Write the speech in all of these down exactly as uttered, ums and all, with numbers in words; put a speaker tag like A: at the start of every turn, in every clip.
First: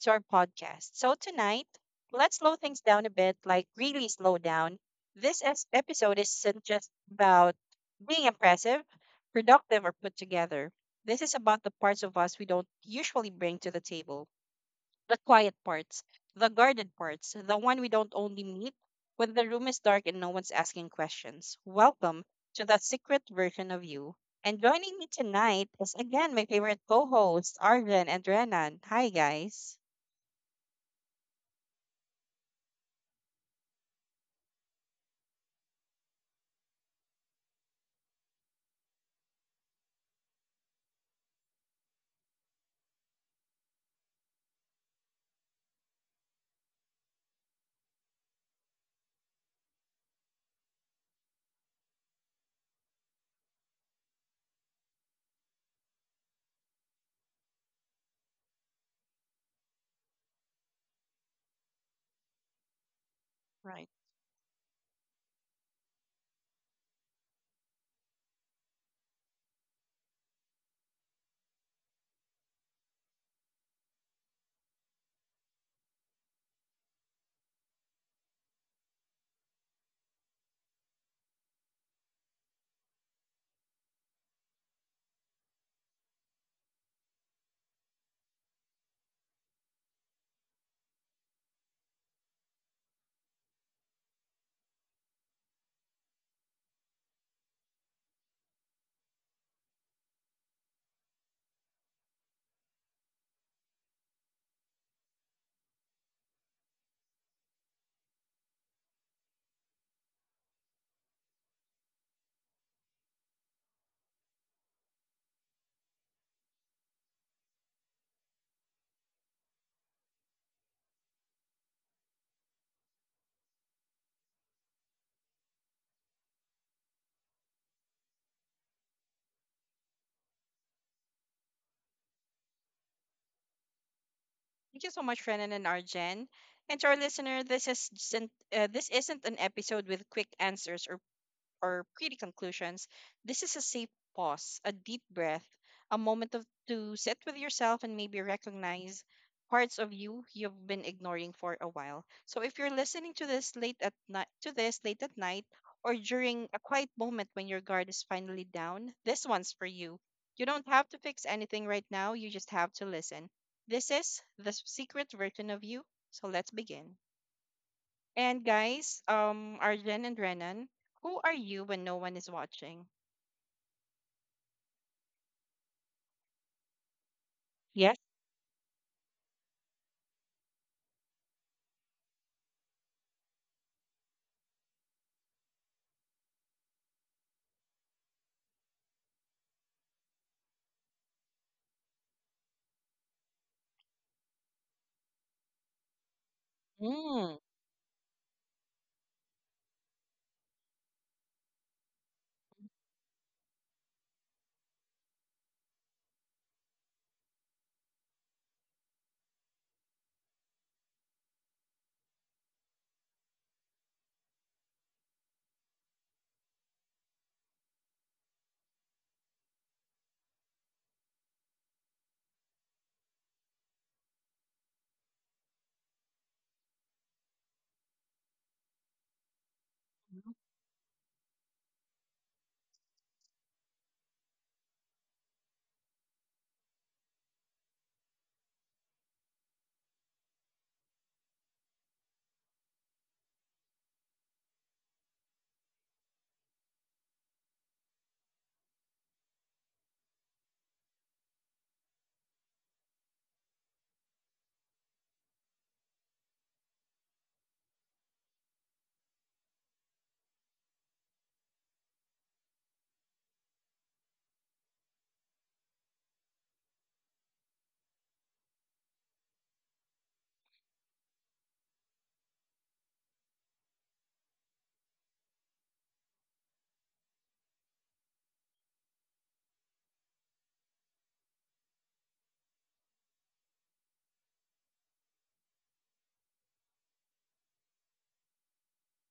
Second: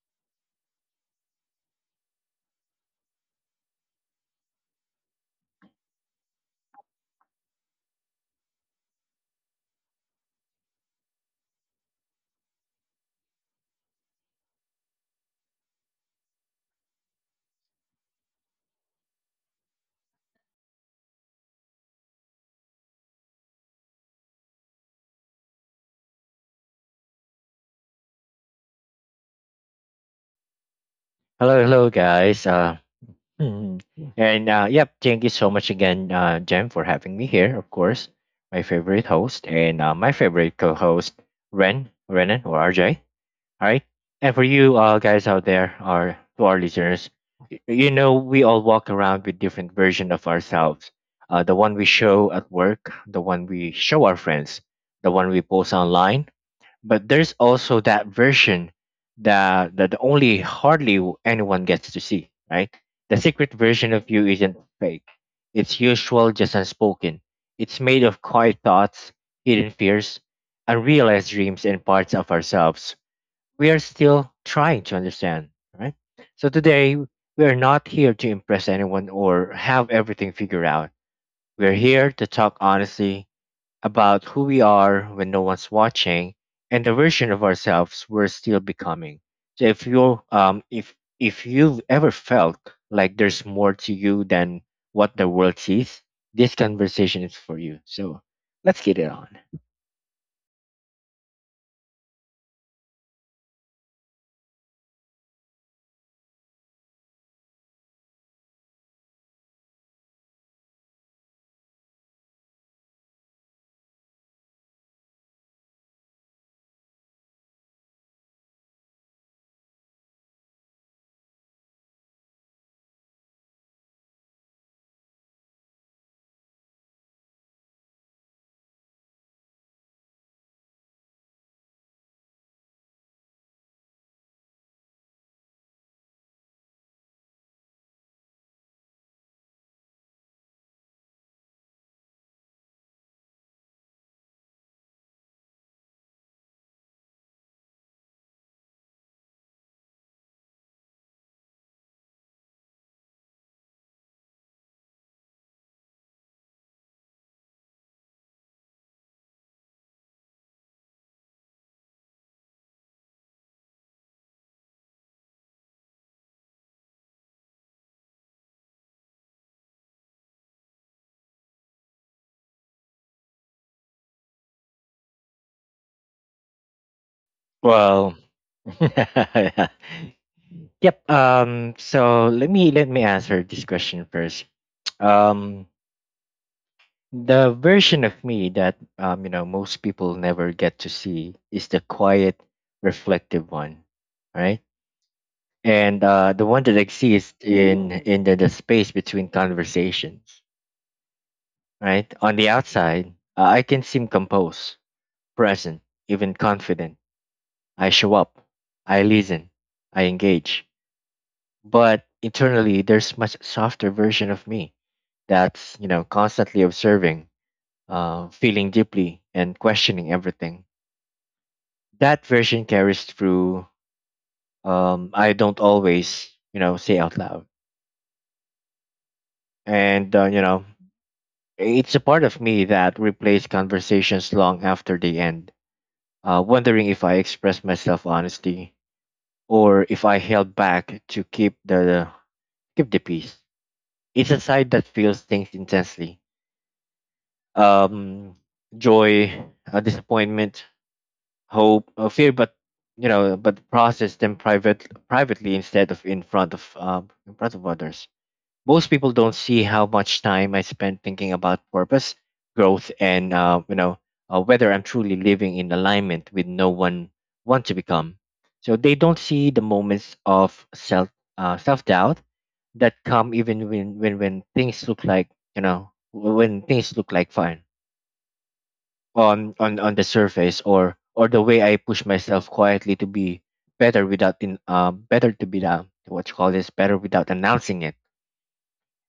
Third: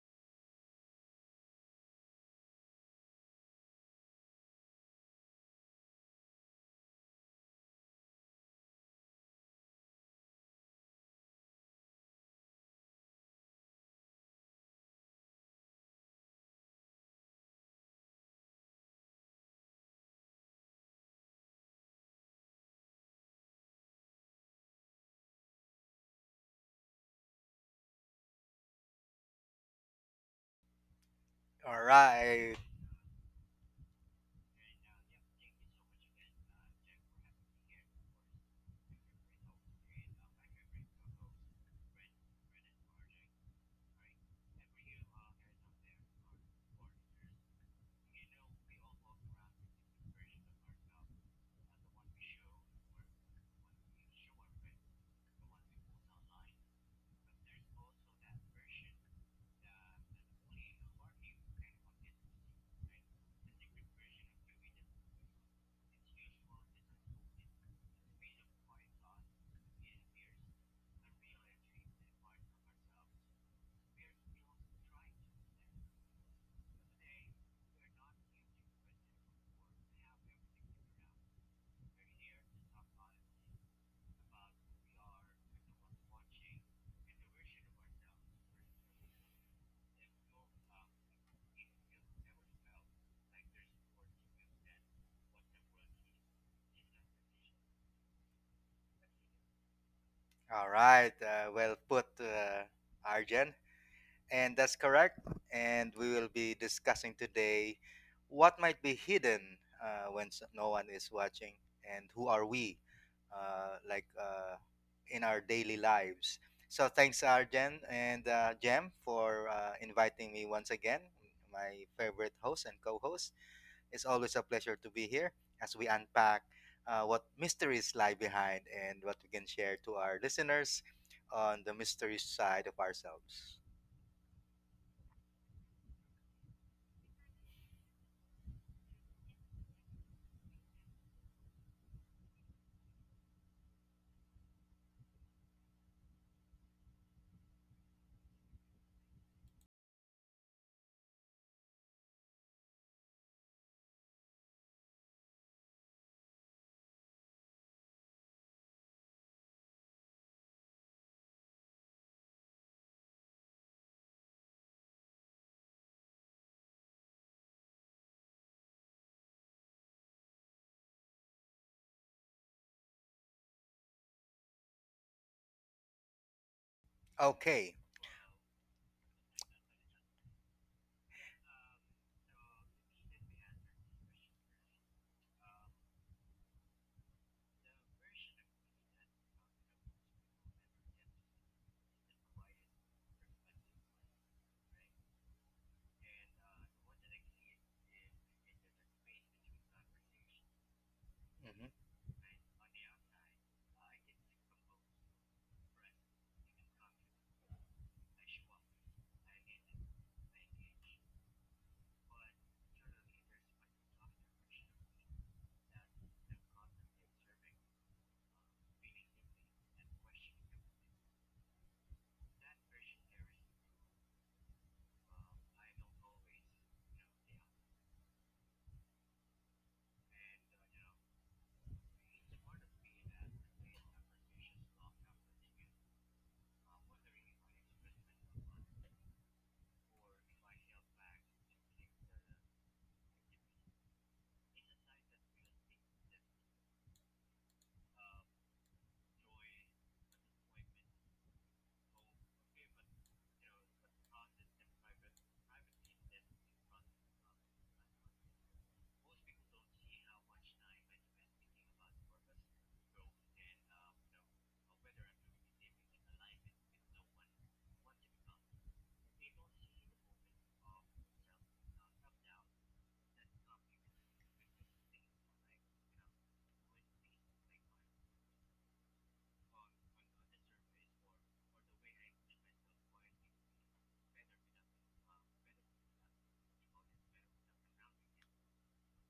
A: to our podcast. So, tonight, let's slow things down a bit, like really slow down. This es- episode isn't just about being impressive, productive, or put together. This is about the parts of us we don't usually bring to the table, the quiet parts, the guarded parts, the one we don't only meet when the room is dark and no one's asking questions. Welcome to that secret version of you. And joining me tonight is again my favorite co hosts, Arjen and Renan. Hi, guys.
B: Hello,
C: All
B: hello, guys.
C: right.
B: Uh, Mhm. And uh, yep, thank you so much again, uh, Jem, for having me here. Of course, my favorite host and uh, my favorite co-host, Ren, Renan, or R J. All right. And for you uh, guys out there, or to our listeners, y- you know we all walk around with different version of ourselves. Uh, the one we show at work, the one we show our friends, the one we post online, but there's also that version that that only hardly w- anyone gets to see, right? The secret
A: Right.
B: version of you isn't fake. It's usual, just unspoken. It's made of quiet thoughts, hidden fears, unrealized dreams, and parts of ourselves we are still trying to understand, right? So today we are not here to impress anyone or have everything figured out. We're here to talk honestly, about who we are when no one's watching and the version of ourselves we're still becoming. So if you um if if you've ever felt like there's more to you than what the world sees, this conversation is for you. So let's get it on.
C: All right. Uh, well put, uh, Arjan. And that's correct. And we will be discussing today what might be hidden uh, when s- no one is watching and who are we uh, like uh, in our daily lives. So thanks, Arjan and uh, Jem, for uh, inviting me once again, my favorite host and co host. It's always a pleasure to be here as we unpack uh, what mysteries lie behind and what we can share to our listeners on the mystery side of ourselves.
A: Thank you so much, Renan and Arjen. And to our listener, this is not uh, this isn't an episode with quick answers or or pretty conclusions, this is a safe pause, a deep breath, a moment of, to sit with yourself and maybe recognize parts of you you've been ignoring for a while. So if you're listening to this late at night to this late at night or during a quiet moment when your guard is finally down, this one's for you. You don't have to fix anything right now, you just have to listen. This is the secret version of you. So let's begin. And guys, um, Arjen and Renan, who are you when no one is watching?
C: Okay.
A: Yes.
B: Well, yep. Um. So let me let me answer this question first. Um. The version of me that um, you know most people never get to see is the quiet, reflective one, right? And uh, the one that
A: Mm.
B: exists in in the, the space between conversations,
C: hmm
B: right? On the outside, uh, I can seem composed, present, even confident. I show up, I listen, I engage. But internally, there's much softer version of me that's you know constantly observing, uh, feeling deeply, and questioning everything that version carries through. um I don't always you know say out loud, and uh,
A: Mhm.
B: you know it's a part of me that replays conversations long after they end, uh, wondering if I expressed myself honestly, or if I held back to keep the keep the peace. It's a side that feels things intensely. um Joy, uh, disappointment, hope, uh, fear, but you know but process them private privately instead of in front of um in front of others. Most people don't see how much time I spend thinking about purpose, growth, and uh, you know uh, whether I'm truly living in alignment with no one want to become. So they don't see the moments of self uh, self doubt that come even when, when when things look like, you know when things look like fun on on on the surface, or or the way I push myself quietly to be better without in uh, better to be, uh, what you call this better without announcing it.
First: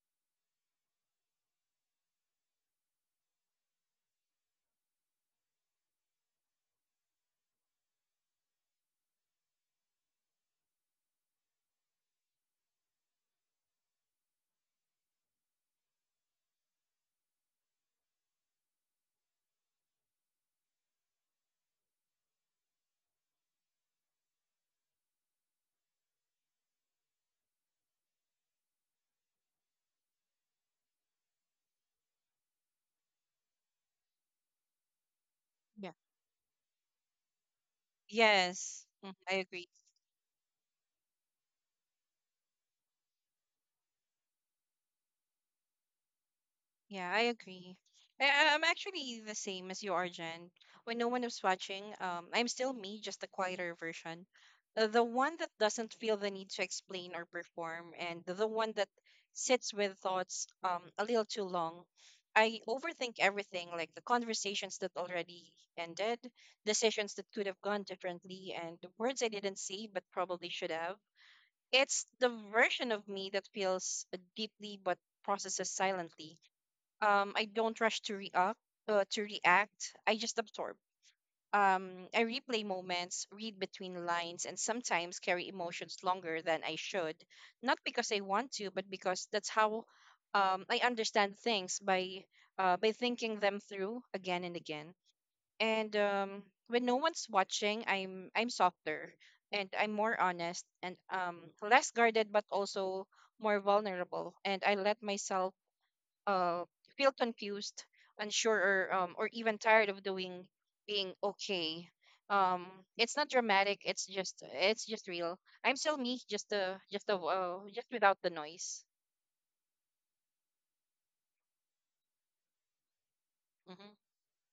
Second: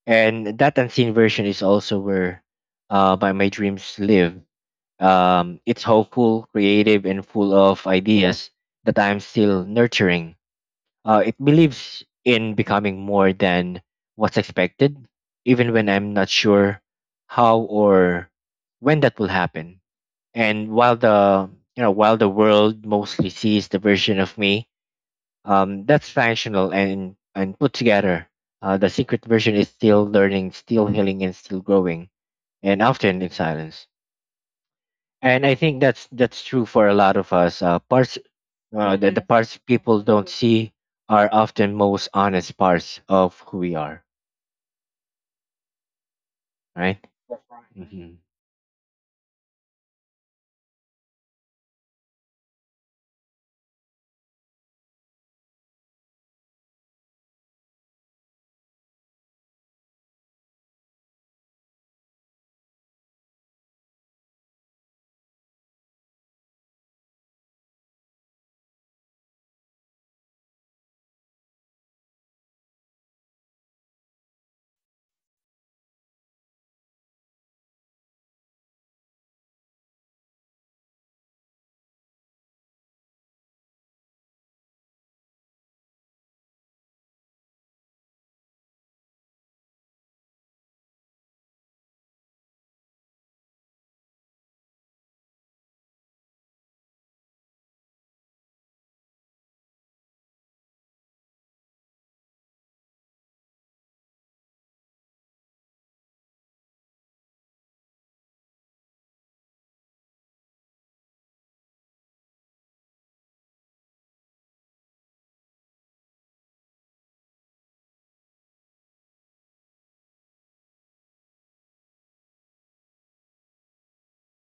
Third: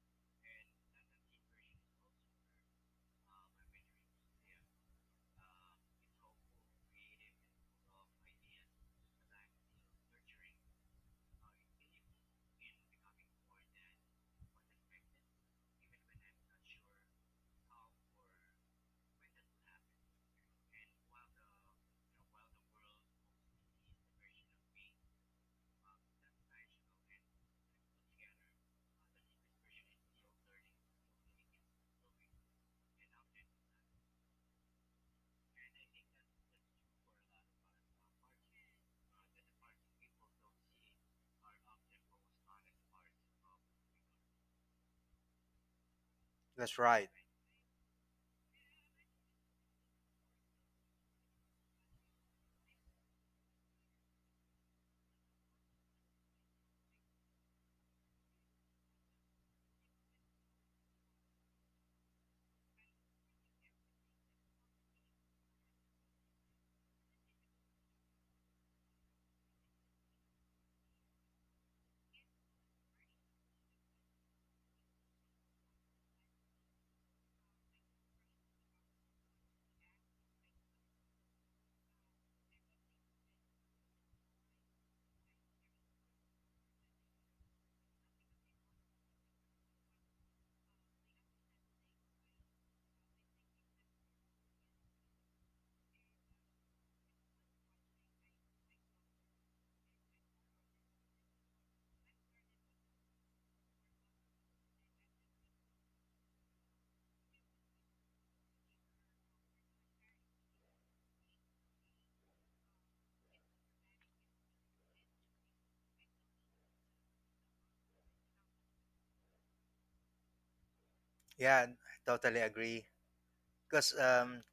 B: And that unseen version is also where uh, my, my dreams live. Um, it's hopeful, creative, and full of ideas that I'm still nurturing. Uh, it believes in becoming more than what's expected, even when I'm not sure how or when that will happen. And while the you know while the world mostly sees the version of me um, that's functional and and put together. Uh, the secret version is still learning, still healing, and still growing, and often in silence. And I think
A: Yeah.
B: that's that's true for a lot of us. Uh, parts
A: Yes.
B: uh, the,
A: Mhm.
B: the Mm-hmm.
A: I
B: parts
A: agree.
B: people don't see are often most honest parts of who we are,
C: that's
B: right?
C: right.
A: Yeah, I agree.
B: Hmm.
A: I, I- I'm actually the same as you are, Jen. When no one is watching, um, I'm still me, just a quieter version. Uh, The one that doesn't feel the need to explain or perform, and the one that sits with thoughts um, a little too long. I overthink everything, like the conversations that already ended, decisions that could have gone differently, and the words I didn't say but probably should have. It's the version of me that feels deeply but processes silently. um, I don't rush to react. Uh, to react, I just absorb. Um, I replay moments, read between lines, and sometimes carry emotions longer than I should. Not because I want to, but because that's how um, I understand things by uh, by thinking them through again and again. And um, when no one's watching, I'm I'm softer and I'm more honest and um, less guarded, but also more vulnerable. And I let myself uh, feel confused, unsure, or um, or even tired of doing being okay. Um, it's not dramatic. It's just it's just real. I'm still me, just uh, just a uh, just without the noise.
C: Yeah, I totally agree. Because
A: Hmm.
C: um,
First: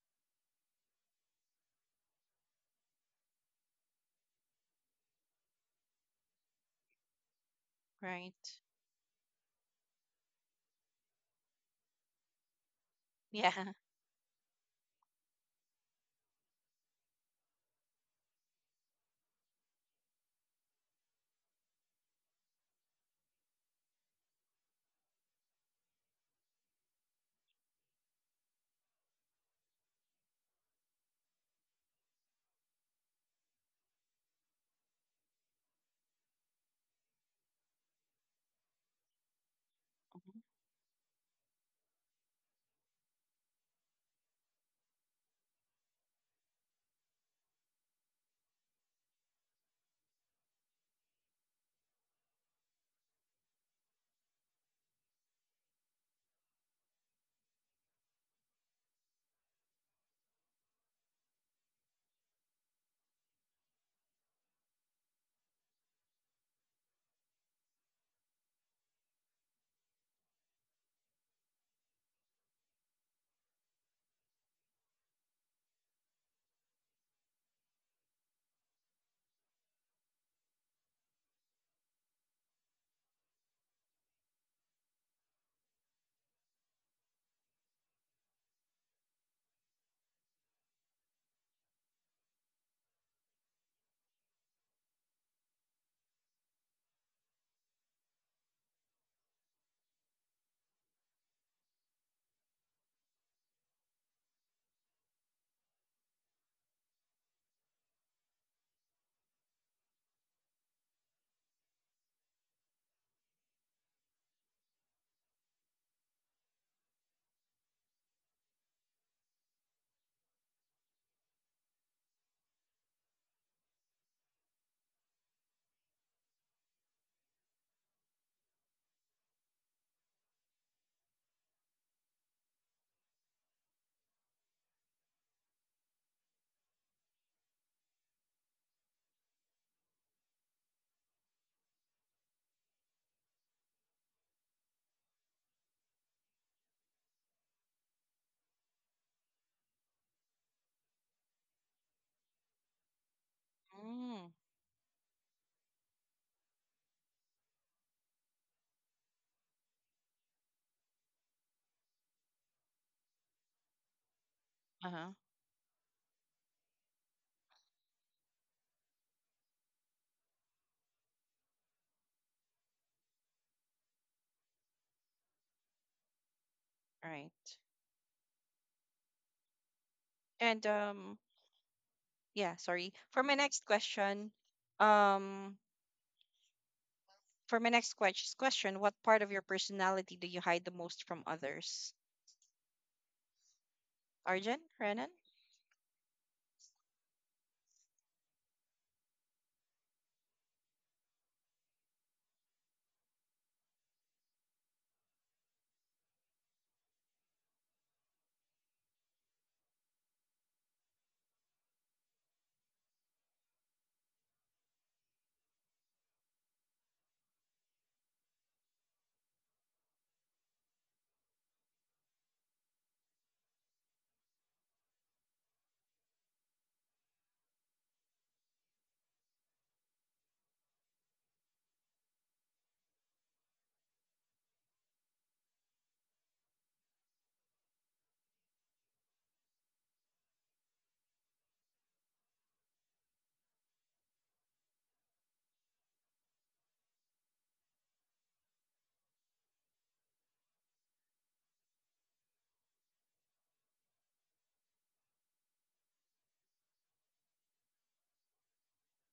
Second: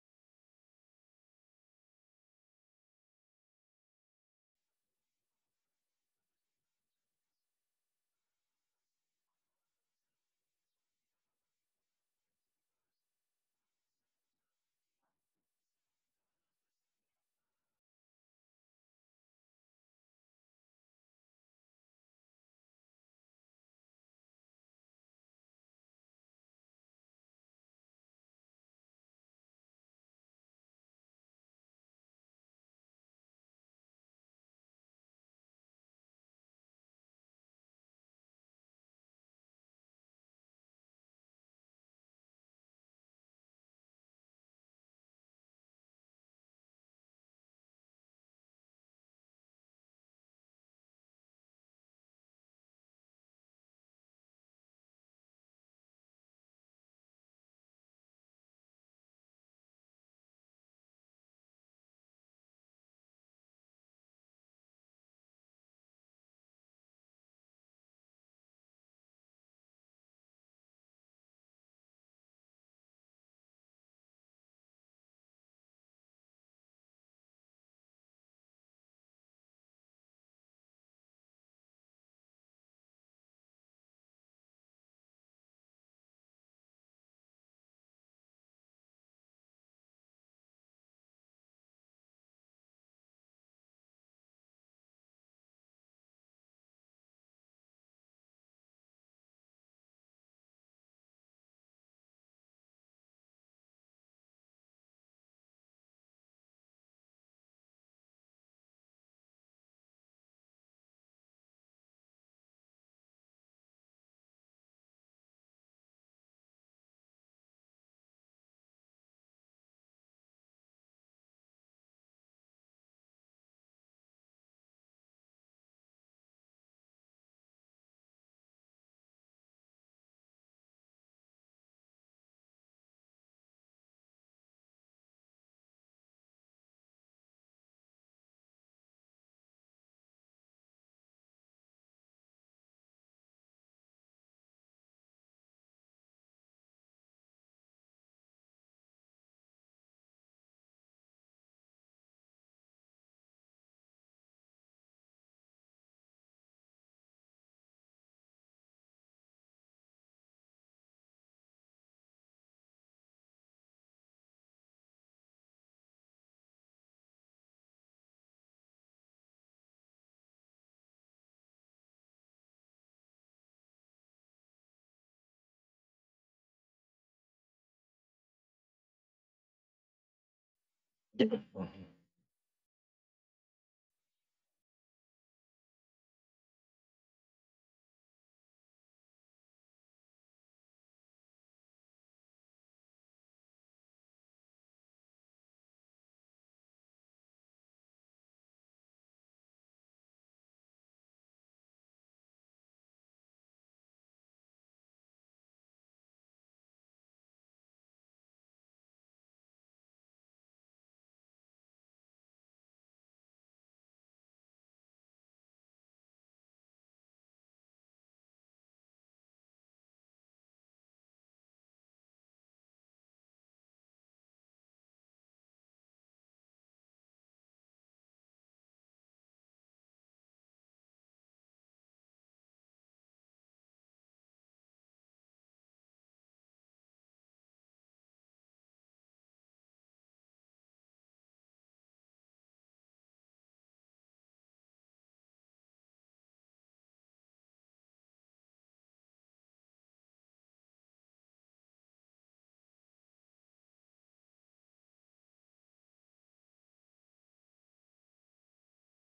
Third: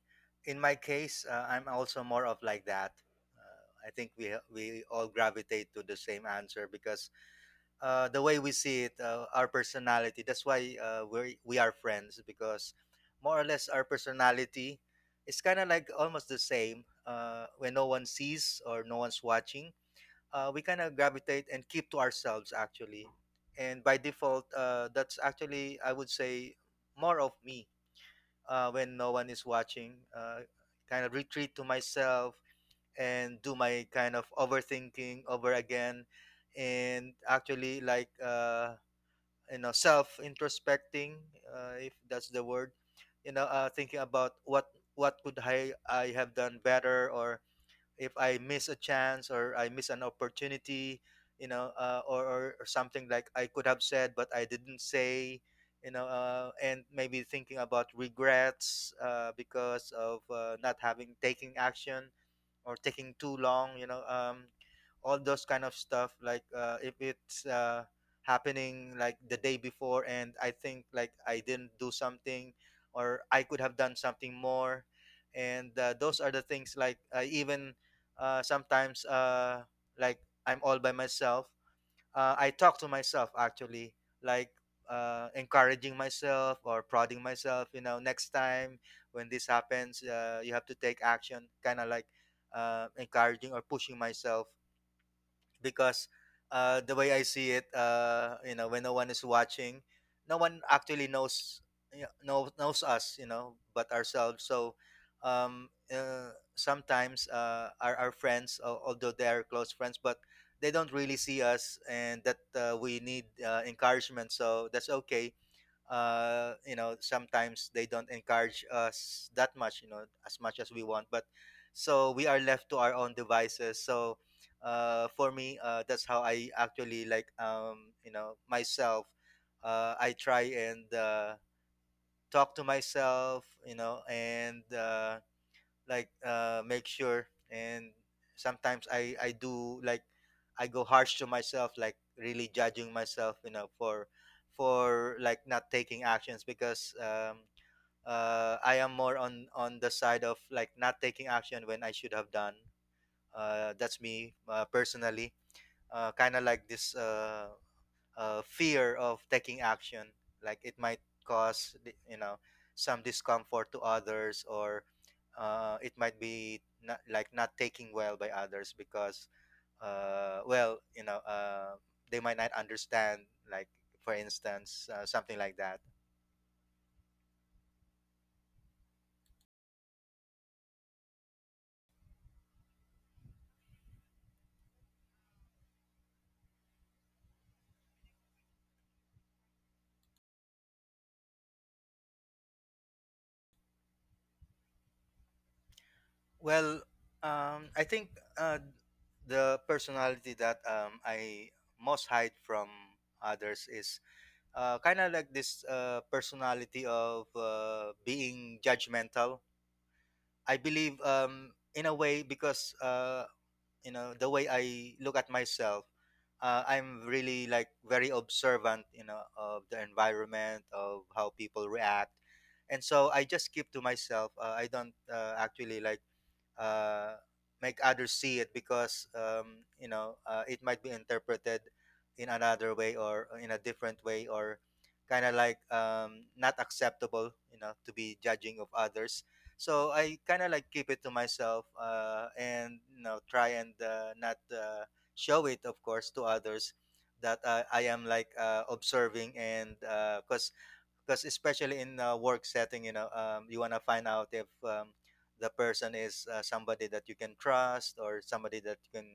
C: in my case, uh, I'm also more of like that. Uh, I think we we all gravitate to the same answer because uh, the way
A: Right.
C: we see it, uh, our personality. That's why uh, we we are friends because more or
A: Yeah.
C: less our personality is kind of like almost the same. Uh, when no one sees or no one's watching, uh, we kind of gravitate and keep to ourselves actually. And by default, uh, that's actually I would say more of me uh, when no one is watching. Uh, kind of retreat to myself and do my kind of overthinking over again and actually like uh, you know self
A: Mhm.
C: introspecting uh, if that's the word, you know, uh, thinking about what what could I, I have done better, or if I miss a chance or I miss an opportunity, you know, uh, or, or or something like I could have said but I didn't say, you know, uh, and maybe thinking about regrets uh, because of uh, not having taking action or taking too long, you know. Um all those kind of stuff like uh, if it's uh, happening like the day before and I think like I didn't do something or I could have done something more, and uh, those are the things like uh, even uh, sometimes uh, like I'm all by myself, uh, I talk to myself actually, like uh, encouraging myself or prodding myself. You know, next time when this happens, uh, you have to take action. Kind of like uh, encouraging or pushing myself because uh, the way I see it, uh, you know, when no one is watching, no one actually knows, you know, knows us, you know, but ourselves. So, um, uh, sometimes uh, our, our friends, al- although they are close friends, but they don't really see us, and that uh, we need uh, encouragement. So that's okay, uh, you know sometimes they don't encourage us that much, you know, as much as we want, but so we are left to our own devices. So uh, for me, uh, that's how I actually like, um, you know myself, uh, I try and uh, talk to myself, you know, and uh, like uh, make sure. And sometimes I I do like I go harsh to myself, like really judging myself, you know, for for like not taking actions because um, uh, I am more on on the side of like not taking action when I should have done. Uh, that's
A: Mm,
C: me uh, personally. Uh, kind of like this uh, uh, fear of taking action, like it might cause, you know, some discomfort to others, or
A: uh-huh.
C: uh, it might be not, like not taking well by others because, uh, well, you know, uh, they might not understand, like for instance, uh, something like that.
A: Right. And um yeah, sorry. For my next question, um for my next ques- question, what part of your personality do you hide the most from others? Arjun, Renan,
C: Well, um, I think uh, the personality that um, I most hide from others is, uh, kind of like this uh, personality of uh, being judgmental, I believe, um, in a way, because uh, you know the way I look at myself, uh, I'm really like very observant, you know, of the environment, of how people react, and so I just keep to myself. uh, I don't uh, actually like uh, make others see it because, um, you know, uh, it might be interpreted in another way, or uh, in a different way, or kind of like um, not acceptable, you know, to be judging of others. So I kind of like keep it to myself, uh, and you know try and uh, not uh, show it of course to others that uh, I am like uh, observing. And because because especially in a work setting, you know, um, you want to find out if, um, the person is uh, somebody that you can trust, or somebody that you can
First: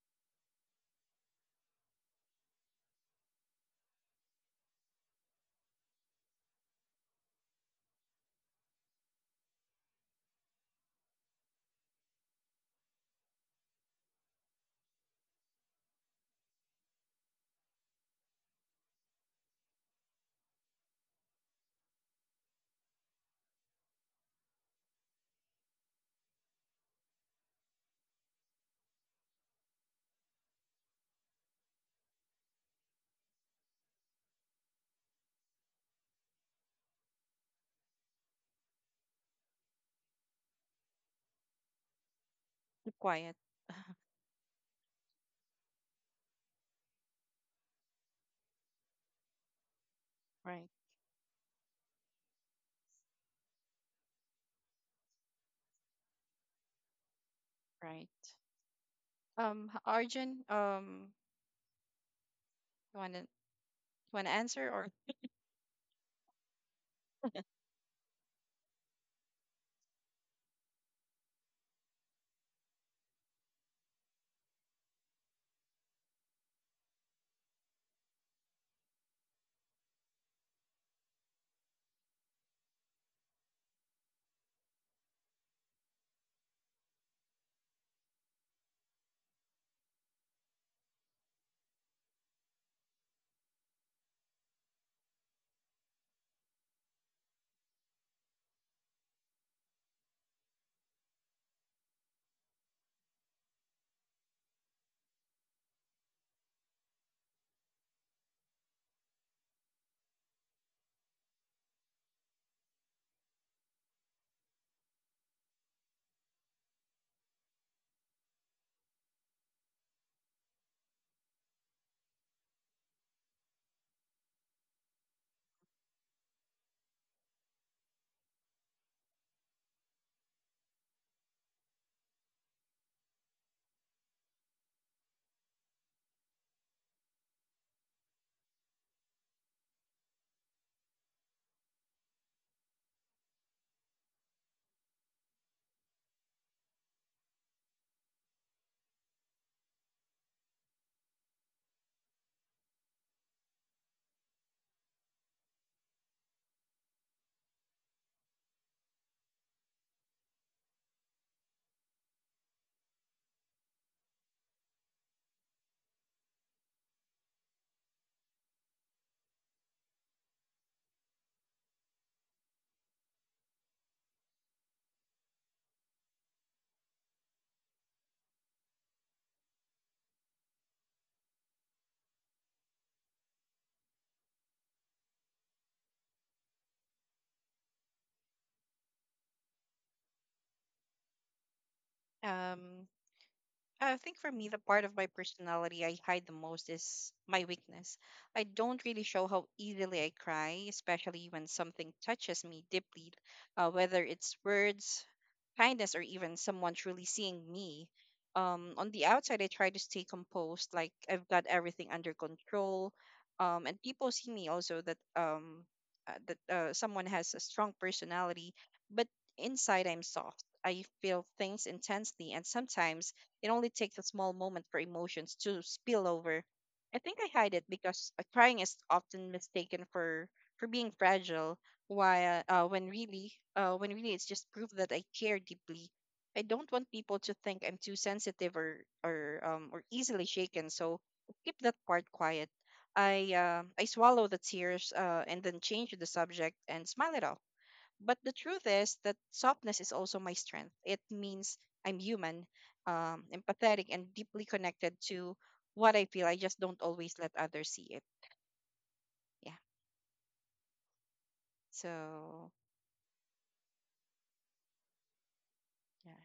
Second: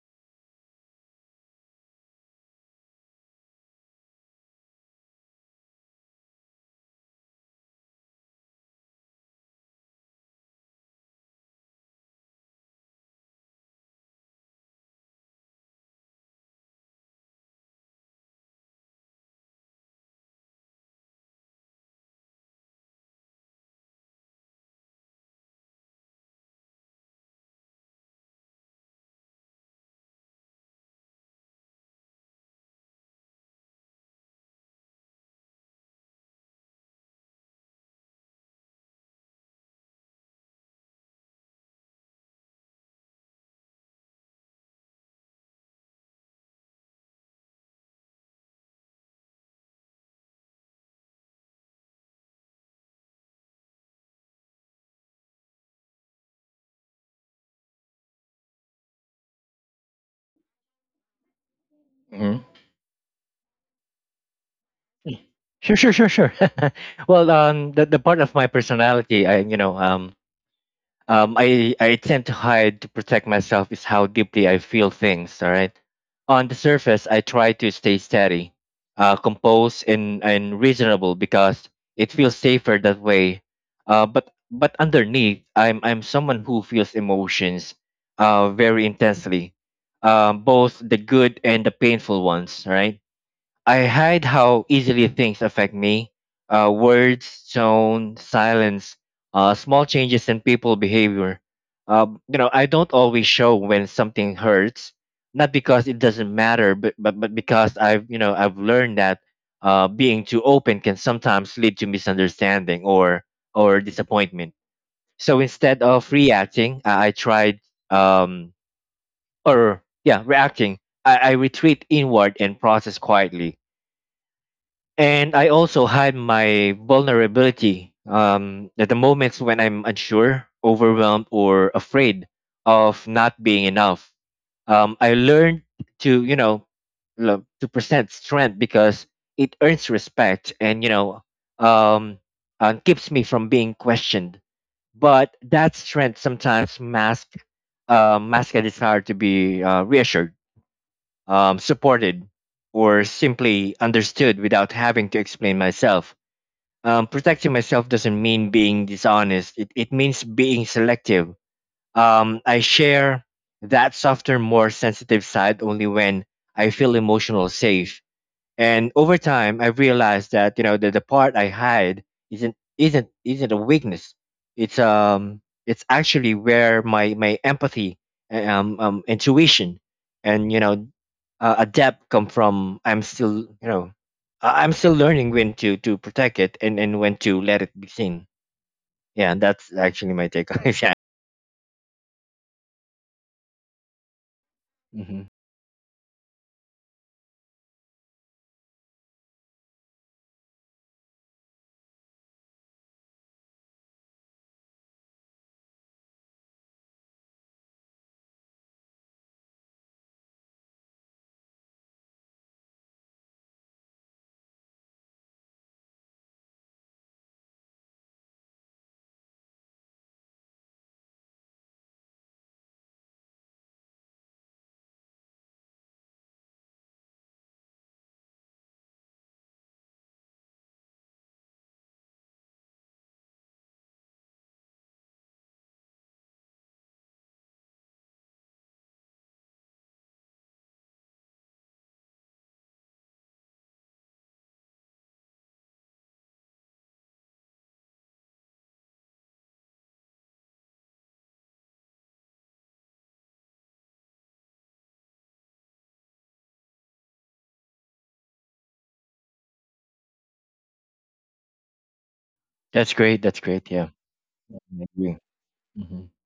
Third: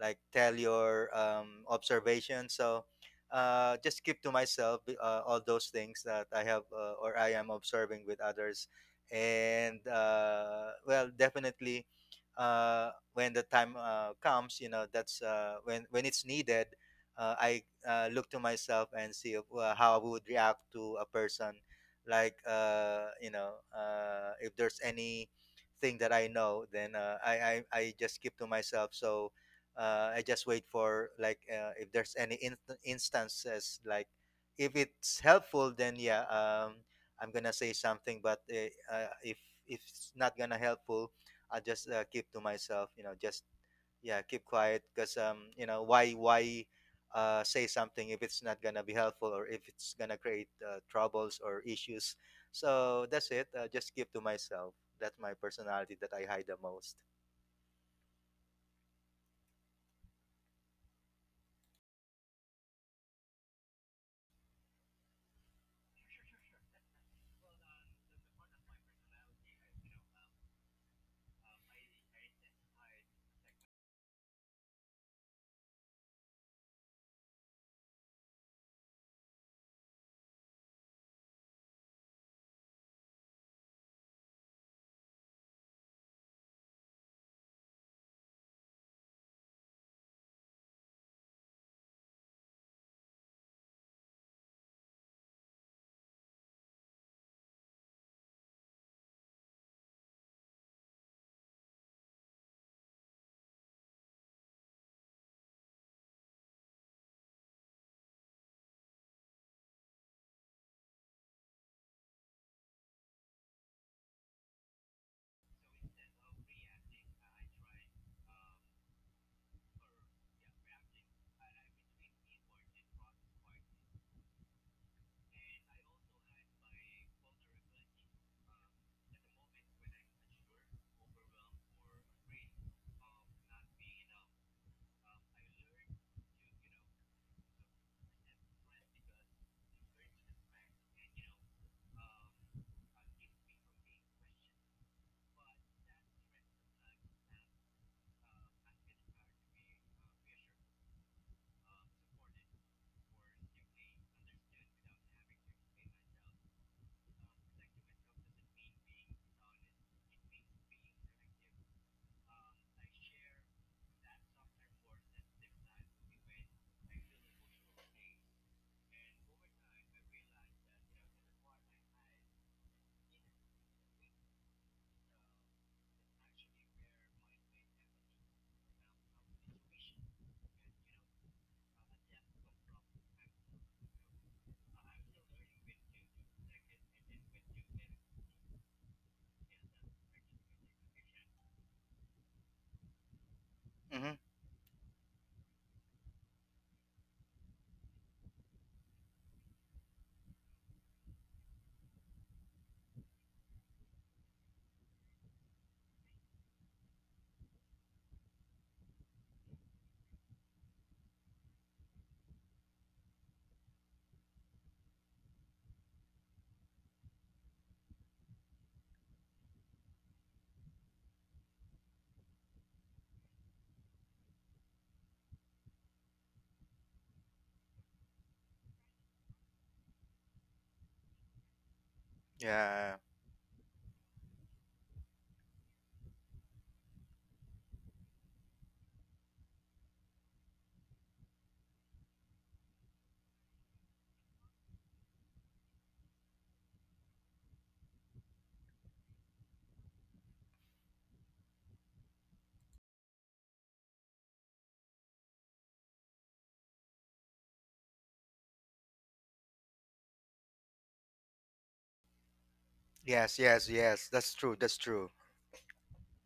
C: like tell your um, observation. So uh, just keep to myself uh, all those things that I have uh, or I am observing with others. And uh, well, definitely, uh, when the time uh, comes, you know, that's uh, when when it's needed, uh, I uh, look to myself and see uh, how I would react to a person. Like, uh, you know, uh, if there's any thing that I know, then uh, I, I I just keep to myself. So uh, I just wait for like uh, if there's any inst- instances like if it's helpful, then yeah, um, I'm gonna say something. But uh, uh, if if it's not gonna helpful, I just uh, keep to myself.
A: keep
C: You know,
A: quiet.
C: just yeah, keep quiet because um you know why why uh say something if it's not gonna be helpful, or if it's gonna create
A: Right.
C: uh, troubles or issues. So that's it, uh, just keep to myself. That's my personality that I hide the most.
A: Right. Um, h- Arjun, um,
B: Hmm.
A: you wanna you wanna answer or
B: Sure, sure, sure, sure. well, um, the the part of my personality, I you know, um, um, I, I tend to hide to protect myself is how deeply I feel things. All right. On the surface, I try to stay steady, uh, composed, and, and reasonable because it feels safer that way. Uh, but but underneath, I'm I'm someone who feels emotions, uh, very intensely, um, both the good and the painful ones. Right. I hide how easily things affect me. Uh, words, tone, silence, uh, small changes in people behavior. Uh, you know, I don't always show when something hurts, not because it doesn't matter, but but, but because I've you know I've learned that uh, being too open can sometimes lead to misunderstanding or or disappointment. So instead of reacting, I, I tried, um, or yeah reacting. I, I retreat inward and process quietly, and I also hide my vulnerability um, at the moments when I'm unsure, overwhelmed, or afraid of not being enough. Um, I learned to, you know, lo- to present strength because it earns respect, and, you know, um, uh, keeps me from being questioned. But that strength sometimes masks uh, mask a desire to be uh, reassured, um, supported, or simply understood without having to explain myself. Um, protecting myself doesn't mean being dishonest, it, it means being selective. Um, I share that softer, more sensitive side only when I feel emotional safe. And over time, I realized that you know the, the part I hide isn't isn't isn't a weakness. It's um it's actually where my my empathy, um, um intuition, and you know uh, adapt come from. I'm still you know I- I'm still learning when to to protect it and and when to let it be seen. Yeah, that's actually my take on it. Yeah.
A: um, I
C: hmm
A: think for me, the part of my
B: Hmm.
A: personality I hide the most is my weakness. I don't really show how easily I cry, especially when something touches me deeply, uh, whether it's words, kindness, or even someone truly seeing me. Um, on the outside, I try to stay composed, like I've got everything under control. Um, and people see me also that um, uh, that uh, someone has a strong personality, but inside I'm soft. I feel things intensely, and sometimes it only takes a small moment for emotions to spill over. I think I hide it because uh, crying is often mistaken for for being fragile, while uh,
C: yeah
A: when really uh, when really it's just proof that I care deeply. I don't want people to think I'm too sensitive or or um or easily shaken, so I keep that part quiet. I uh, I swallow the tears uh, and then change the subject and smile it off, but the truth is that softness is also my strength. It means I'm human, um, empathetic, and deeply connected to what I feel. I just don't always let others see it. Yeah. So,
B: That's great,
C: yes,
B: that's
C: yes,
B: great, yeah.
C: yes, that's true, that's
B: I
C: true.
B: agree. Hmm.
A: yeah.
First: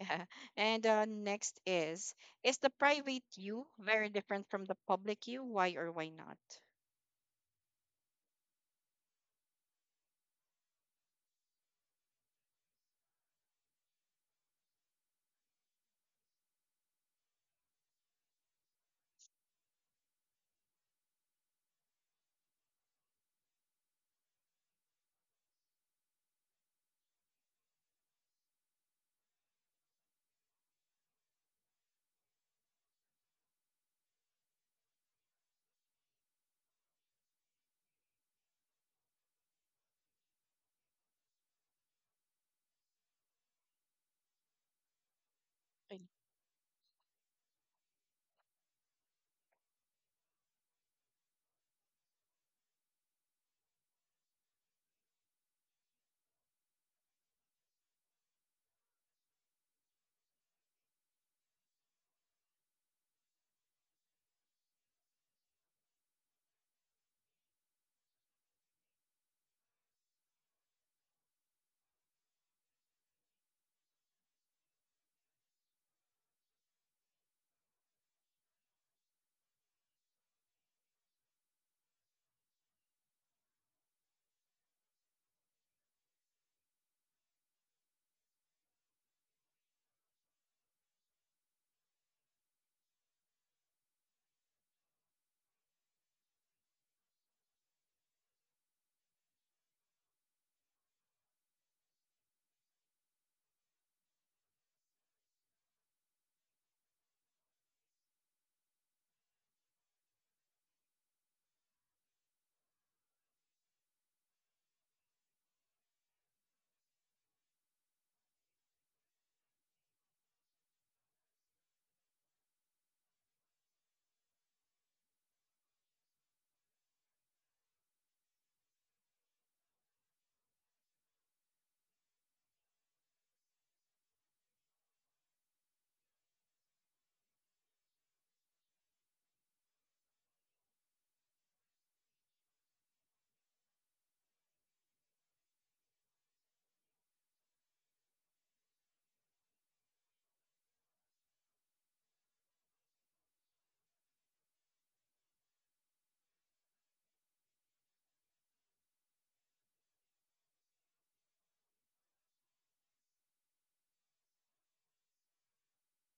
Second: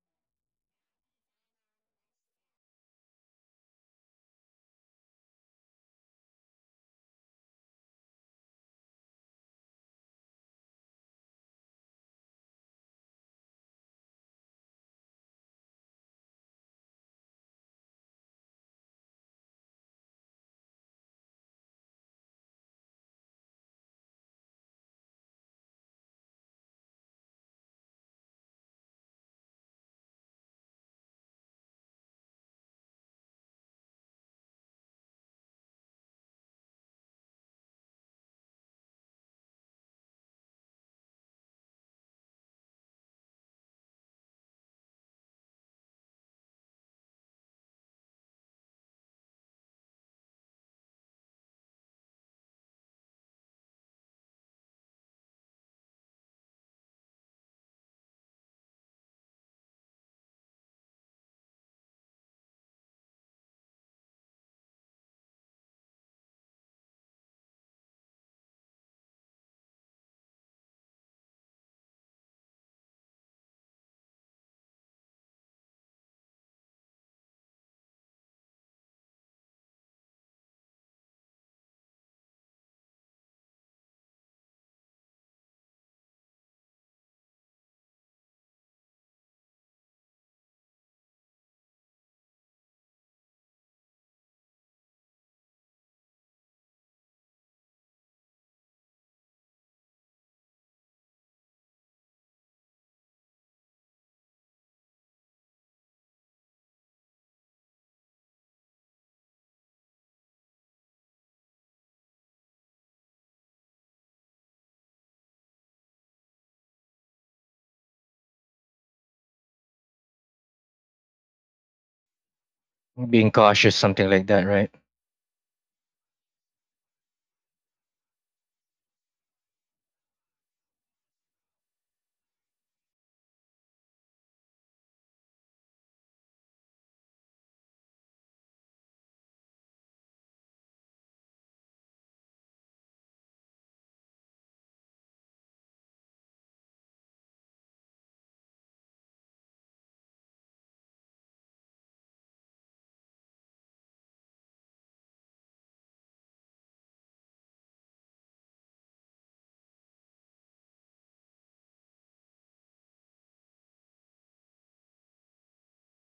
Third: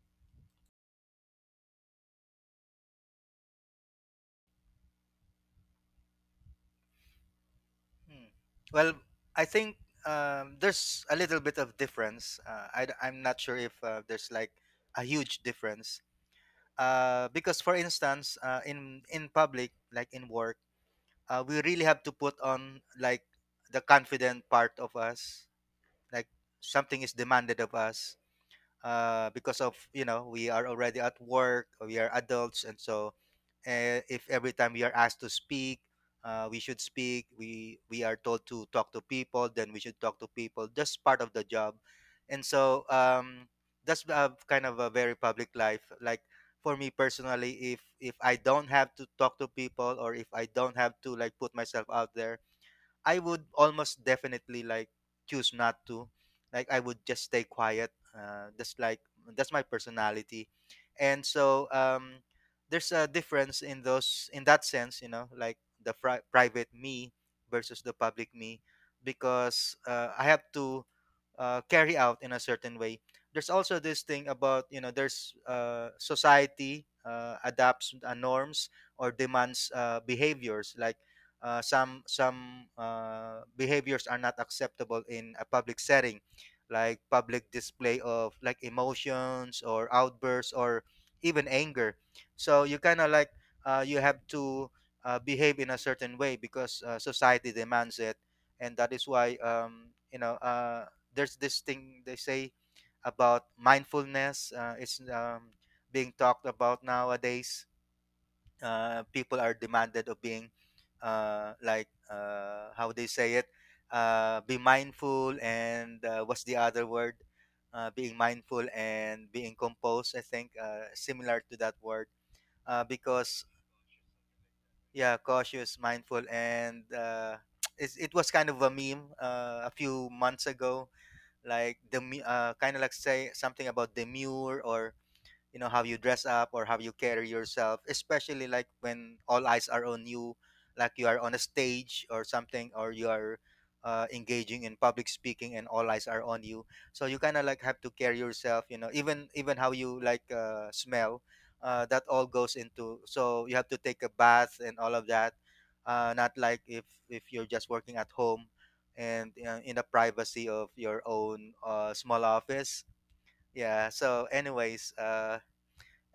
A: Yeah. And uh, next is Is the private you very different from the public you? Why or why not?
C: Hmm. Well, I think um, there's a little bit of difference. uh, I, I'm not sure if uh, there's like a huge difference, uh, because for instance, uh, in in public like in work, uh, we really have to put on like the confident part of us, like something is demanded of us, uh, because of you know we are already at work, we are adults, and so, uh, if every time we are asked to speak, uh, we should speak. we we are told to talk to people, then we should talk to people. That's part of the job. And so, um, that's uh, kind of a very public life.
A: Thank
C: Like for me personally, if if I don't have to talk to people, or if I don't have to like put myself out there, I would almost definitely like choose not to. Like I would just stay quiet. Uh, that's like that's my personality, and so, um, there's a difference in those in that sense, you know, like the pri- private me versus the public me, because uh, I have to uh, carry out in a certain way. There's also this thing about you know there's uh, society uh, adapts uh, norms or demands uh, behaviors, like uh, some some uh, behaviors are not acceptable in a public setting, like public display of like emotions or outbursts or even anger. So you kind of like uh, you have to uh, behave in a certain way because uh, society demands it. And that is why, um, you know, uh, there's this thing they say about mindfulness. Uh, it's, um, being talked about nowadays. Uh, people are demanded of being uh, like uh, how they say it, uh, be mindful, and uh, what's the other word, uh, being mindful and being composed, I think, uh, similar to that word, uh,
B: Being
C: because
B: cautious, something like that, right.
C: yeah, cautious, mindful, and uh, it's, it was kind of a meme uh, a few months ago, like the uh, kind of like say something about demure, or you know how you dress up or how you carry yourself, especially like when all eyes are on you, like you are on a stage or something, or you are uh, engaging in public speaking and all eyes are on you. So you kind of like have to carry yourself, you know, even even how you like uh, smell. Uh, that all goes into so you have to take a bath and all of that, uh, not like if if you're just working at home and uh, in the privacy of your own uh, small office. Yeah, so anyways, uh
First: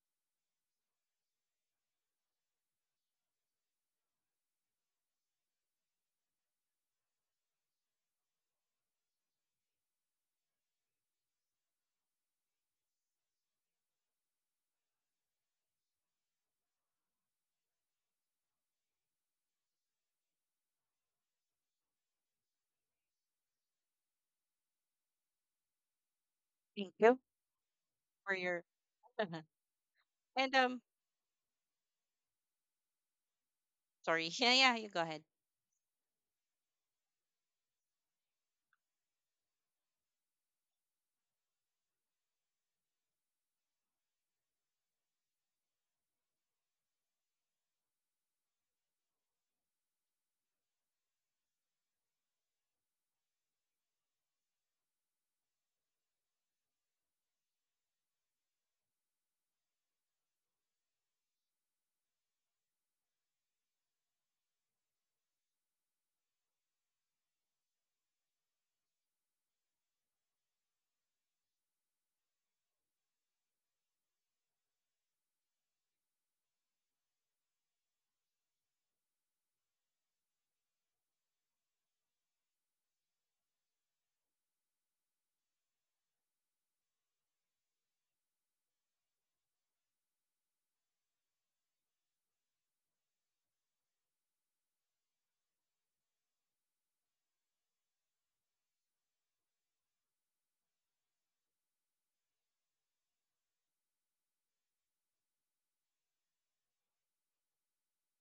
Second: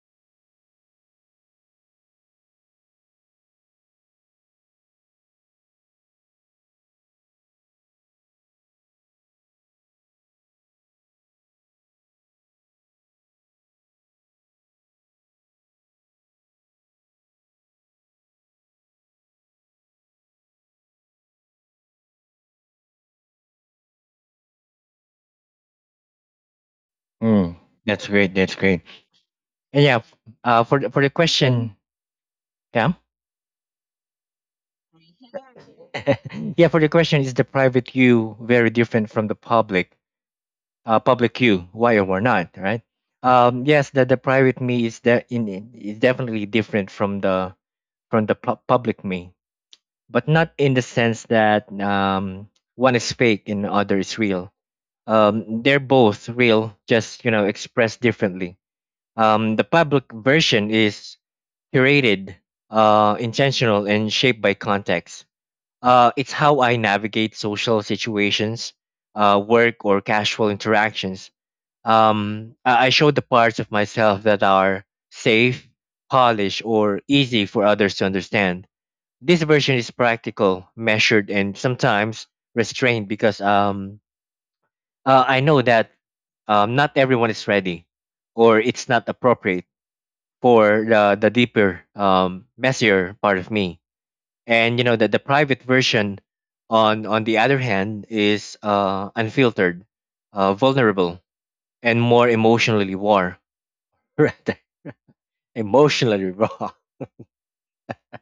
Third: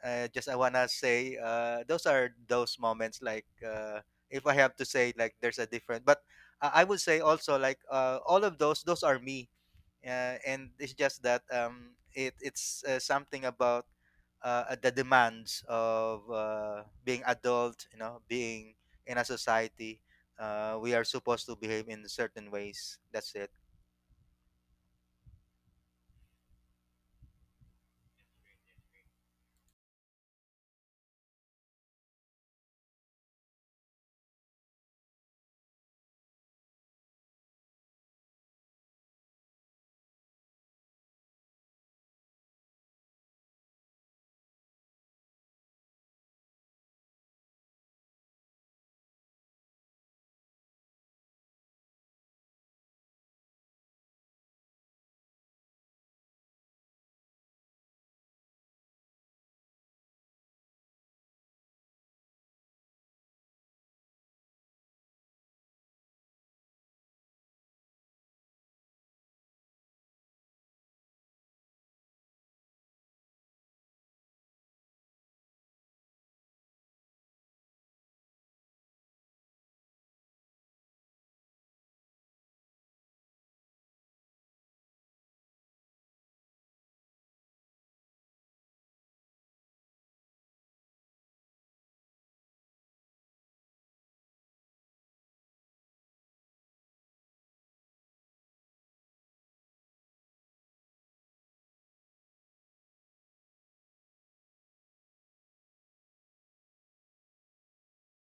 C: uh, just I wanna say uh, those are those moments, like uh, if I have to say like there's a different, but I I would say also like uh, all of those those are me, uh, and it's just that um, it it's uh, something about uh, the demands of uh, being adult, you know, being in a society. Uh, we are supposed to behave in certain ways. That's it.
A: thank you
B: Mm. That's great,
A: for
B: that's
A: your.
B: great. and yeah f-
A: And
B: uh for
A: um,
B: the, for the question, yeah.
A: sorry. Yeah, yeah, you go ahead.
B: Yeah, for the question, is the private you very different from the public uh, public you, why or why not, right? Um, yes, the, the private me is that in in- is definitely different from the from the pu- public me, but not in the sense that um, one is fake and the other is real. Um, they're both real, just you know expressed differently. Um, the public version is curated, uh, intentional, and shaped by context. Uh, it's how I navigate social situations, uh, work, or casual interactions. um, I I show the parts of myself that are safe, polished, or easy for others to understand. This version is practical, measured, and sometimes restrained because um, uh, I know that um, not everyone is ready or it's not appropriate for the, the deeper, um, messier part of me. And you know that the private version, on on the other hand, is uh, unfiltered, uh, vulnerable, and more emotionally raw. Right. Emotionally raw.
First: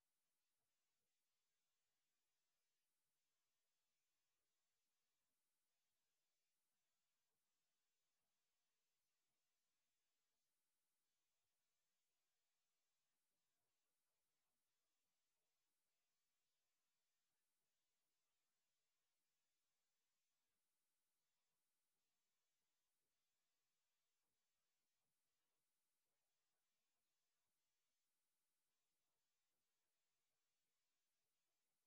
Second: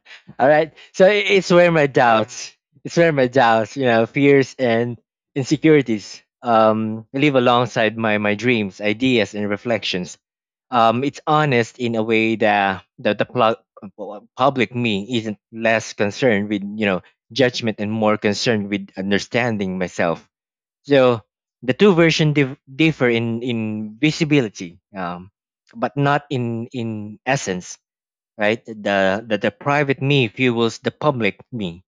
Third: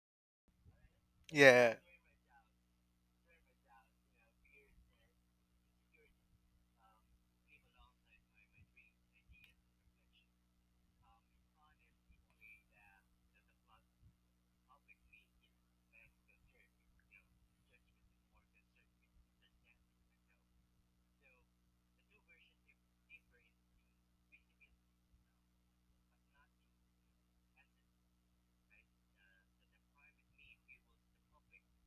B: All right. So i- it's where
C: Yeah,
B: my doubts, it's where my doubts, you know, fears and insecurities um, live alongside my, my dreams, ideas, and reflections. Um, it's honest in a way that, that the pl- public me isn't, less concerned with, you know, judgment and more concerned with understanding myself. So the two versions dif- differ in, in visibility, um, but not in, in essence, right? The, the the private me fuels the public me,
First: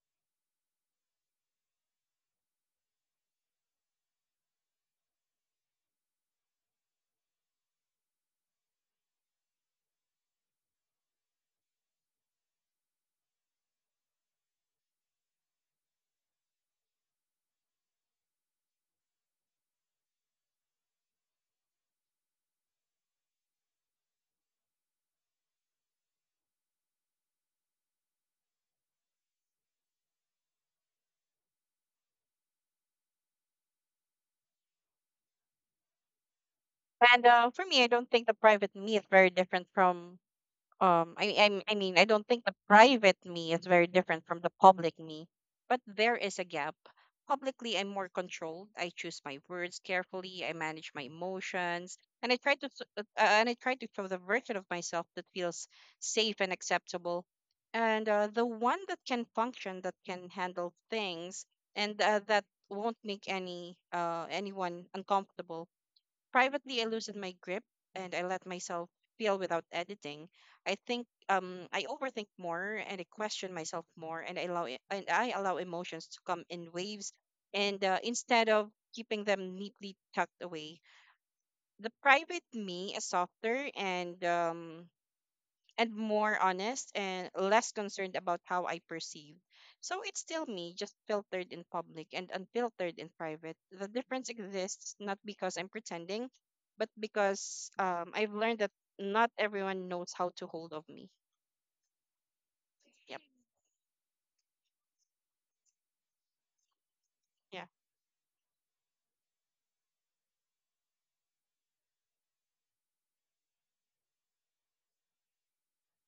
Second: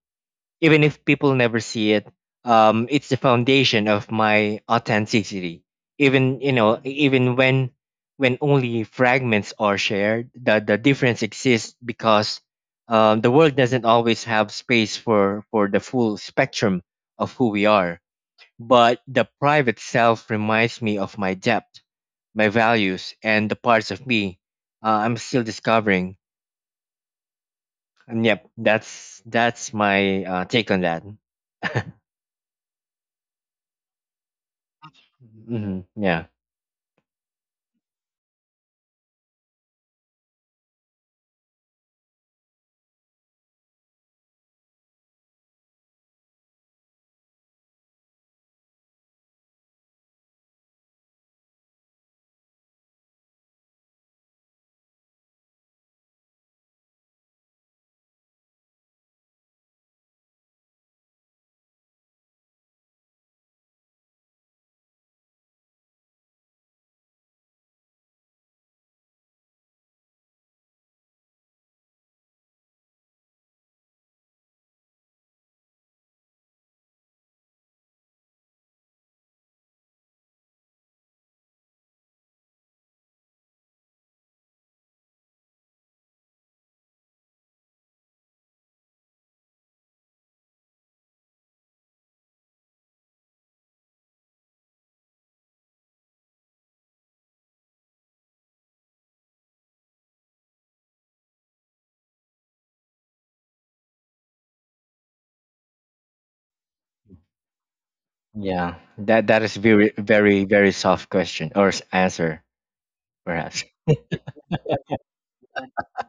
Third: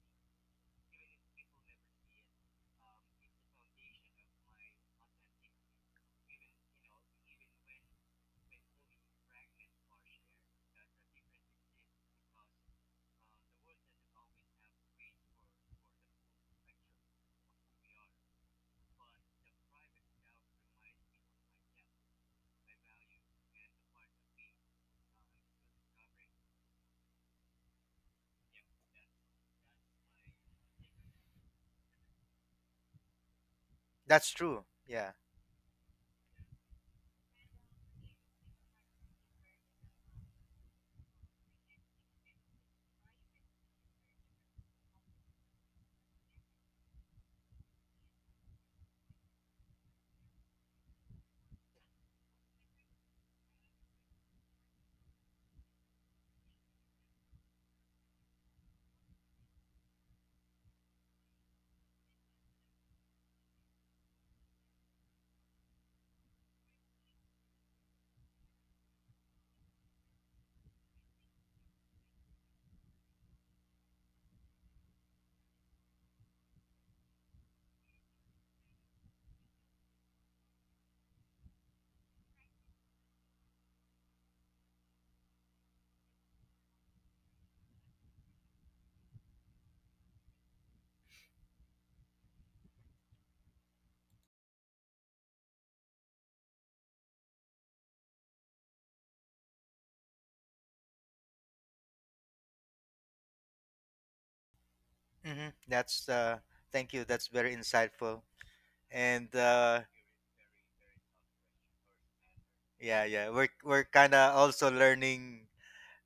B: even if people never see it. Um, it's the foundation of my authenticity. Even you know, even when when only fragments are shared, the the difference exists because um, the world doesn't always have space for for the full spectrum of who we are. But the private self reminds me of my depth, my values, and the parts of me uh, I'm still discovering. And yep, that's that's my uh, take on that.
C: that's true. Yeah.
B: Hmm. Yeah,
A: And uh, for me, I don't think the private me is very different from um I, I I mean I don't think the private me is very different from the public me, but there is a gap. Publicly, I'm more controlled. I choose my words carefully. I manage my emotions, and I try to s- uh, uh, and I try to show the version of myself that feels safe and acceptable, and uh, the one that can function, that can handle things, and uh, that won't make any uh, anyone uncomfortable. Privately, I loosen my grip and I let myself feel without editing. I think um, I overthink more and I question myself more, and I allow it, and I allow emotions to come in waves. And uh, instead of keeping them neatly tucked away, the private me is softer and um, and more honest and less concerned about how I perceive. So it's still me, just filtered in public and unfiltered in private. The difference exists not because I'm pretending, but because um, I've learned that not everyone knows how to hold of me. Yep.
C: hmm That's uh, thank you. That's very
A: Yeah.
C: insightful.
B: yeah. That
C: And
B: that is
C: uh,
B: very very very soft question or s- answer
C: yeah, yeah. We're
B: perhaps.
C: we're kind of also learning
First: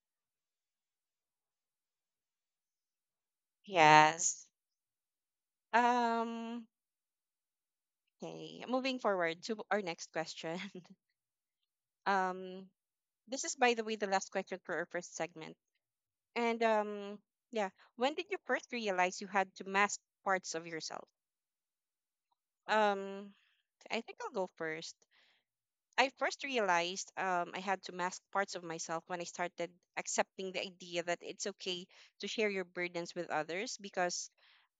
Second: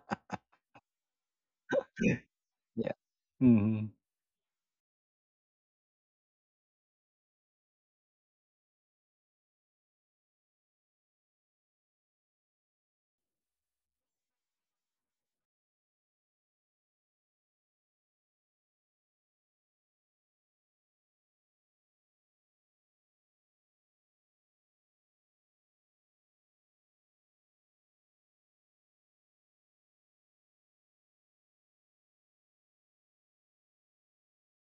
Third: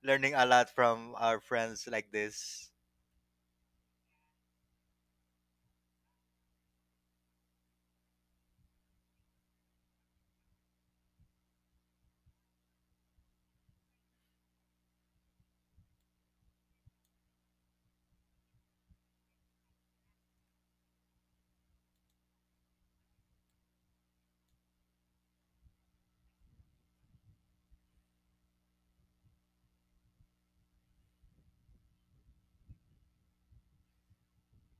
C: learning a lot from our friends like
B: Yeah.
C: this.
B: Yeah. Hmm.
A: Yes. Um. Okay. Moving forward to our next question. Um. This is, by the way, the last question for our first segment. And um, yeah, when did you first realize you had to mask parts of yourself? Um, I think I'll go first. I first realized um, I had to mask parts of myself when I started accepting the idea that it's okay to share your burdens with others because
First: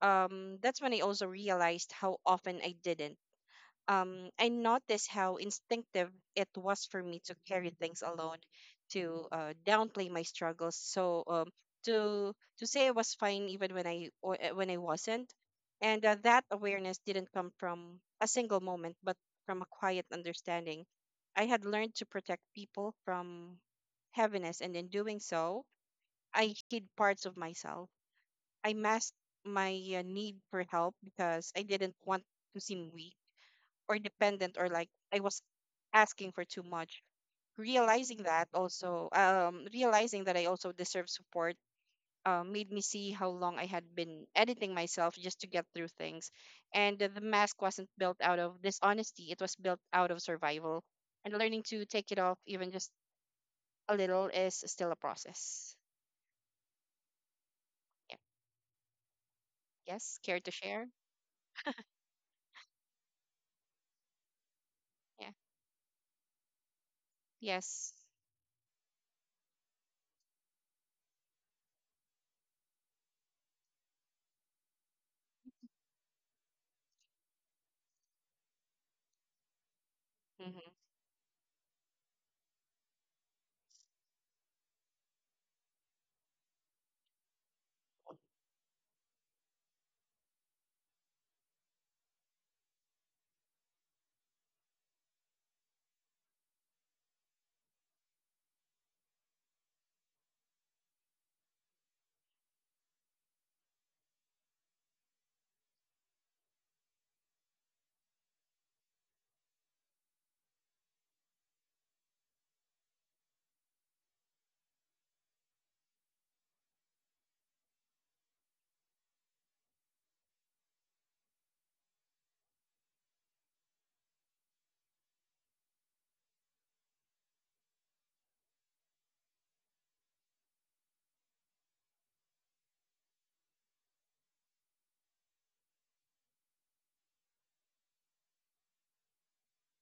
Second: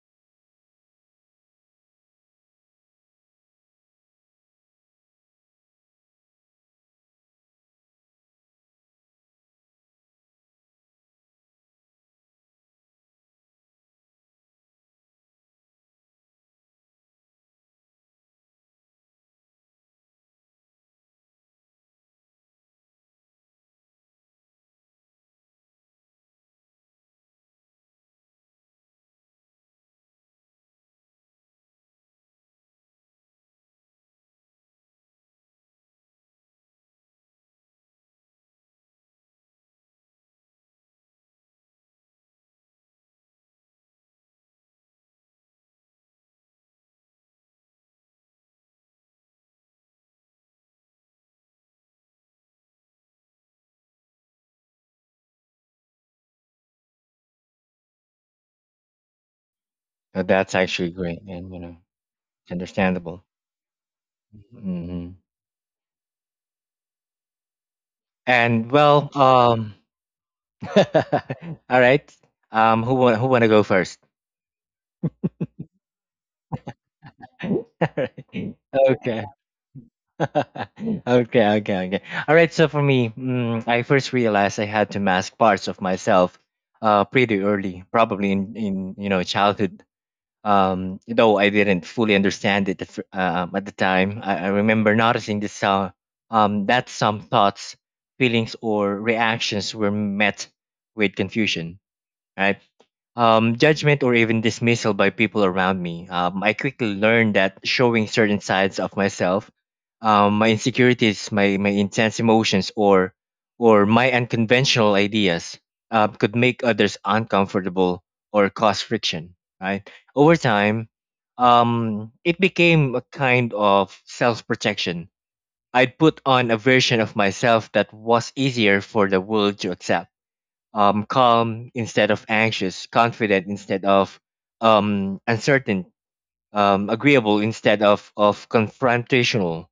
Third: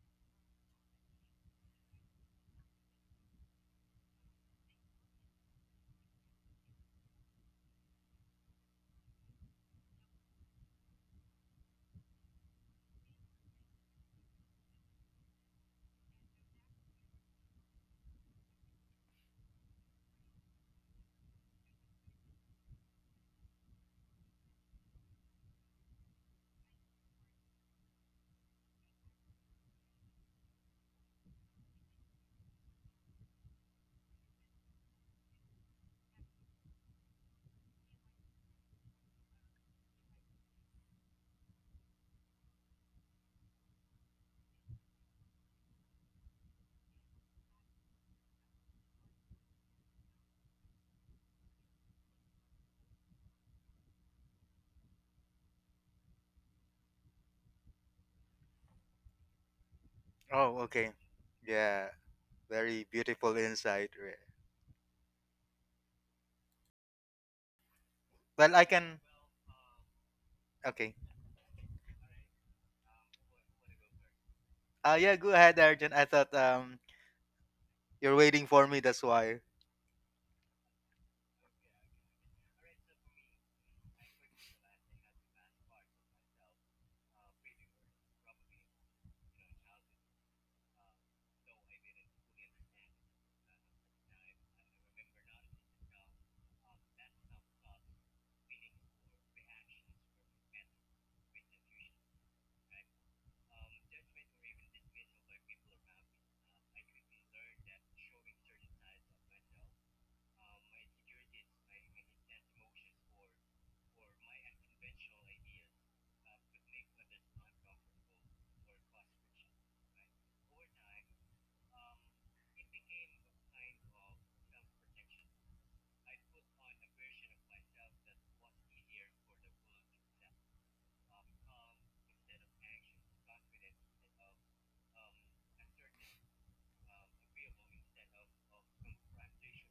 A: um, that's when I also realized how often I didn't. um, I noticed how instinctive it was for me to carry things alone, to uh, downplay my struggles. So um, to to say I was fine even when I or, uh, when I wasn't, and uh, that awareness didn't come from a single moment, but from a quiet understanding. I had learned to protect people from heaviness, and in doing so, I hid parts of myself. I masked my uh, need for help because I didn't want to seem weak or dependent or like I was asking for too much. Realizing that also, um, realizing that I also deserve support, uh, made me see how long I had been editing myself just to get through things. And the the mask wasn't built out of dishonesty, it was built out of survival. And learning to take it off, even just a little, is still a process. Yeah. Yes. Care to
B: That's
C: Oh,
A: share?
C: okay.
B: actually great, and you know,
C: Yeah, very
B: understandable.
C: beautiful insight. Re-
B: Hmm.
A: Yeah. Yes.
C: Well, I
B: And
C: can.
B: well, um,
C: Okay.
B: all right. Um, who want who want to go first?
C: Uh, yeah. Go ahead, Arjun. I thought um
B: All
C: you're waiting
B: right.
C: for me. That's
B: Okay.
C: why.
A: Mm-hmm.
B: Okay, okay, okay. All right. So for me, mm, I first realized I had to mask parts of myself, uh, pretty early, probably in in you know childhood. Um, though I didn't fully understand it at, fir- um, at the time. I, I remember noticing this uh, um that some thoughts, feelings, or reactions were met with confusion. Right, um, judgment or even dismissal by people around me. Um, I quickly learned that showing certain sides of myself, um, my insecurities, my, my intense emotions, or or my unconventional ideas uh, could make others uncomfortable or cause friction. Right, over time, um, it became a kind of self protection. I'd put on a version of myself that was easier for the world to accept, um, calm instead of anxious, confident instead of um, uncertain, um, agreeable instead of, of confrontational.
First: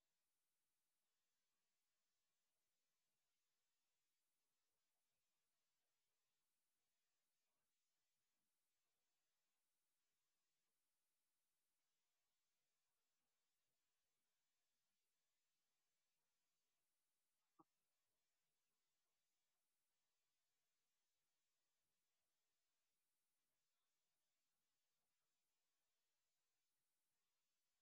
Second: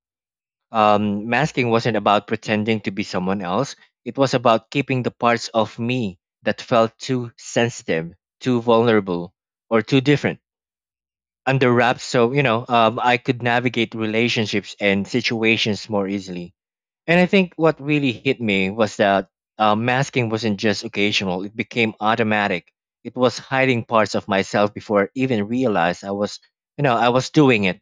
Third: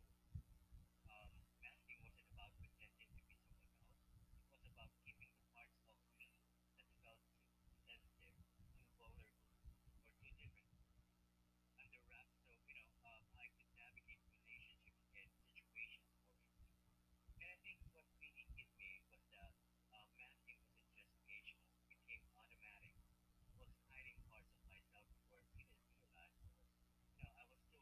B: Um, masking wasn't about pretending to be someone else, it was about keeping the parts of me that felt too sensitive, too vulnerable, or too different under wraps so you know um, I could navigate relationships and situations more easily. And I think what really hit me was that uh, masking wasn't just occasional, it became automatic. It was hiding parts of myself before I even realized I was, you know, I was doing it,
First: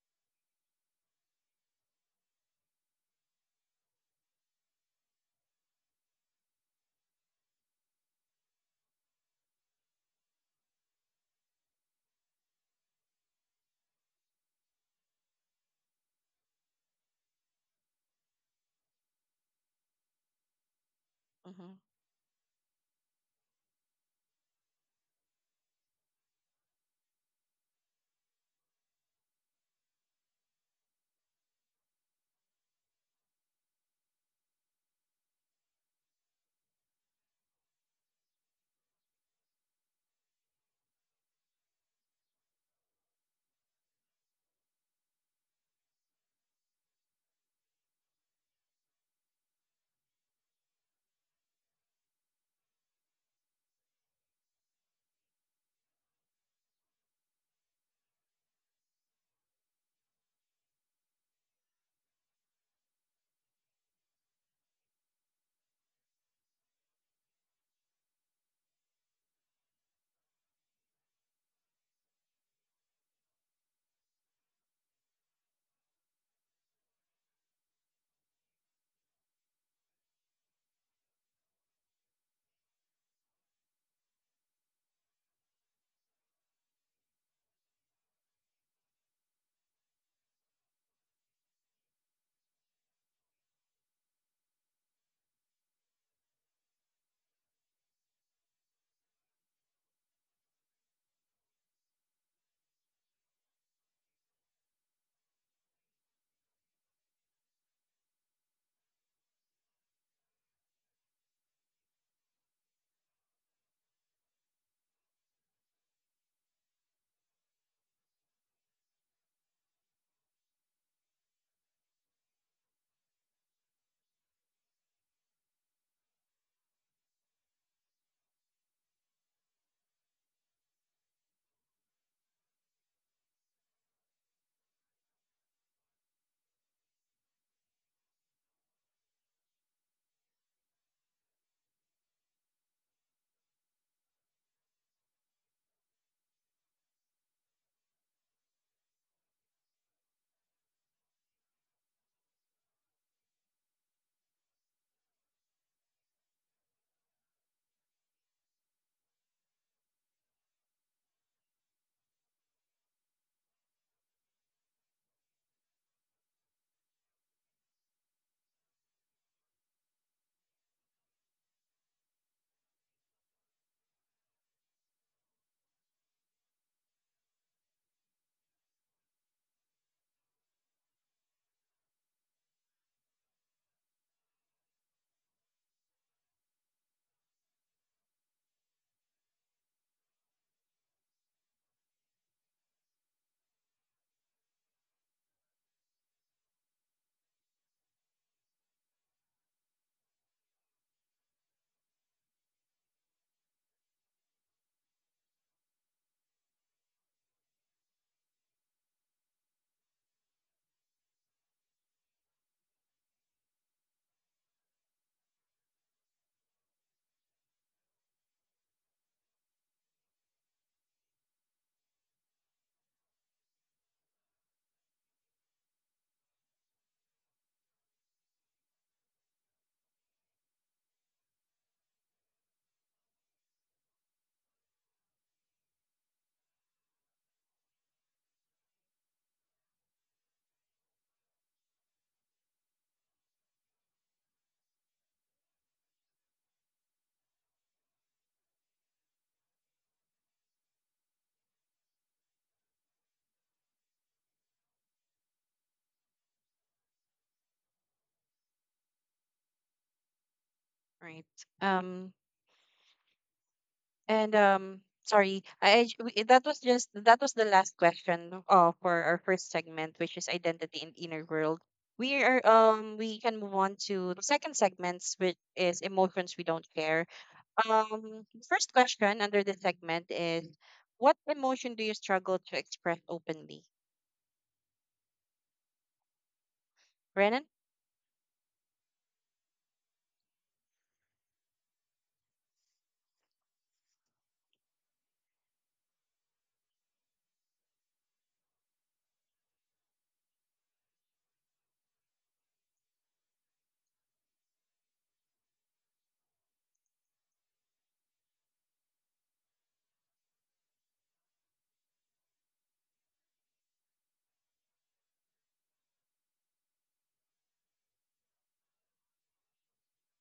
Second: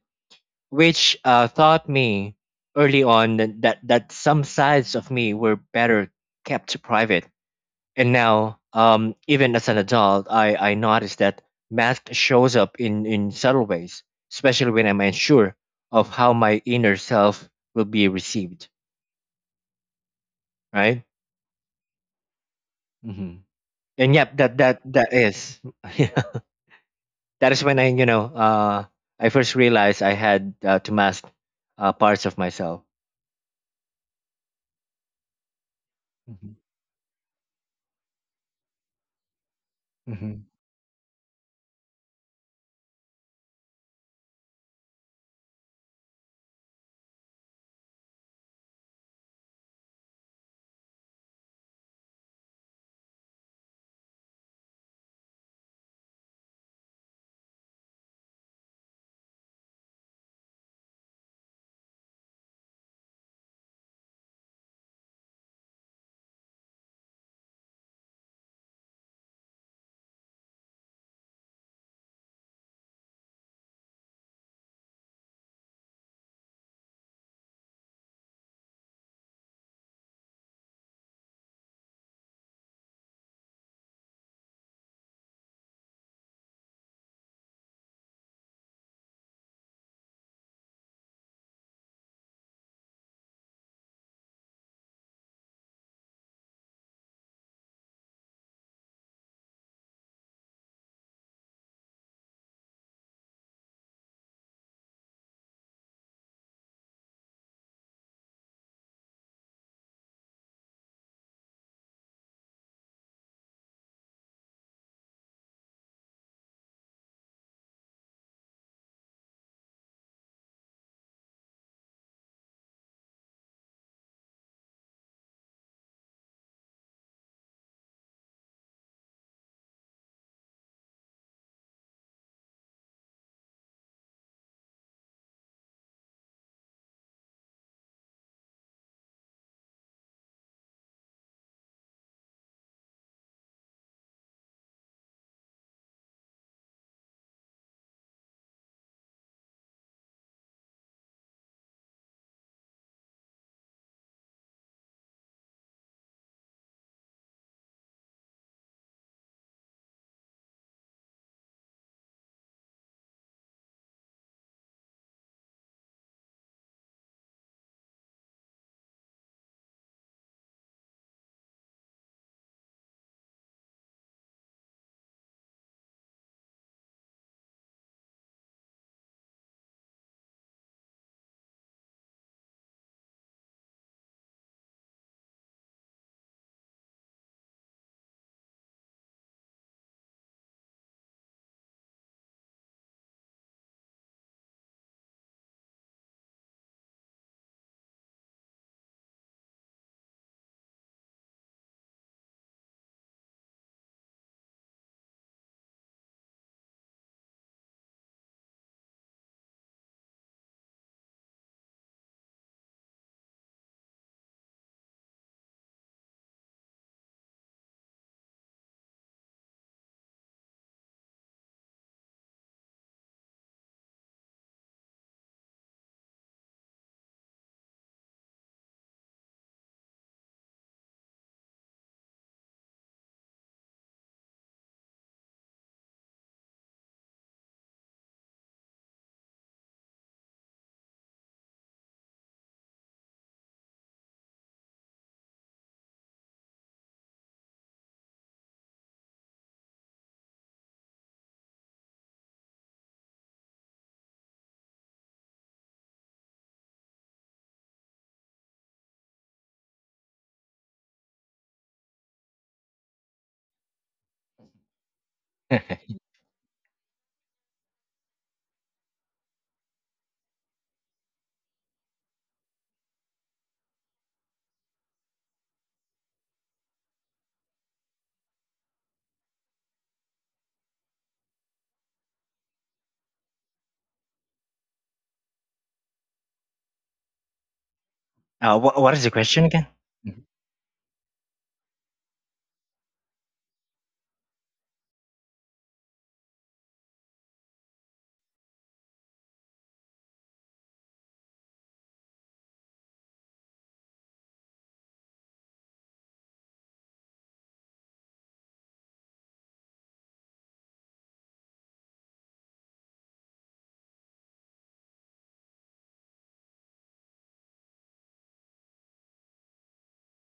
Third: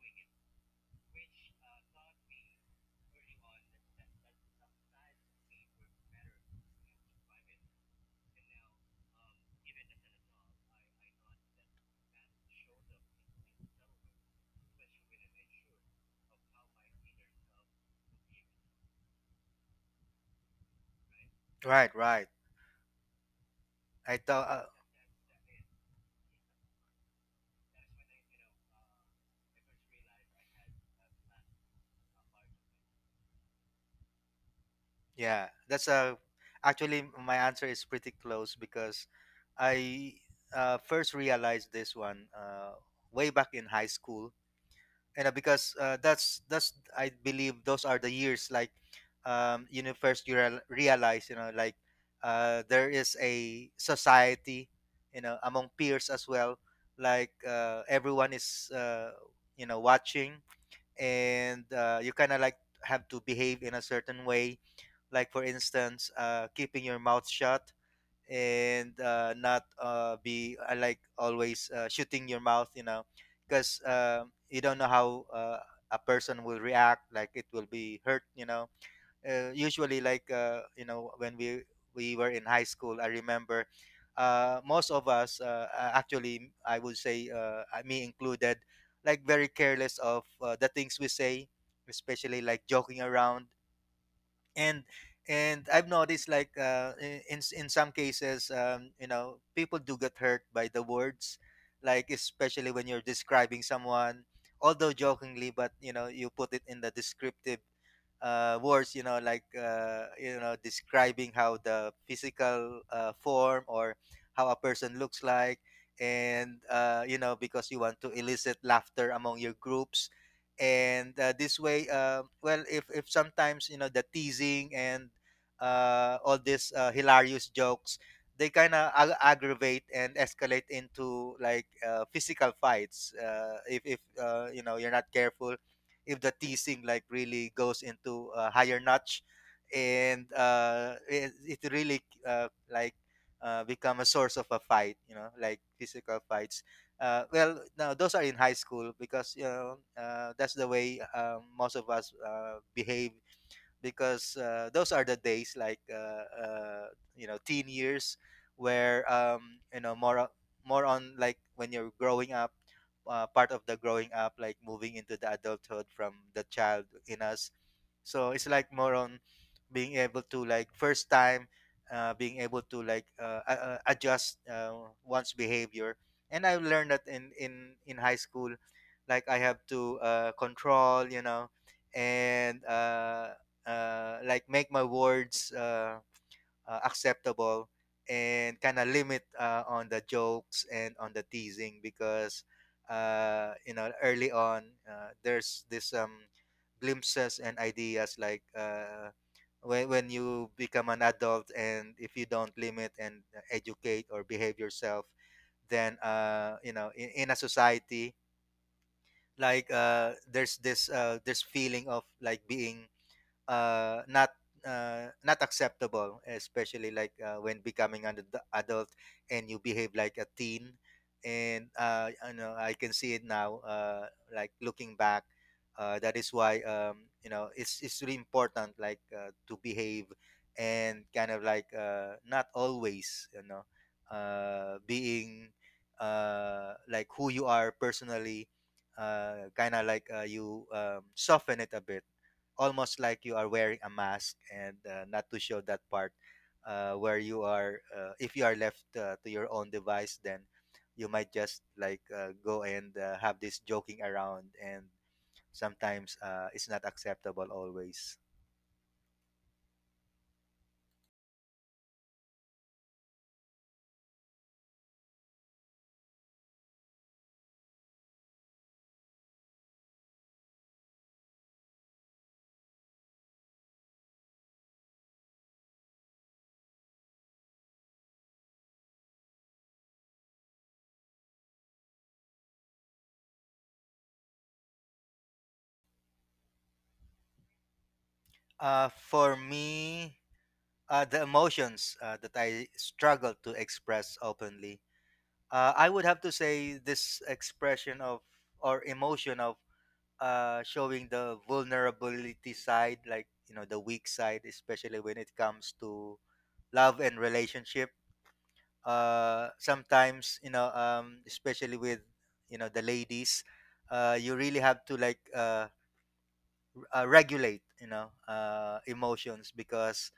B: which uh, taught me early on that, that, that some sides of me were better kept private. And now, um, even as an adult, I, I noticed that mask shows up in, in subtle ways, especially when I'm unsure of how my inner self will be received, right?
A: Mm-hmm.
C: Right, right.
B: Mhm. and
C: I
B: yep
C: thought.
B: that
C: Uh,
B: that that is yeah. that is when I you know uh I first realized I had uh, to mask uh, parts of myself.
C: yeah, that's uh,
B: Hmm.
C: actually my answer is pretty close because I
B: Hmm.
C: uh, first realized this one uh, way back in high school, you know, because uh, that's that's I believe those are the years, like um you know, first you real- realize, you know, like uh there is a society, you know, among peers as well. Like uh, everyone is uh, you know, watching, and uh, you kind of, like, have to behave in a certain way, like, for instance, uh, keeping your mouth shut, and uh, not uh, be uh, like always uh, shooting your mouth, you know, because um you don't know how uh, a person will react. Like, it will be hurt, you know. Uh, usually, like uh, you know, when we we were in high school, I remember uh, most of us, uh, uh, actually, I would say, uh, uh, me included, like, very careless of uh, the things we say, especially like joking around, and and I've noticed, like, uh, i- in s- in some cases, um, you know, people do get hurt by the words, like, especially when you're describing someone, although jokingly, but, you know, you put it in the descriptive uh, words, you know, like uh, you know, describing how the physical uh, form, or how a person looks like, and uh, you know, because you want to elicit laughter among your groups, and uh, this way, uh, well, if if sometimes, you know, the teasing and uh, all these uh, hilarious jokes, they kind of ag- aggravate and escalate into, like uh, physical fights uh, if if uh, you know, you're not careful, if the teasing, like, really goes into a higher notch, and uh, it, it really uh, like uh, become a source of a fight, you know, like physical fights. Uh, well, no, those are in high school because, you know, uh, that's the way uh, most of us uh, behave, because uh, those are the days, like uh, uh, you know, teen years, where um, you know, more o- more on, like, when you're growing up. Uh, part of the growing up, like, moving into the adulthood from the child in us. So it's like more on being able to, like, first time, uh, being able to, like uh, a- uh, adjust uh, one's behavior. And I learned that in in in high school, like, I have to uh, control, you know, and uh, uh, like, make my words uh, uh, acceptable, and kind of limit uh, on the jokes and on the teasing, because uh, you know, early on uh, there's this um glimpses and ideas, like uh, when, when you become an adult, and if you don't limit and educate or behave yourself, then uh, you know, in, in a society, like uh, there's this uh, this feeling of, like, being uh, not uh, not acceptable, especially, like uh, when becoming an ad- adult, and you behave like a teen. And uh, you know, I can see it now. Uh, like, looking back, uh, that is why, um, you know, it's it's really important, like uh, to behave, and kind of, like, uh, not always, you know, uh, being uh, like, who you are personally. Uh, kind of, like uh, you um, soften it a bit, almost like you are wearing a mask, and uh, not to show that part uh, where you are, uh, if you are left uh, to your own device, then you might just, like uh, go and uh, have this joking around, and sometimes uh, it's not acceptable always.
A: Right. Um. And um, sorry,
B: uh,
A: I I- we- that was just that was the last question uh, for our first segment, which is identity and inner world. We are um we can move on to the second segments, which is emotions we don't share. Um, the first question under this segment is, what emotion do you struggle to express openly, Brennan?
B: wha
C: Uh,
B: what is the
C: for
B: question again?
C: me,
B: Mhm.
C: uh, the emotions uh, that I struggle to express openly, uh, I would have to say this expression of, or emotion of, uh showing the vulnerability side, like, you know, the weak side, especially when it comes to love and relationship. Uh sometimes, you know, um especially with, you know, the ladies, uh you really have to, like uh, uh regulate, you know, uh emotions, because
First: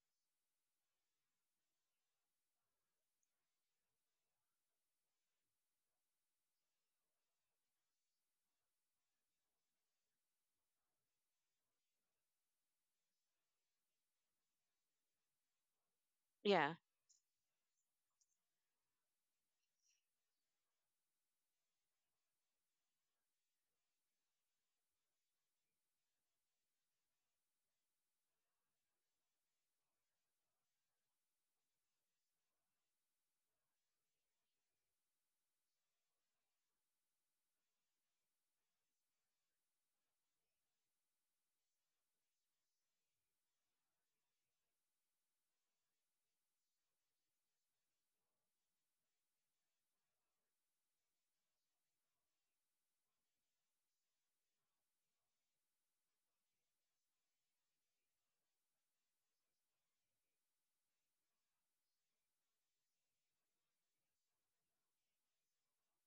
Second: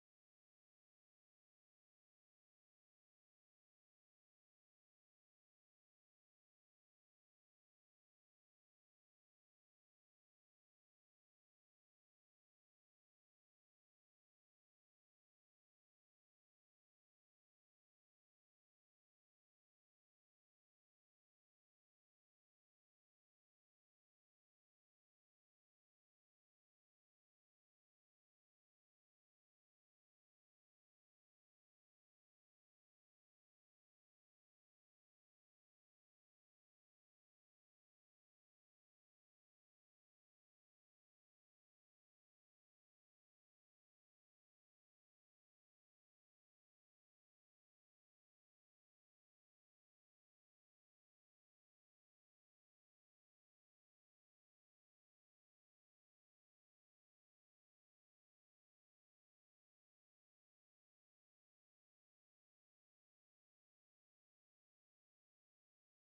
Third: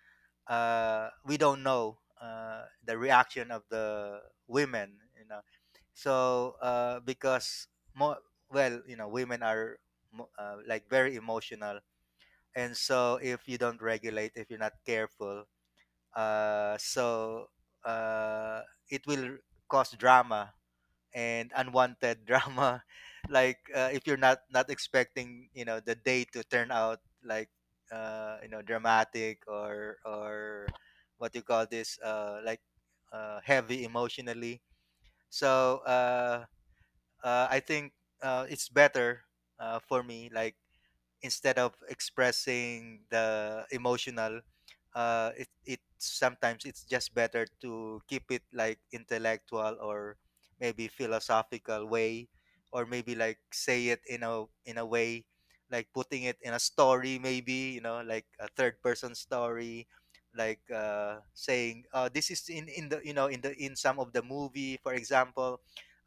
C: uh we don't know uh the reaction of the women, you know. So uh because, more, well, you know, women are mo- uh, like, very emotional, and so if you don't regulate, if you're not careful,
A: Yeah,
C: uh so uh it will cause drama, and unwanted drama, like uh, if you're not not expecting, you know, the day to turn out, like uh you know, dramatic, or or what you call this, uh like uh heavy emotionally. So uh uh I think uh it's better, uh for me, like, instead of expressing the emotional, uh it it sometimes, it's just better to keep it, like, intellectual, or maybe philosophical way, or maybe, like, say it in a in a way, like putting it in a story, maybe, you know, like a third person story, like uh saying, uh this is in in the, you know, in the, in some of the movie, for example.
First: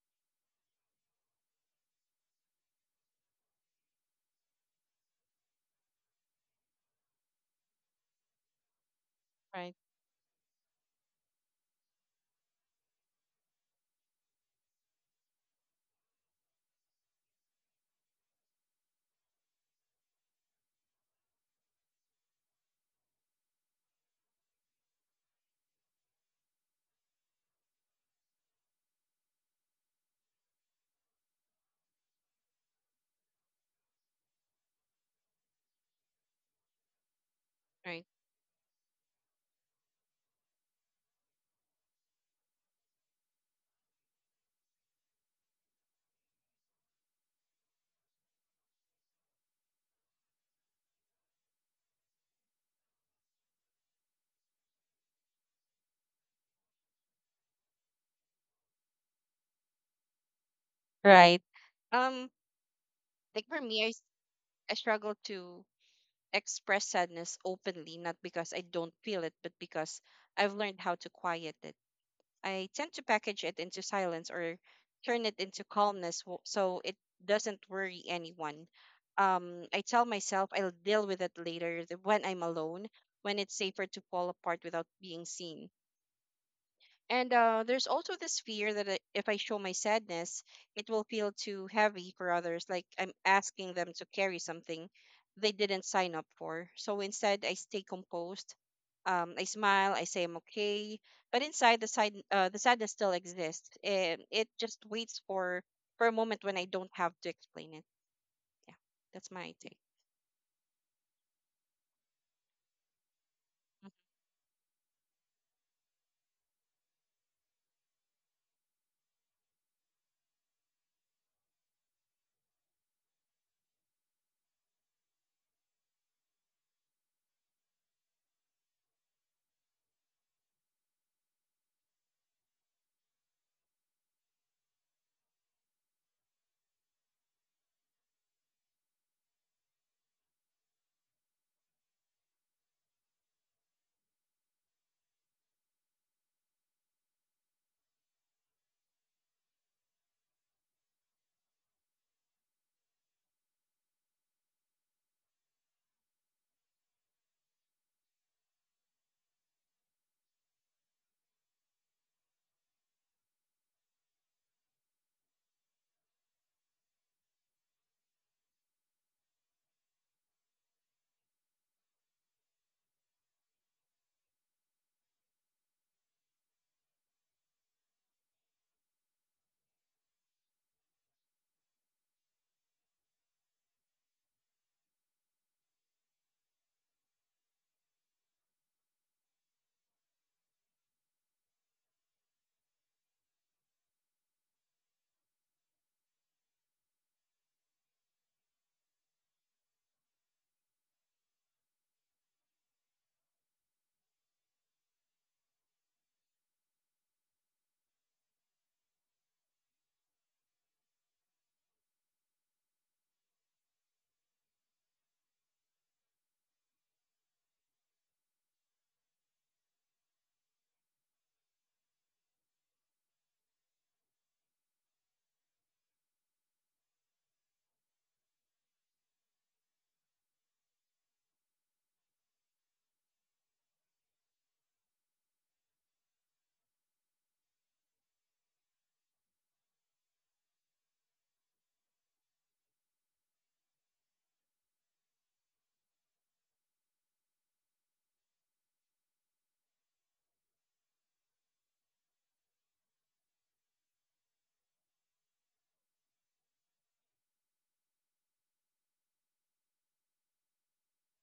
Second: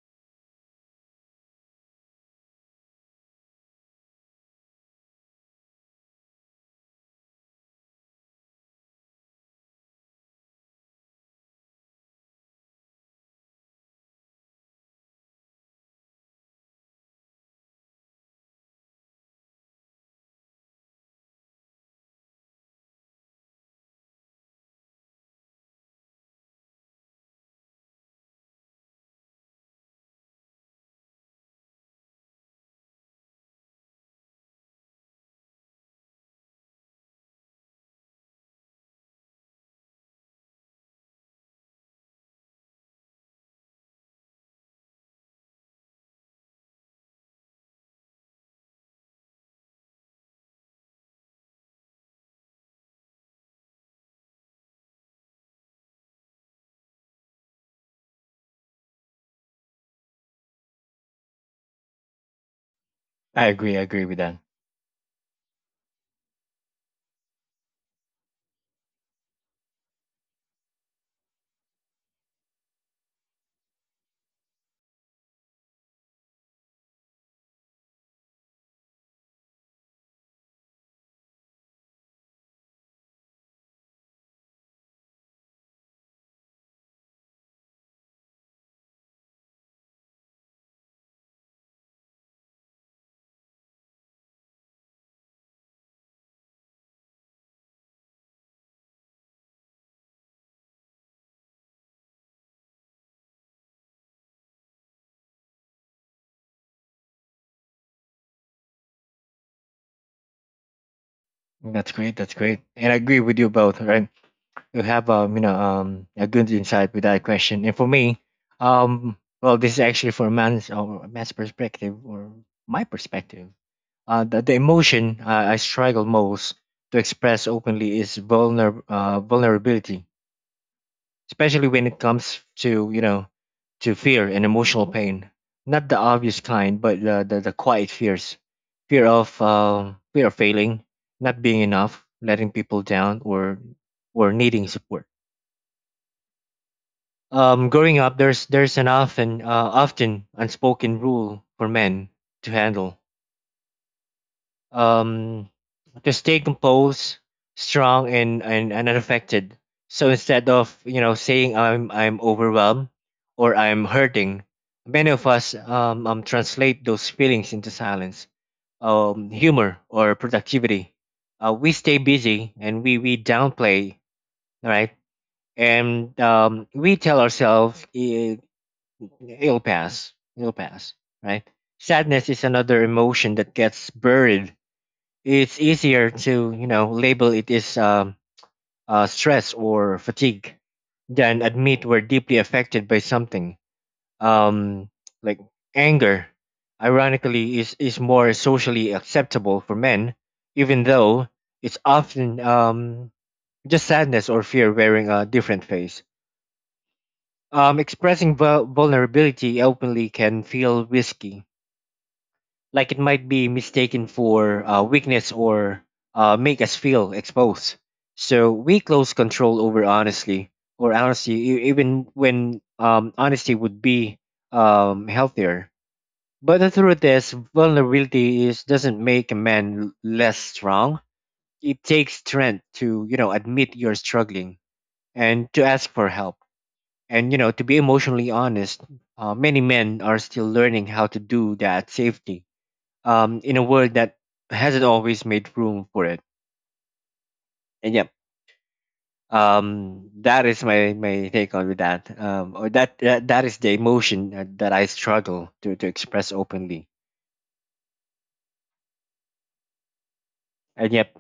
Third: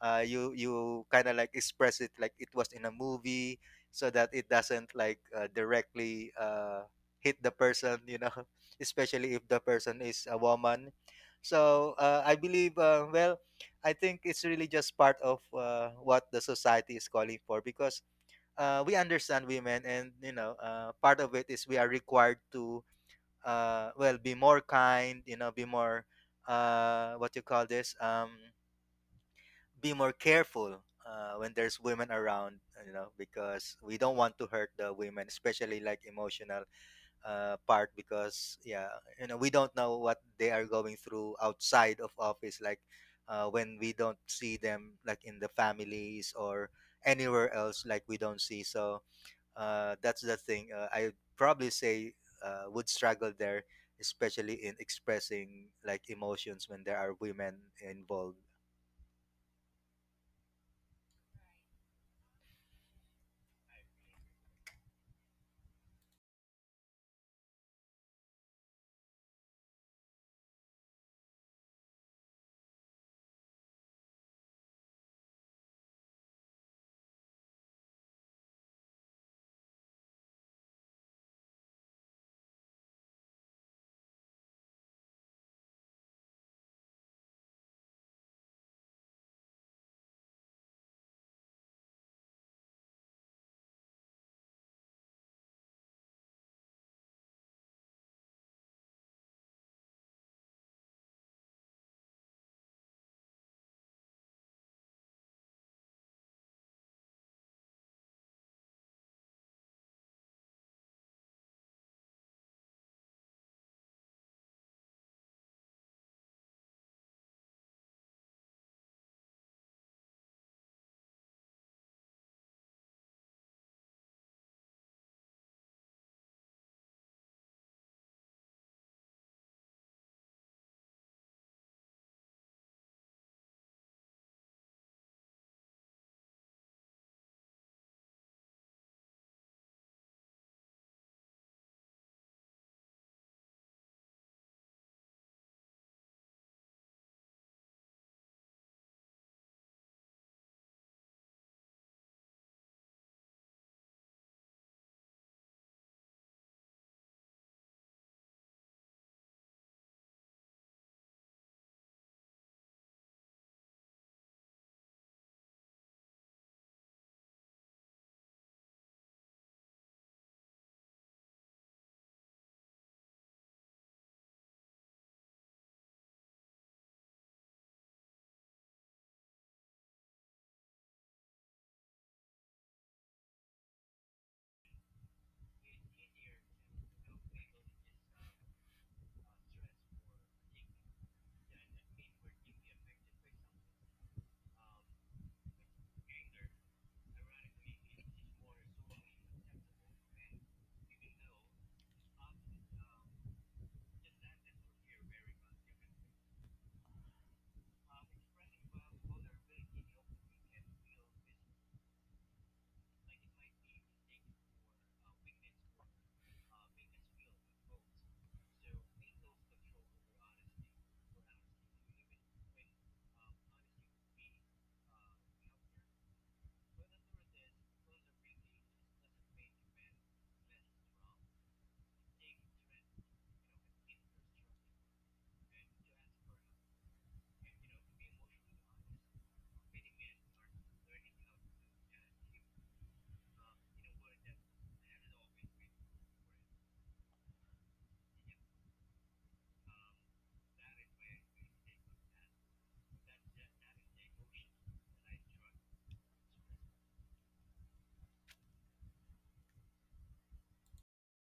C: uh you you kind of, like, express it like it was in a movie, so that it doesn't, like uh, directly uh, hit the person, you know. Especially if the
A: right,
C: person is a woman. So uh, I believe, uh, well, I think it's really just part of uh, what the society is calling for, because uh, we understand women, and, you know, uh, part of it is, we are required to uh, well, be more kind, you know, be more, uh, what you call this, um, be more careful uh, when there's women around, you know, because we don't want to hurt the women, especially, like, emotional uh, part,
A: right,
C: because, yeah, you know, we don't know what they are going through outside of office, like uh, when we don't see them, like, in the families or anywhere else, like, we don't see. So uh, that's the thing, uh, I probably say, uh, would struggle there, especially in expressing, like, emotions when there are women involved.
A: right. Um,
B: i
A: like for
B: agree i
A: me, I s-
B: agree with that.
A: I struggle to express sadness openly, not because I don't feel it, but because I've learned how to quiet it. I tend to package it into silence or turn it into calmness w- so it doesn't worry anyone. Um, I tell myself I'll deal with it later th- when I'm alone, when it's safer to fall apart without being seen. And uh, there's also this fear that I- if I show my sadness, it will feel too heavy for others, like I'm asking them to carry something they didn't sign up for. So instead, I stay composed. Um, I smile. I say I'm okay, but inside the side, uh, the sadness still exists, and it just waits for for a moment when I don't have to explain it. Yeah, that's my take.
B: That's great that's great and i agree with you both,
A: Mhm.
B: right? You have um you know um a good insight with that question. And for me, um well, this is actually for a man's or a man's perspective or my perspective. Uh, the, the emotion uh, I struggle most to express openly is vulner, uh, vulnerability, especially when it comes to, you know, to fear and emotional pain. Not the obvious kind, but the the, the quiet fears, fear of uh, fear of failing, not being enough, letting people down, or or needing support. Um, growing up, there's there's an often uh, often unspoken rule for men to handle. um, to stay composed, strong, and, and and unaffected. So instead of, you know saying I'm I'm overwhelmed or I'm hurting, many of us um, um translate those feelings into silence, um, humor, or productivity. Uh, we stay busy and we we downplay, right? And um, we tell ourselves, "I- It'll pass, it'll pass," right? Sadness is another emotion that gets buried. It's easier to, you know, label it as um, uh, stress or fatigue than admit we're deeply affected by something. Um, like anger, ironically, is, is more socially acceptable for men, even though it's often um, just sadness or fear wearing a different face. Um, expressing vul- vulnerability openly can feel risky, like it might be mistaken for uh, weakness or uh, make us feel exposed. So we close control over honesty, or honesty, e- even when um, honesty would be um, healthier. But the truth is, vulnerability is doesn't make a man l- less strong. It takes strength to, you know admit you're struggling and to ask for help, and, you know to be emotionally honest. Uh, many men are still learning how to do that safety um, in a world that hasn't always made room for it. And yeah, um, that is my, my take on with that. Um, or that, that that is the emotion uh, that I struggle to, to express openly. And yep,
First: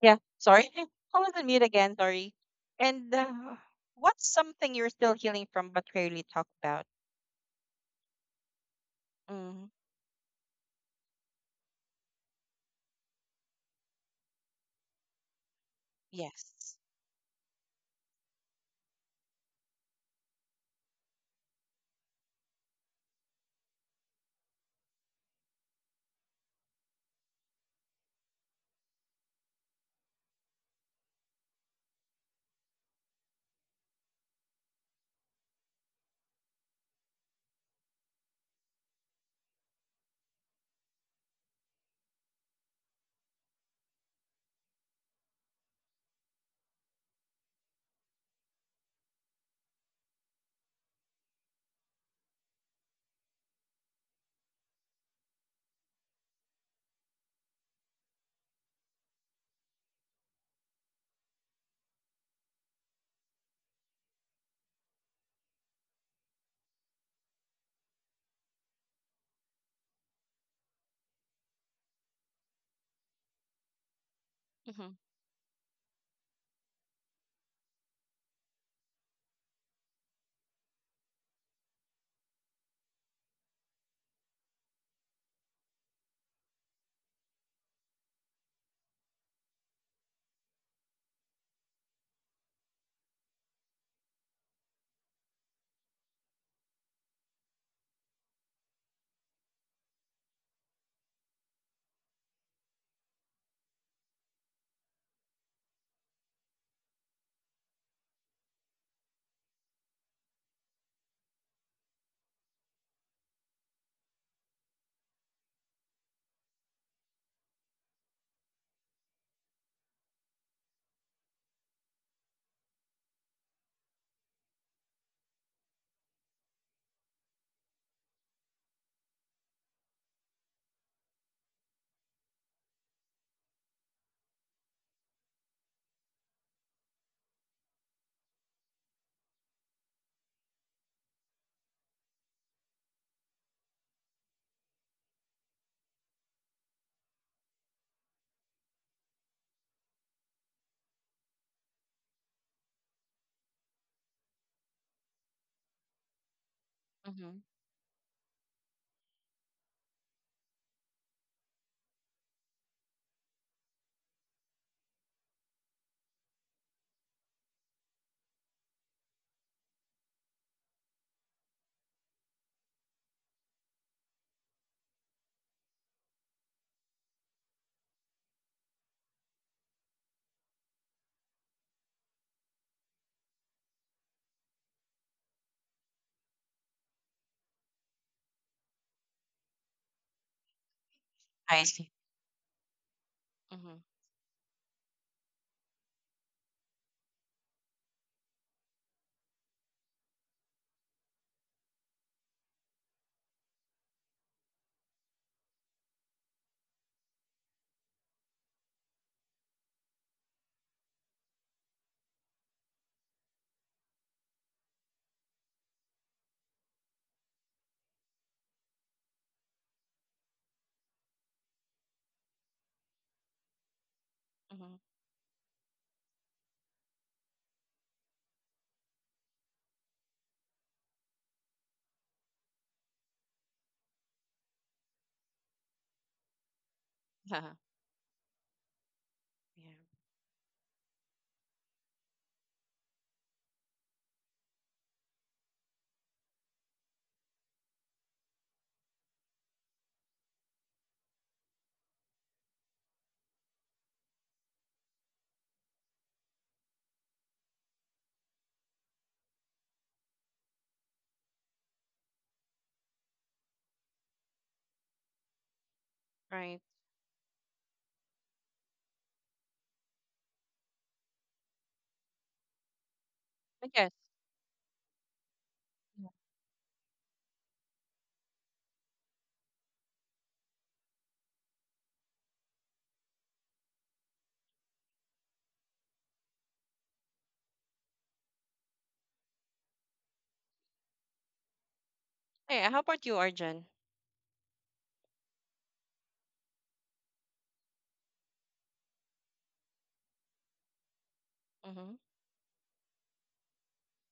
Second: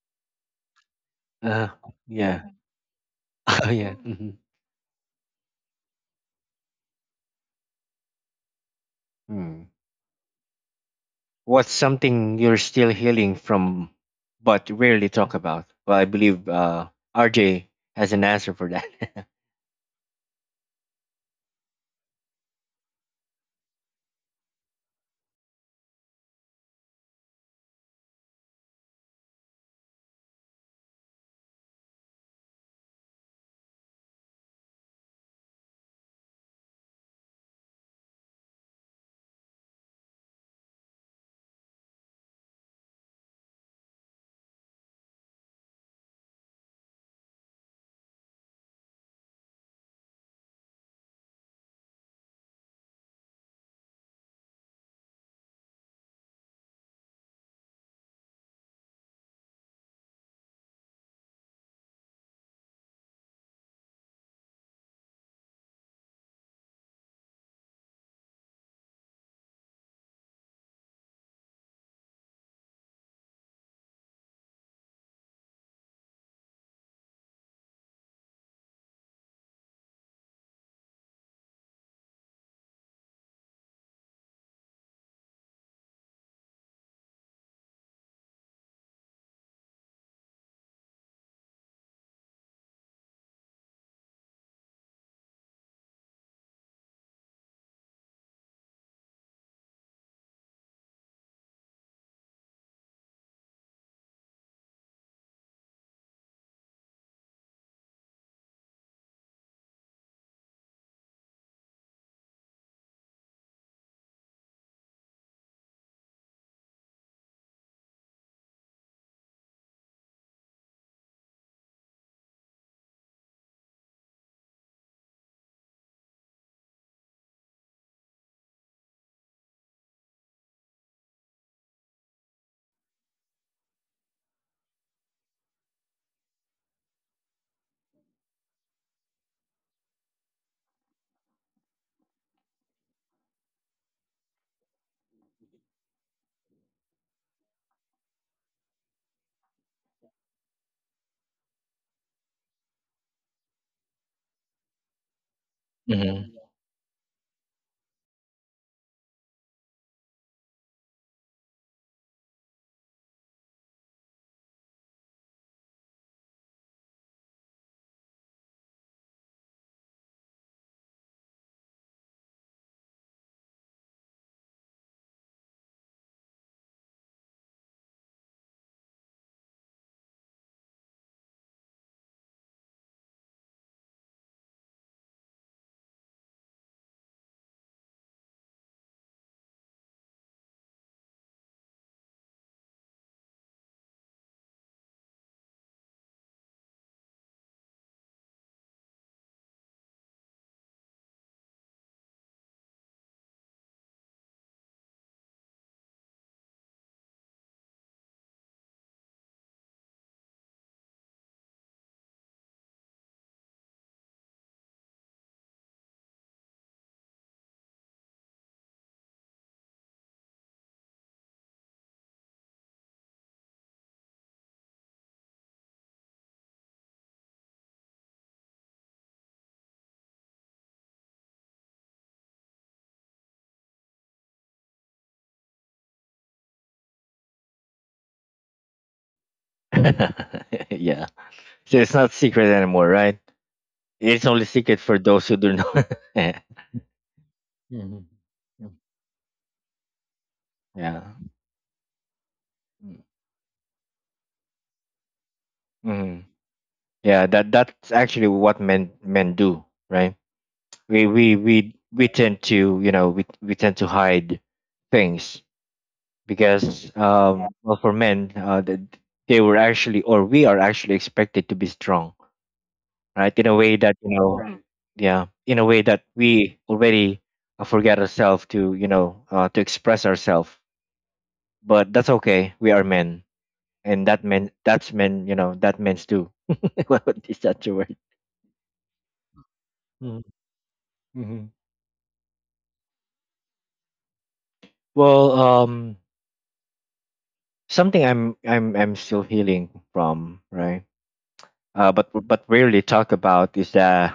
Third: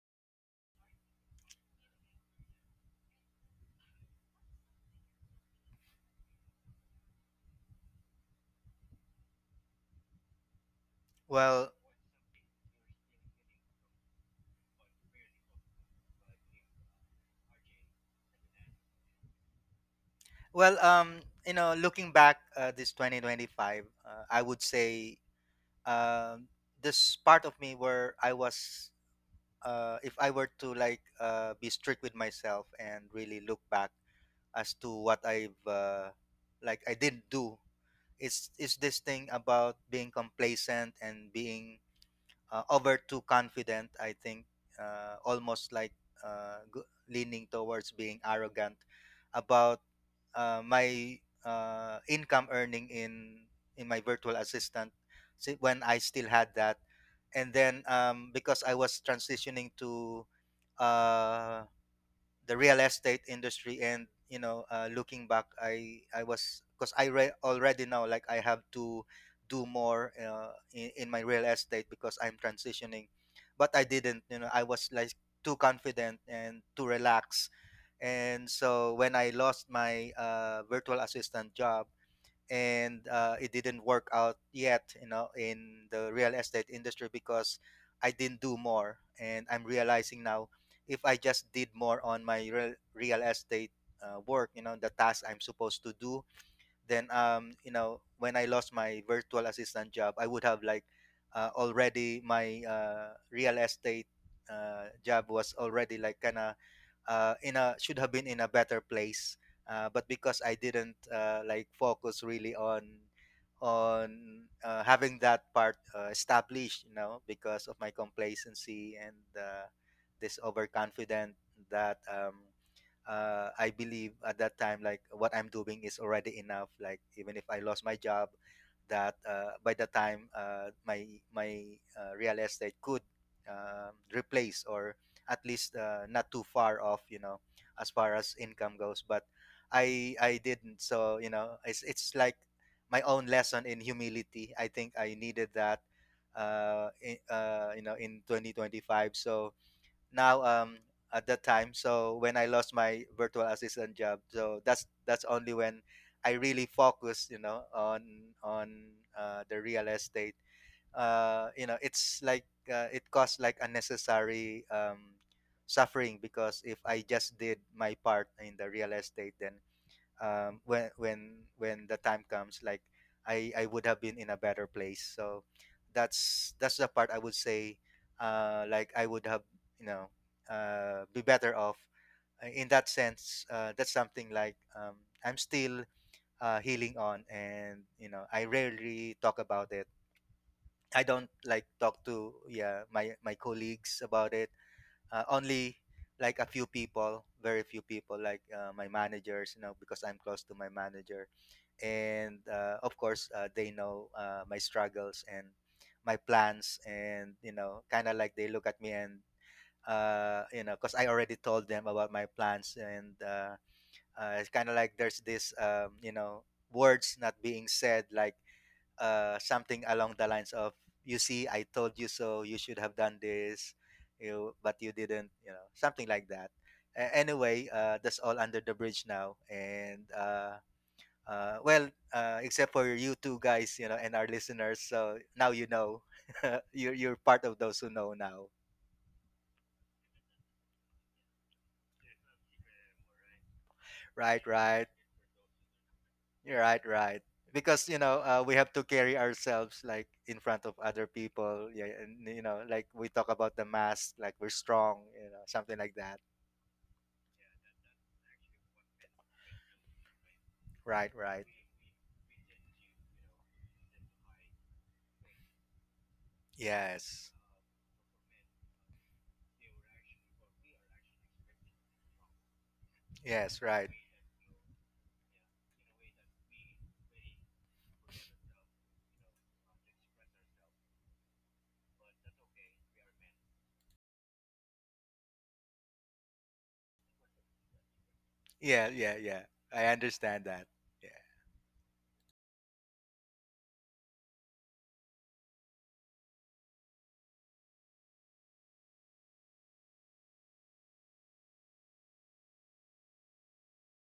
A: Yeah, sorry, I was on mute
B: uh,
A: again. Sorry.
B: yeah,
A: And uh,
B: yeah.
A: what's
B: Mhm.
A: something you're still healing from but rarely talk about?
B: Hmm.
A: Mm,
B: What's
C: well
B: something you're still healing from, but rarely talk about? Well, I believe
A: yes.
B: uh, R J has an answer for that.
C: Well, um, you know, looking back, uh, this twenty twenty-five, uh, I would say, um this part of me where I was, uh, if I were to, like uh, be strict with myself and really look back as to what I've uh, like, I didn't do, it's, is this thing about being complacent and being uh, over too confident, I think, uh, almost like uh, g- leaning towards being arrogant about uh, my uh, income earning in in my virtual assistant, si- when I still had that. And then, um, because I was transitioning to uh, the real estate industry, and, you know, uh, looking back, i i was, because I re- already know, like, I have to do more uh, in, in my real estate because I'm transitioning. But I didn't, you know, I was,
A: Mm-hmm.
C: like, too confident and too relaxed. And so when I lost my uh, virtual assistant job, and uh, it didn't work out yet, you know, in the real estate industry, because I didn't do more. And I'm realizing now, if I just did more on my real, real estate uh, work, you know, the task I'm supposed to do, then um you know, when I lost my virtual assistant job, I would have, like, uh, already, my uh, real estate uh, job was already, like, kind of uh, in a, should have been in a better place. Uh, but because I didn't uh, like, focus really on on uh, having that part uh, established, you know, because of my complacency and uh, this overconfident that, um, uh, I believe at that time, like, what I'm doing is already enough. Like, even if I lost my job, that, uh, by the time uh, my my uh, real estate could uh, replace, or at least, uh, not too far off, you know, as far as income goes. But I I didn't. So, you know, it's it's like my own lesson in humility. I think I needed that, uh, in, uh, you know, in twenty twenty-five. So now um at that time, so when I lost my virtual assistant job, so that's that's only when
B: Mhm.
C: I really focus,
A: Mm-hmm.
C: you know, on on uh, the real estate. Uh you know, it's like uh, it costs like unnecessary um suffering, because if I just did my part in the real estate, then um, when when when the time comes, like I I would have been in a better place. So that's that's the part I would say, uh, like I would have, you know, uh, be better off. Uh, in that sense, uh, that's something like, um, I'm still uh, healing on, and you know, I rarely talk about it. I don't
A: I
C: like
A: see.
C: talk to, yeah, my my
A: Mm-hmm.
C: colleagues about it. Uh, only like a few people, very few people, like uh, my managers, you know, because I'm close to my manager. And uh, of course, uh, they know uh, my struggles and my plans, and you know, kind of like they look at me. And uh, you know, because I already told them about my plans, and uh, uh, it's kind of like there's this, um, you know, words not being said, like uh, something along the lines of, "You see, I told you so. You should have done this, you,
A: Mm-hmm.
C: but you didn't." You know, something like that. A- anyway, uh, that's all under the bridge now. And uh, uh, well, uh, except for you two guys, you know, and our listeners. So now you know. you're you're part of those who know now.
A: Yeah.
B: Yeah. So it's not secret anymore, right? It's only
C: Right,
B: secret
C: right.
B: for those who do not.
C: You're right, right. Because you
B: Mhm.
C: know, uh, we have
B: Mm.
C: to carry ourselves like in front of
B: Yeah.
C: other people. Yeah, and you know, like
B: Mm.
C: we talk about the mask, like we're strong. You know, something like
B: Mm-hmm.
C: that.
B: Yeah, that that's actually what men men do, right? We
C: Right,
B: we
C: right.
B: we we tend to, you know we we tend to hide things,
A: Right.
B: because
C: Yes,
B: um well, for men, uh that they were actually or we are actually expected to be strong, right? In a
C: yes,
A: I
B: way
C: right.
A: guess.
B: that, you know right. Yeah, in a way that
A: Yeah.
B: we already uh, forget ourselves to, you know uh, to express ourselves, but that's okay. We are men, and that meant that's meant you know that meant too. What is that, the word?
C: Yeah, yeah, yeah. I understand that. Yeah.
B: Mm-hmm.
A: Hey, how about you, Arjun?
B: Well, um, something I'm I'm I'm still healing from, right? Uh,
A: Mm-hmm.
B: but but rarely talk about is the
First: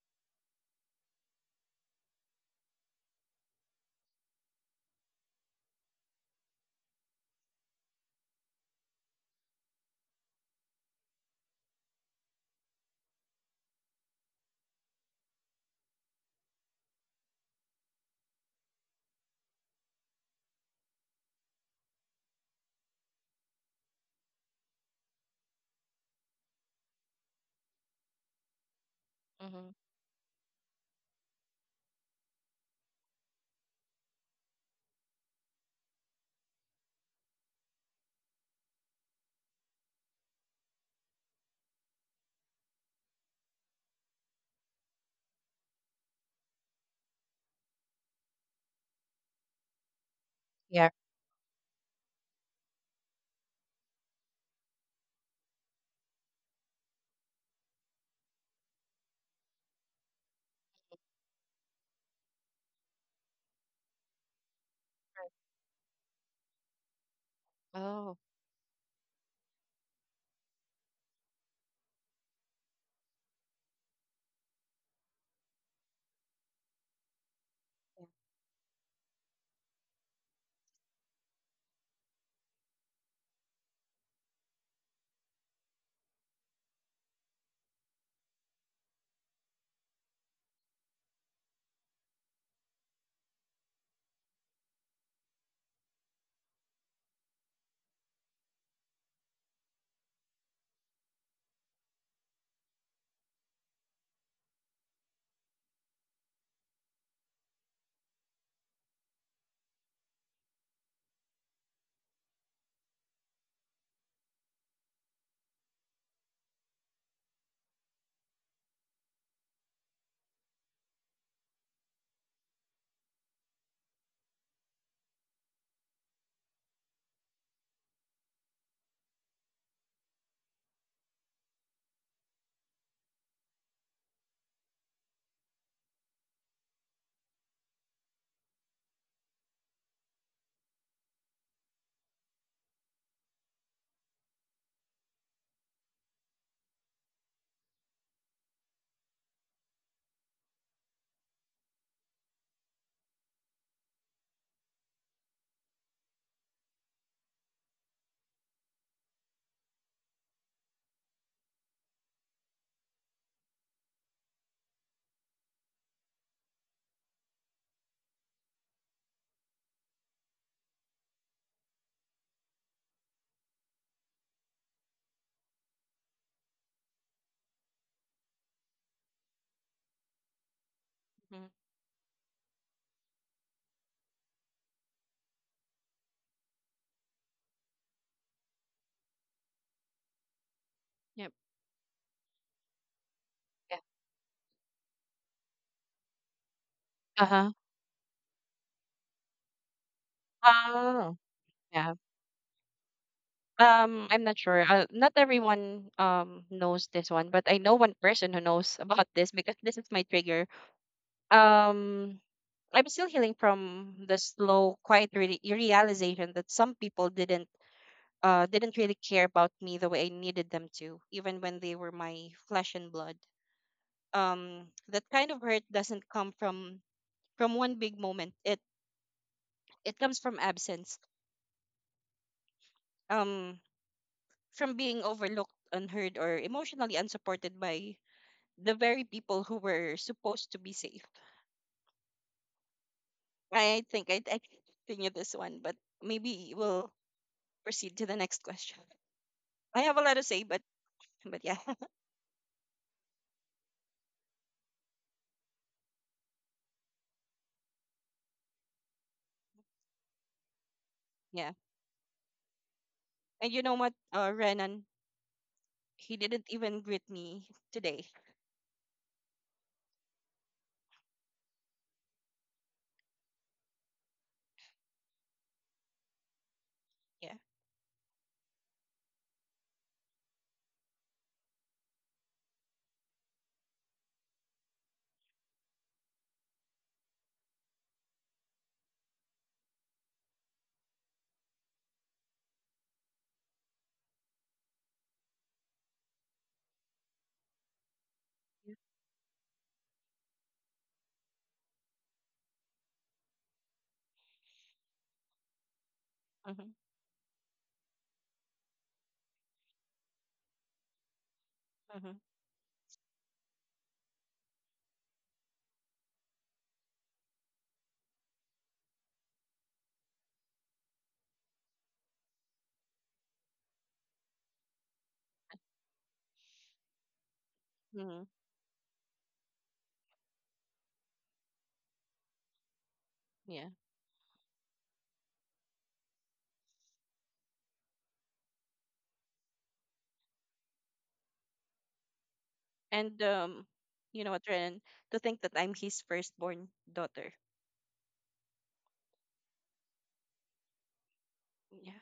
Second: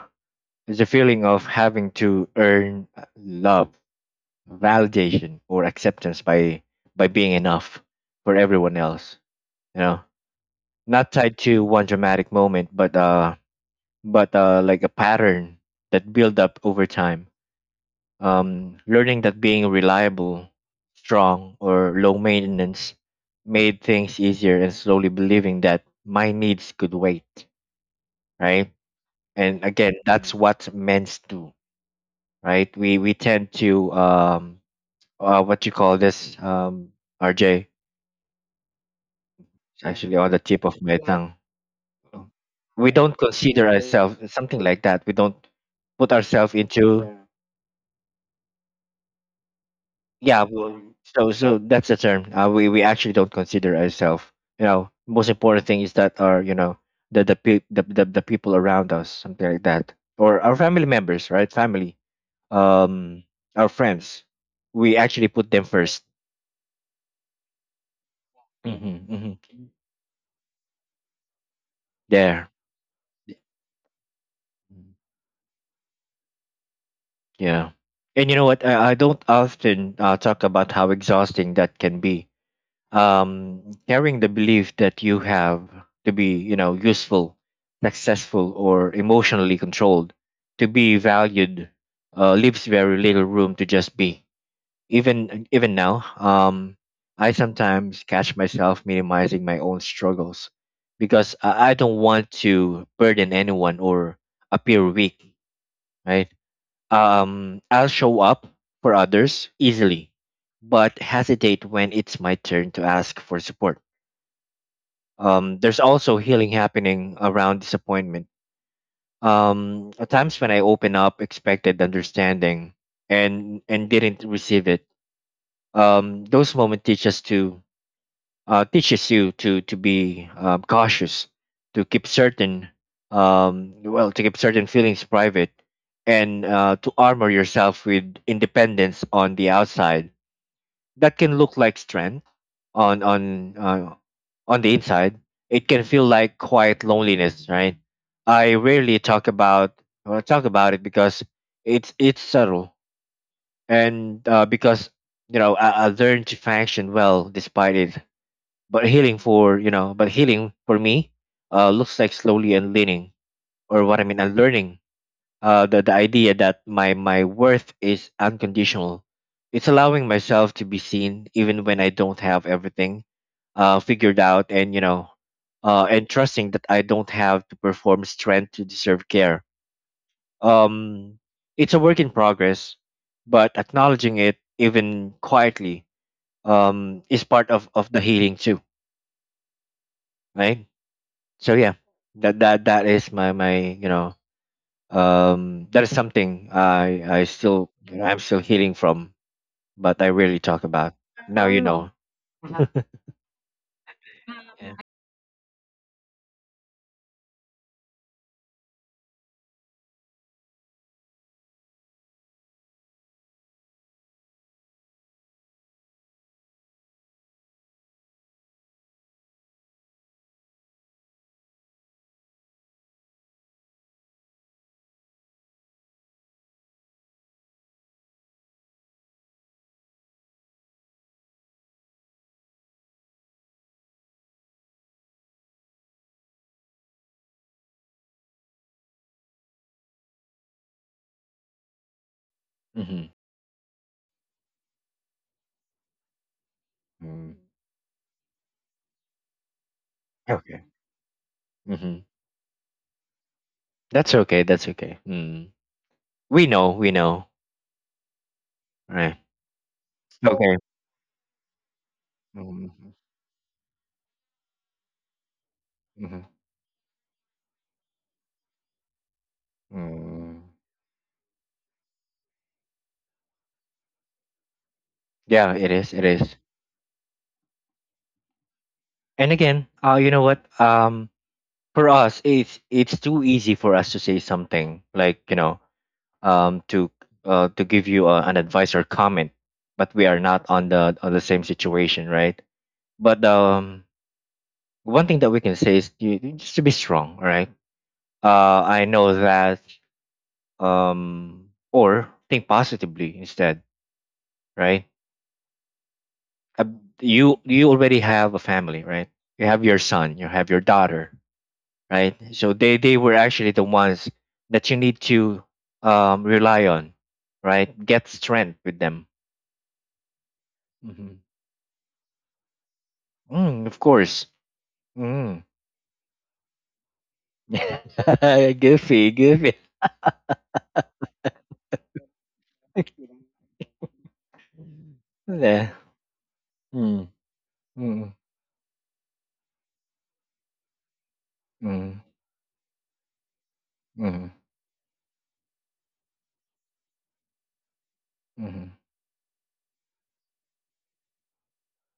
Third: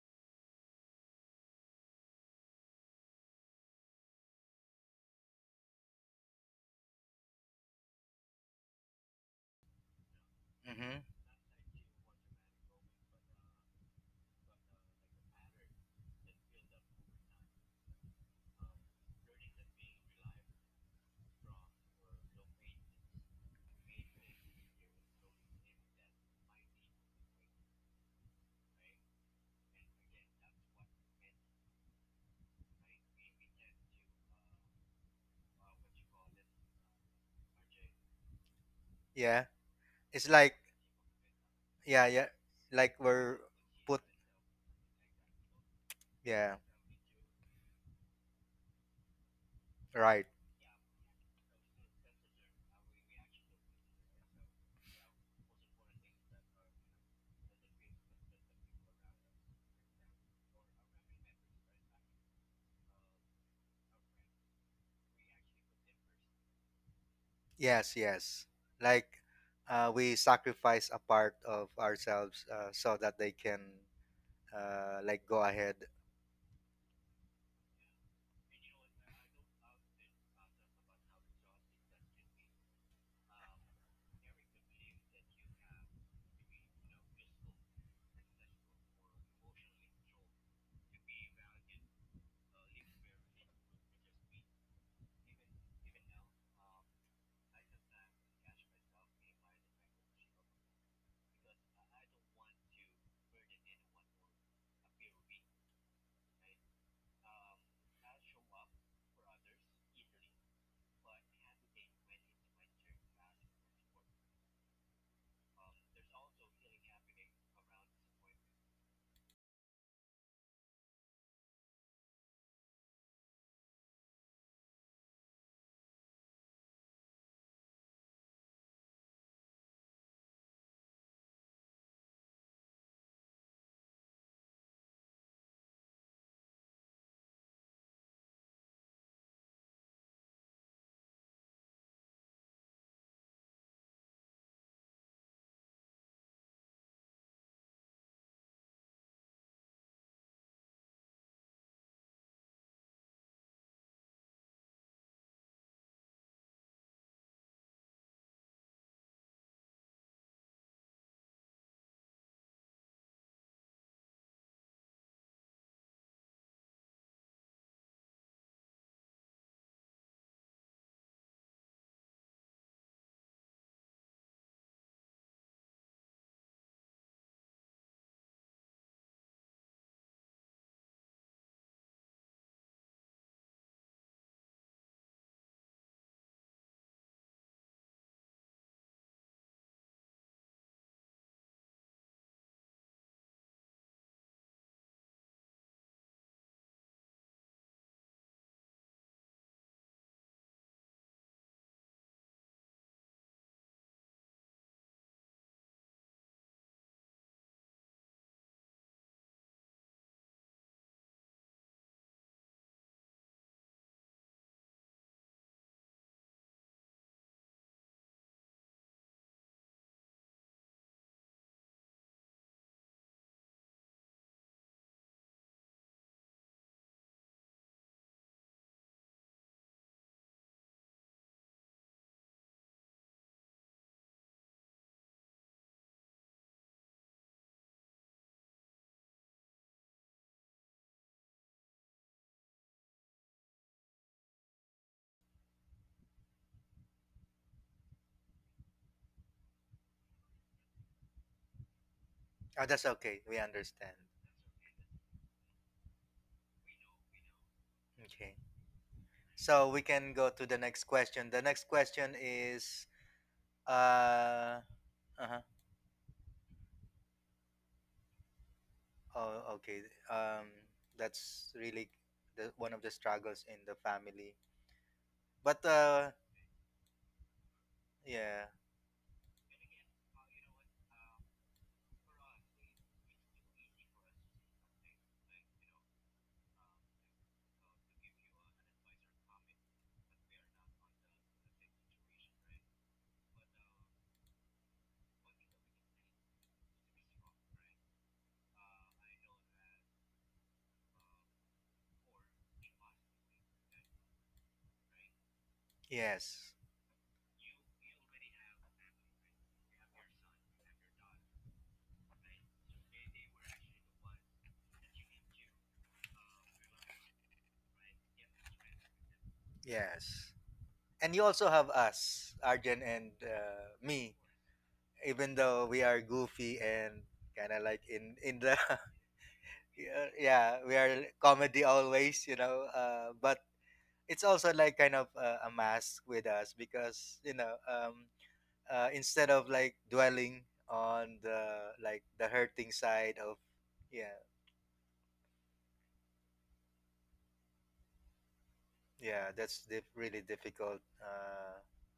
B: is the feeling of having to earn love, validation, or acceptance by by being enough for everyone else. You know, not
C: Mm-hmm.
B: tied to one dramatic moment, but uh, but uh, like a pattern that build up over time. Um, learning that being reliable, strong, or low maintenance made things easier, and slowly believing that my needs could wait, right? And
A: Mm-hmm.
B: again, that's, Mm-hmm, what men's do, right? We we tend to um uh, what you call this, um R J,
C: Yeah.
B: it's actually
C: It's
B: on the
C: like,
B: tip of my tongue.
C: yeah, yeah.
B: We
C: Like
B: don't
C: we're
B: consider
C: put.
B: ourselves something like that. We don't put ourselves
C: Yeah.
B: into.
C: Right.
B: Yeah, well,
A: Yeah.
B: so so that's the term. Uh, we we actually don't consider ourselves, you know. Most important thing is that are, you know, the the, pe- the the the people around us, something like that, or our family members, right? Family, um our friends, we actually put them first.
C: Yes,
A: Oh.
C: yes. Like
B: Mm-hmm, mm-hmm.
C: uh, we sacrifice a part of ourselves,
B: There,
C: uh, so that they can, uh, like go ahead.
B: yeah, and you know what, I, I don't often uh, talk about how exhausting that can be, um, carrying the belief that you have to be, you know useful, successful, or emotionally controlled to be valued. Uh, leaves very little room to just be. Even even now, um, I sometimes catch myself minimizing my own struggles, because i I don't want to burden anyone or appear weak, right. um, I'll show up for others easily, but hesitate when it's my turn to ask for support. Um, there's also healing happening around disappointment. Um, at times when I open up, expected understanding, and and didn't receive it. Um, those moments teach us to uh, Teaches you to to be, um, cautious, to keep certain um, well to keep certain feelings private, and uh, to armor yourself with independence on the outside. That can look like strength on on uh, on the inside. It can feel like quiet loneliness, right? I rarely talk about or talk about it because it's it's subtle, and uh, because, you know I, I learned to function well despite it. But healing for you know, but healing for me uh, looks like slowly unlearning, or what I mean, unlearning uh, the the idea that my my worth is unconditional. It's allowing myself to be seen even when I don't have everything uh, figured out, and, you know uh, and trusting that I don't have to perform strength to deserve care. Um,
A: Mm-hmm.
B: it's a work in progress, but acknowledging it, even quietly, um, is part of, of the healing too, right?
A: Yep.
B: So yeah, that that that is my my
A: Yeah.
B: you know um, that is something I I
A: Uh-huh.
B: still you know, I'm still healing from, but I rarely talk about.
A: Oh.
B: Now you know.
A: Yeah. Um, I'm not sure.
B: Yeah.
A: Uh, not everyone um knows this one, but I know one person who knows about this because this is my trigger. Um, I'm still healing from the slow, quiet re realization that some people didn't uh, didn't really care about me the way I needed them to, even when they were my flesh and blood. Um, that kind of hurt doesn't come from from one big moment. It it comes from absence, um, from being overlooked, unheard, or emotionally unsupported by the very people who were supposed to be safe.
B: Mm-hmm.
A: I think I I can continue this one, but maybe we'll
B: Mm.
A: proceed to the next question. I have a lot to say, but
B: Okay.
A: but yeah,
B: Mm-hmm.
C: Oh, that's okay. We understand.
B: That's okay. That's okay. Mm. We know, we know.
C: Okay.
B: Right.
C: So we can go to
B: Okay.
C: the next question. The
A: yeah.
C: next question is
B: Mm-hmm.
A: And you know what, uh,
C: uh
A: Renan,
C: uh-huh.
A: he didn't even greet me today.
C: Oh, okay.
B: Mm-hmm.
C: Um that's really the one of the struggles in the family.
B: Yeah,
C: But
B: it is. It
C: uh
B: is.
A: Yeah.
C: yeah.
B: And again, uh, you know what? Um, for us, it's it's too easy for us to say something like, you know, um, to uh, to give you uh, an advice or comment, but we are not on the on the same situation, right? But um, one thing that we can say is, you, you just to be strong, all right? Uh, I know that um, or think positively instead, right?
C: Yes.
B: uh,
A: Mhm.
B: you you already have a family, right? You have your son, you have your daughter,
A: Mhm.
B: right? So they they were actually the ones that you need to um, rely on, right? Get strength with them.
C: Yes. And
B: Hmm.
C: you also have us, Arjun, and
B: Mm,
C: uh,
B: of
C: me.
B: course.
C: Even
B: Mm.
C: though we are goofy and kind of like in
A: Mhm.
C: in the
B: Goofy, goofy.
C: yeah, yeah, we are comedy always, you know, uh, but
A: Yeah.
C: it's also like kind of uh, a
B: Yeah.
C: mask with us,
B: Mm,
C: because you know, um,
B: mm,
C: uh, instead of like dwelling on the,
B: mm,
C: like the hurting side
A: And
C: of,
A: um,
C: yeah,
A: you know
B: mm,
A: what, Ren? To think that I'm his firstborn daughter.
B: mm,
C: yeah, that's dif- really difficult, uh,
A: Yeah.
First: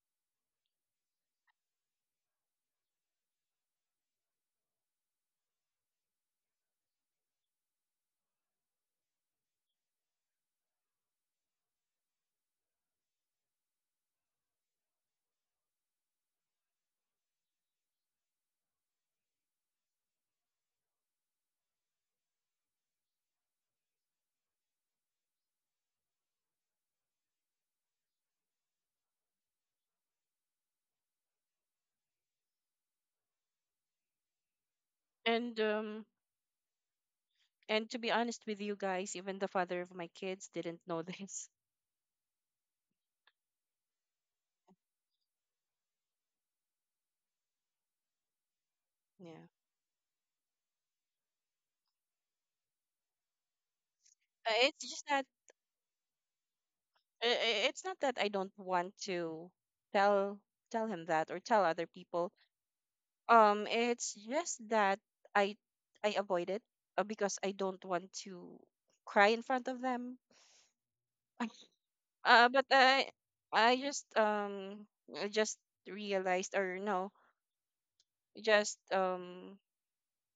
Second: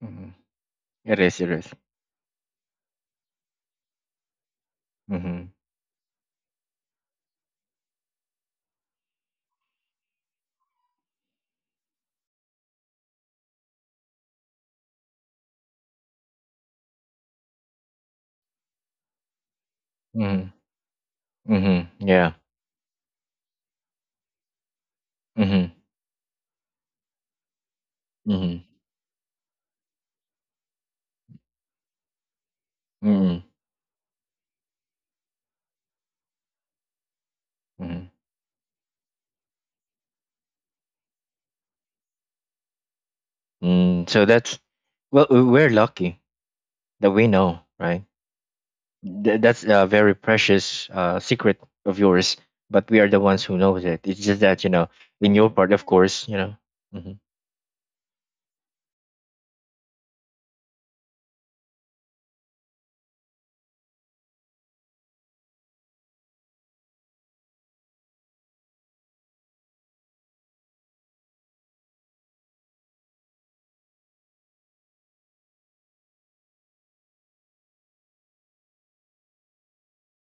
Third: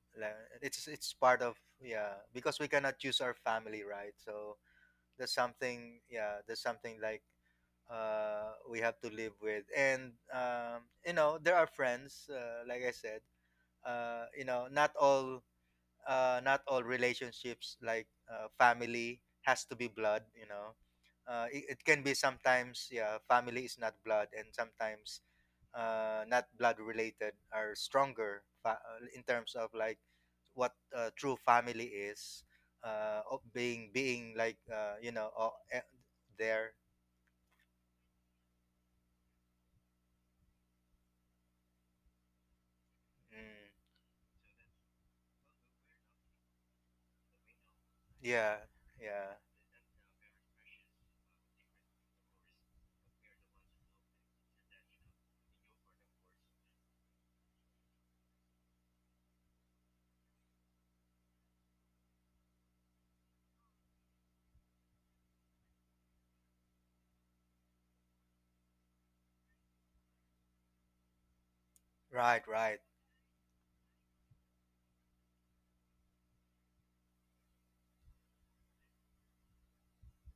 B: mm.
C: la- it's it's
B: It is.
C: part
B: It
C: of,
B: is.
C: yeah, because we cannot choose our family, right? So that's
B: Mm-hmm.
C: something, yeah, that's something like, uh we have to live with. And um you know, there are friends, uh, like I said, uh you know, not all, uh not all relationships, like uh, family has to be blood, you
B: Mm-hmm.
C: know. Uh it, it can
B: Mm-hmm.
C: be
B: Yeah.
C: sometimes, yeah, family is not blood. And sometimes
B: Mm-hmm.
C: uh not blood related are stronger,
B: Mm-hmm.
C: fa- uh, in terms of like what, uh, true family is, uh of
B: Mm-hmm.
C: being being like uh you know, uh,
A: And
C: eh,
A: um,
C: there.
A: and to
B: Mm-hmm.
A: be honest with you guys, even the father of my kids didn't know this.
C: Mm,
B: Mm, so that's well, we- we're lucky that we know, right?
C: yeah, yeah,
B: Th-
A: Yeah.
B: that's a very precious uh, secret of yours, but we are the ones who knows it. It's just
A: Uh,
B: that you know,
A: it's just that
B: in your part, of course, you know. Hmm.
A: uh, uh, it's not that I don't want to tell tell him that or tell other people. Um, it's just that I I avoid it uh, because I don't want to cry in front of them.
C: right,
A: Uh, but
C: right.
A: I I just um I just realized or no, just um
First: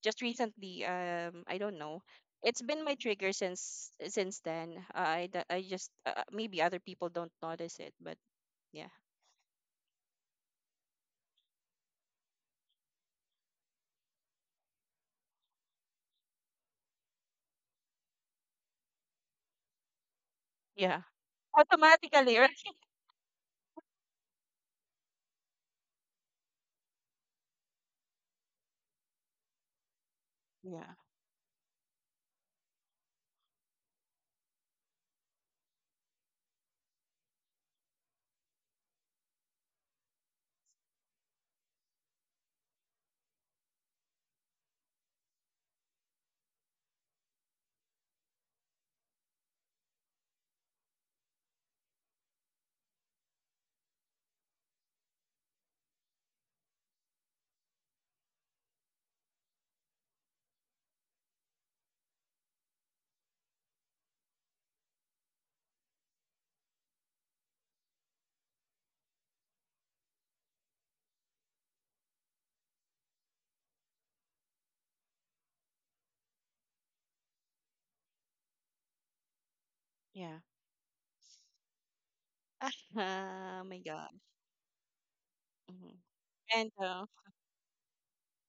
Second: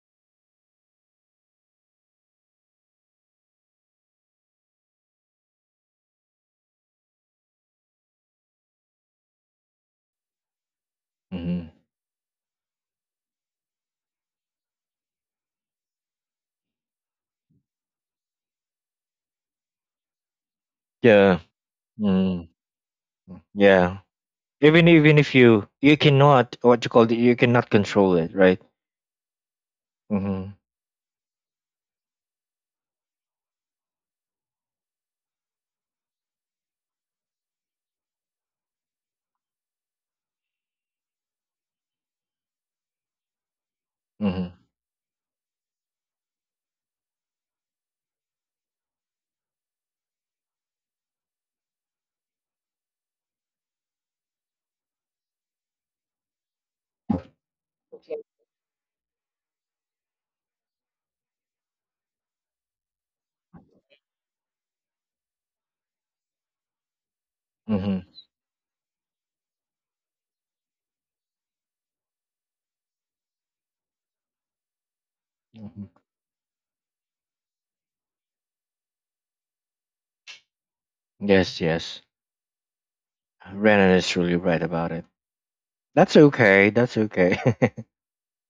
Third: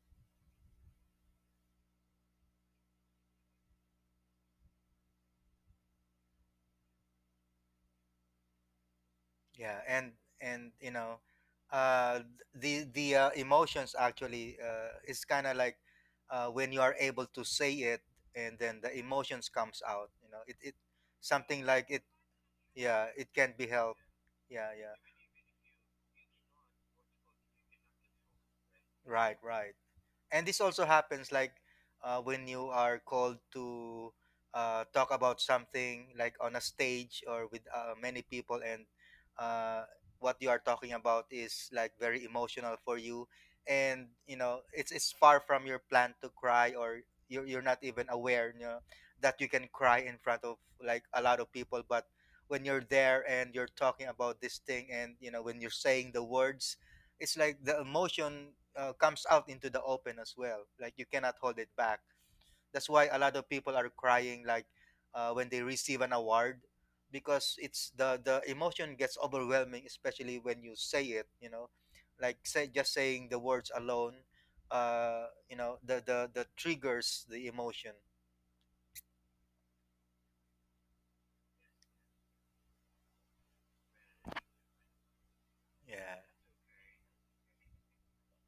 A: just recently um I don't know. It's been my trigger since since then. I d- I just uh, maybe other people don't notice it, but yeah.
C: Yeah. and and you know,
B: Hmm.
C: uh the the uh, emotions actually uh is kind of like, uh when you are able to say it, and then the emotions comes out, you know, it it
A: Yeah.
B: Yeah.
C: something like it.
A: Automatically,
B: Mm,
A: right?
C: Yeah, it can't be
B: yeah.
C: helped. Yeah,
B: Even
C: yeah,
B: even if you you cannot, what you call it, you cannot control it, right?
C: right, right. And
B: Mm-hmm.
C: this also
A: Yeah.
C: happens like, uh, when you are called to uh, talk about something like on a stage, or with uh, many people, and uh, what you are talking about is like very emotional for you, and you
B: Mm-hmm.
C: know, it's it's far from your plan to cry, or you're, you're not even aware, you know, that you can cry in front of like a lot of people. But when you're there and you're talking about this thing, and you know, when you're saying the words, it's like the emotion, uh, comes out into the open as well, like you cannot hold it back. That's why a lot of people are crying, like uh, when they receive an award, because it's
B: Mm-hmm.
C: the the emotion gets overwhelming, especially when you say it, you know, like say just saying the words alone, uh you know,
B: Hmm.
C: the the the triggers the emotion.
A: Yeah.
B: Yes. Yes.
A: Oh my
B: Renan is
A: God.
B: truly right about it.
A: Hmm.
B: That's
C: Yeah.
B: okay.
A: And
B: That's
A: uh,
B: okay.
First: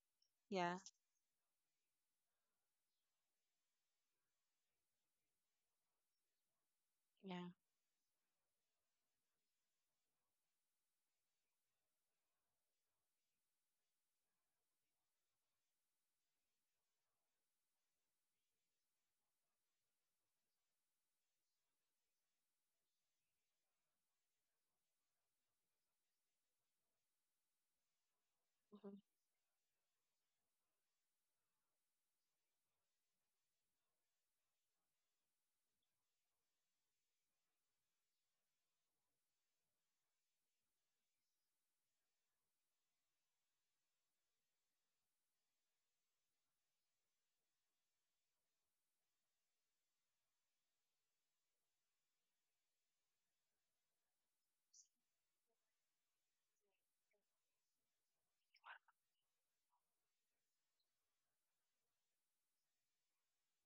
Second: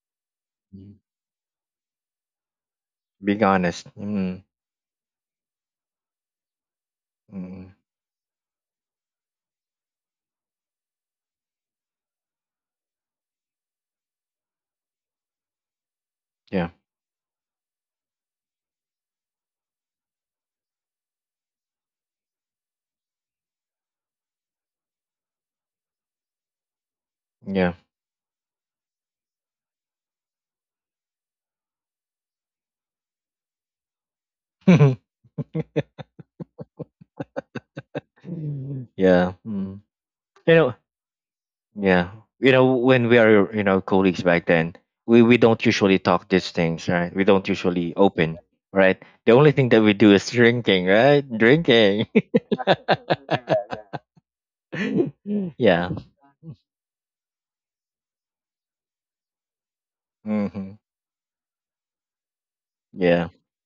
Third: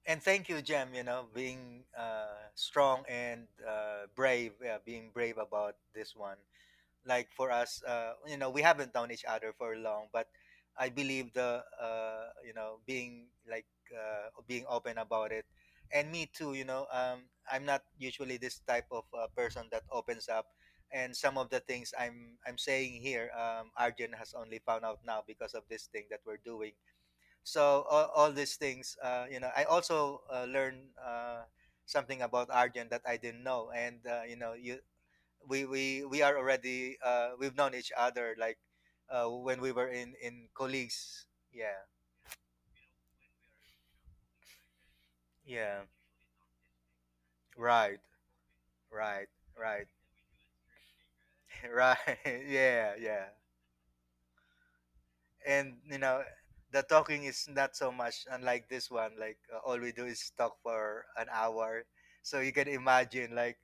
C: And thank you,
A: yeah.
C: Jem,
B: Mm.
C: you know, being uh strong
B: Being
C: and
B: honest.
C: uh
B: Mm-hmm.
C: brave, yeah, being brave about this one. Like
A: Yeah.
C: for
B: Mm-hmm.
C: us, uh, you know, we haven't known each other for long, but I believe the, uh, you know, being like uh, being open about it. And me too, you
B: Yeah.
C: know, um, I'm not usually this type of uh, person that opens up. And some of the things i'm i'm saying here, um, Arjun has only found out now because of this thing that we're doing.
B: Yeah.
C: So all, all these things,
A: Mhm.
C: uh, you know, I also uh, learned uh, something about Arjun that I didn't know. And uh, you know, you, we we we are already, uh we've known each other like uh
B: Yeah.
C: when we
B: Mm.
C: were in in
B: You know,
C: colleagues. Yeah,
B: yeah. You know, when we are, you know, colleagues back then, we, we don't
C: yeah,
B: usually talk these things, right? We don't usually
C: right,
B: open, right?
C: right,
B: The only thing that
C: right.
B: we do is drinking, right?
C: Right.
B: Drinking.
C: Yeah, yeah. And
B: Yeah.
C: you know, the talking is not so much unlike this one, like uh, all we do is talk
B: Mm-hmm.
C: for an hour. So you can
B: Yeah.
C: imagine like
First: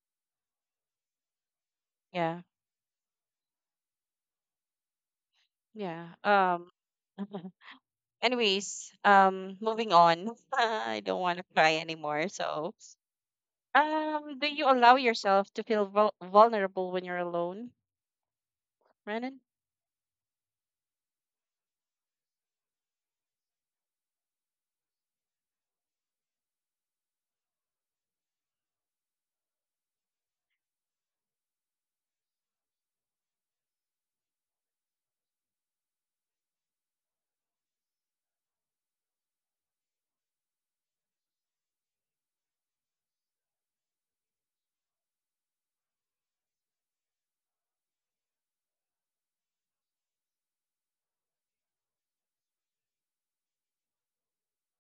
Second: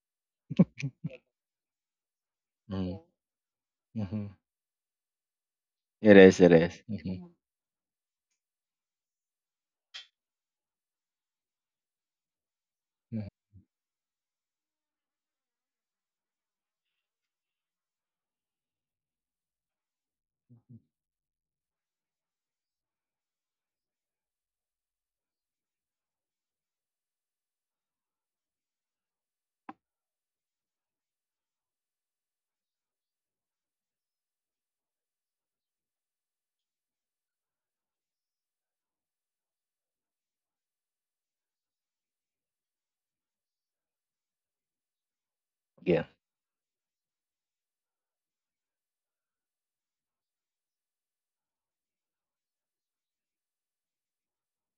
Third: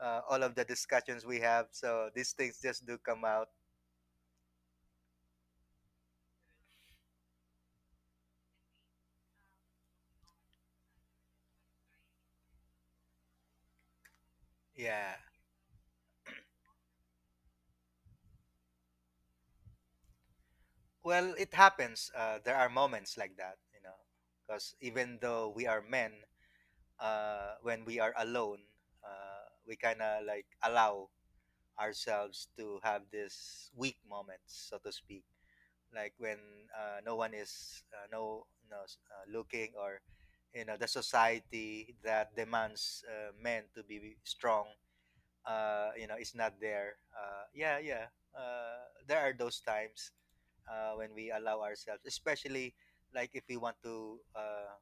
C: uh, all of the discussions we have, so these
A: Yeah.
C: things just do
B: Mm.
C: come out.
B: Mm-hmm.
A: Yeah.
B: It is. It
A: Um
B: is. Mhm.
A: Anyways, um, moving on. I don't want to cry anymore. So,
B: Mhm.
A: um, do you allow
C: Yeah,
A: yourself to feel vul vulnerable when you're alone, Renan?
C: well, it happens. Uh, there are moments like that, you know, because even though we are men, uh, when we are alone, uh, we kind of like allow ourselves to have these weak moments, so to speak. Like when uh, no one is, uh, no no uh, looking, or you know, the society that demands uh, men to be strong, uh, you
B: Yeah.
C: know, is not there. Uh, yeah, yeah. Uh, there are those times uh, when we allow ourselves, especially like if we want to. Uh,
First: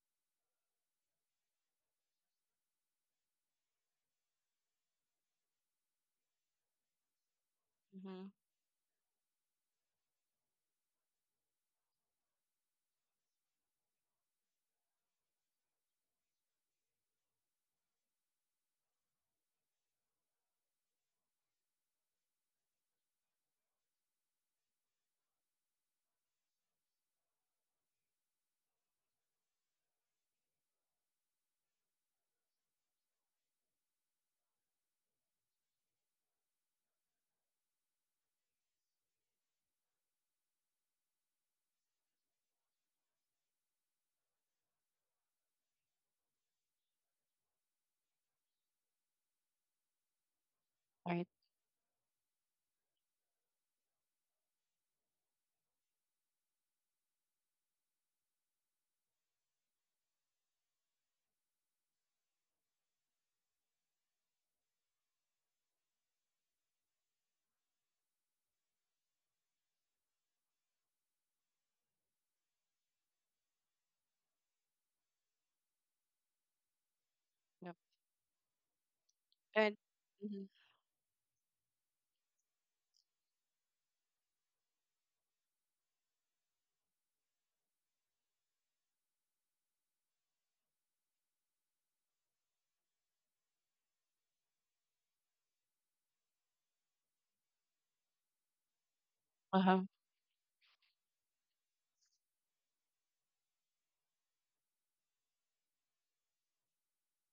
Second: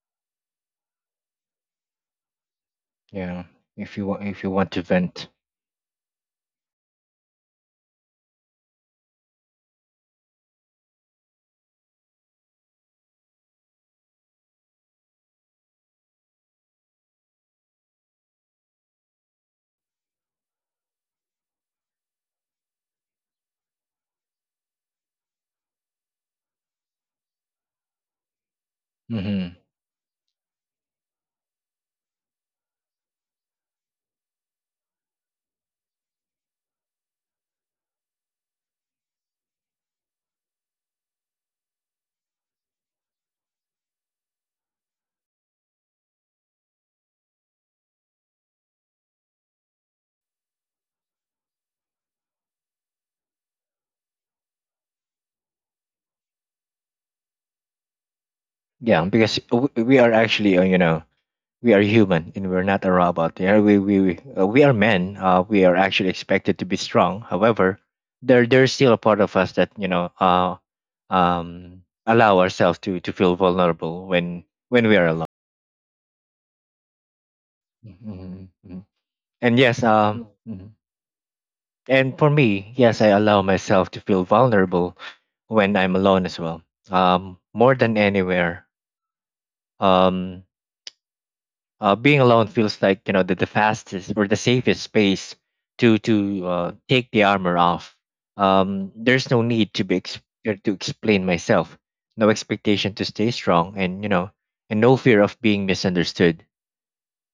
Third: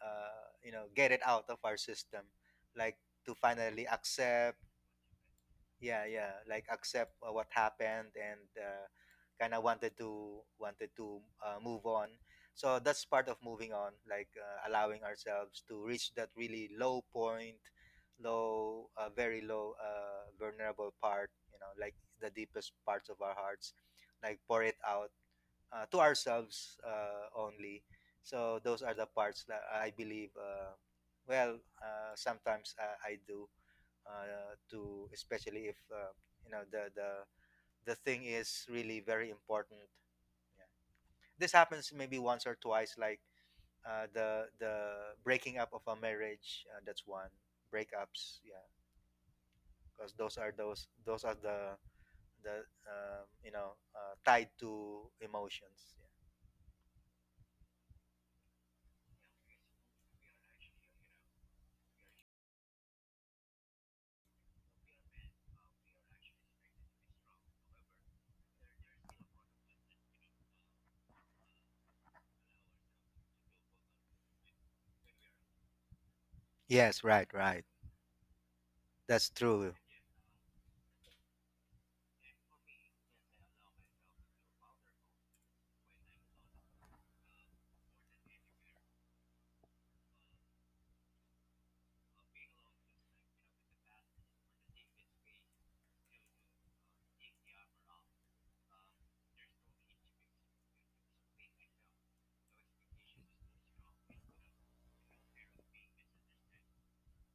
C: uh, You know, get it out of our system, like to
B: Yeah.
C: finally
B: If you want, if you
C: accept,
B: want to vent.
C: yeah, yeah, like accept uh, what happened,
A: Mm-hmm.
C: and uh, kind of wanted to, wanted to uh, move on. So that's part of moving on, like uh, allowing ourselves to reach that really low point, low, uh, very low uh, vulnerable part, you know, like the deepest parts of our hearts, like pour it out uh, to ourselves uh, only. So those are the parts
B: Mm-hmm.
C: that I believe. Uh, well, uh, sometimes uh, I do, uh, to, especially if, uh, you know, the the the thing is really very important. Yeah. This happens maybe once or twice, like uh, the the breaking up of a marriage. Uh, that's one. Breakups. Yeah, because those are, those those
A: Right.
C: are the the um, you know, uh, tied to emotions.
B: Yeah, because w- we are actually, uh, you know, we are human and we're not a robot. Yeah, we we we, uh, we are men. Uh, we are actually expected to be strong. However, there there's still a part of us that, you know uh, um, allow ourselves to to feel vulnerable when when we are alone.
C: Yeah. Yes, right, right.
A: Yep.
B: Mhm, mhm.
C: That's
B: And
C: true.
A: And
B: yes, um,
A: mm-hmm.
B: mhm. And for me, yes, I allow myself to feel vulnerable when I'm alone as well. Um, more than anywhere. Um, uh, Being alone feels like, you know the, the fastest or the safest space to to uh, take the armor off. Um, there's no need
A: Uh-huh.
B: to be ex- er, to explain myself, no expectation to stay strong, and you know, and no fear of being misunderstood.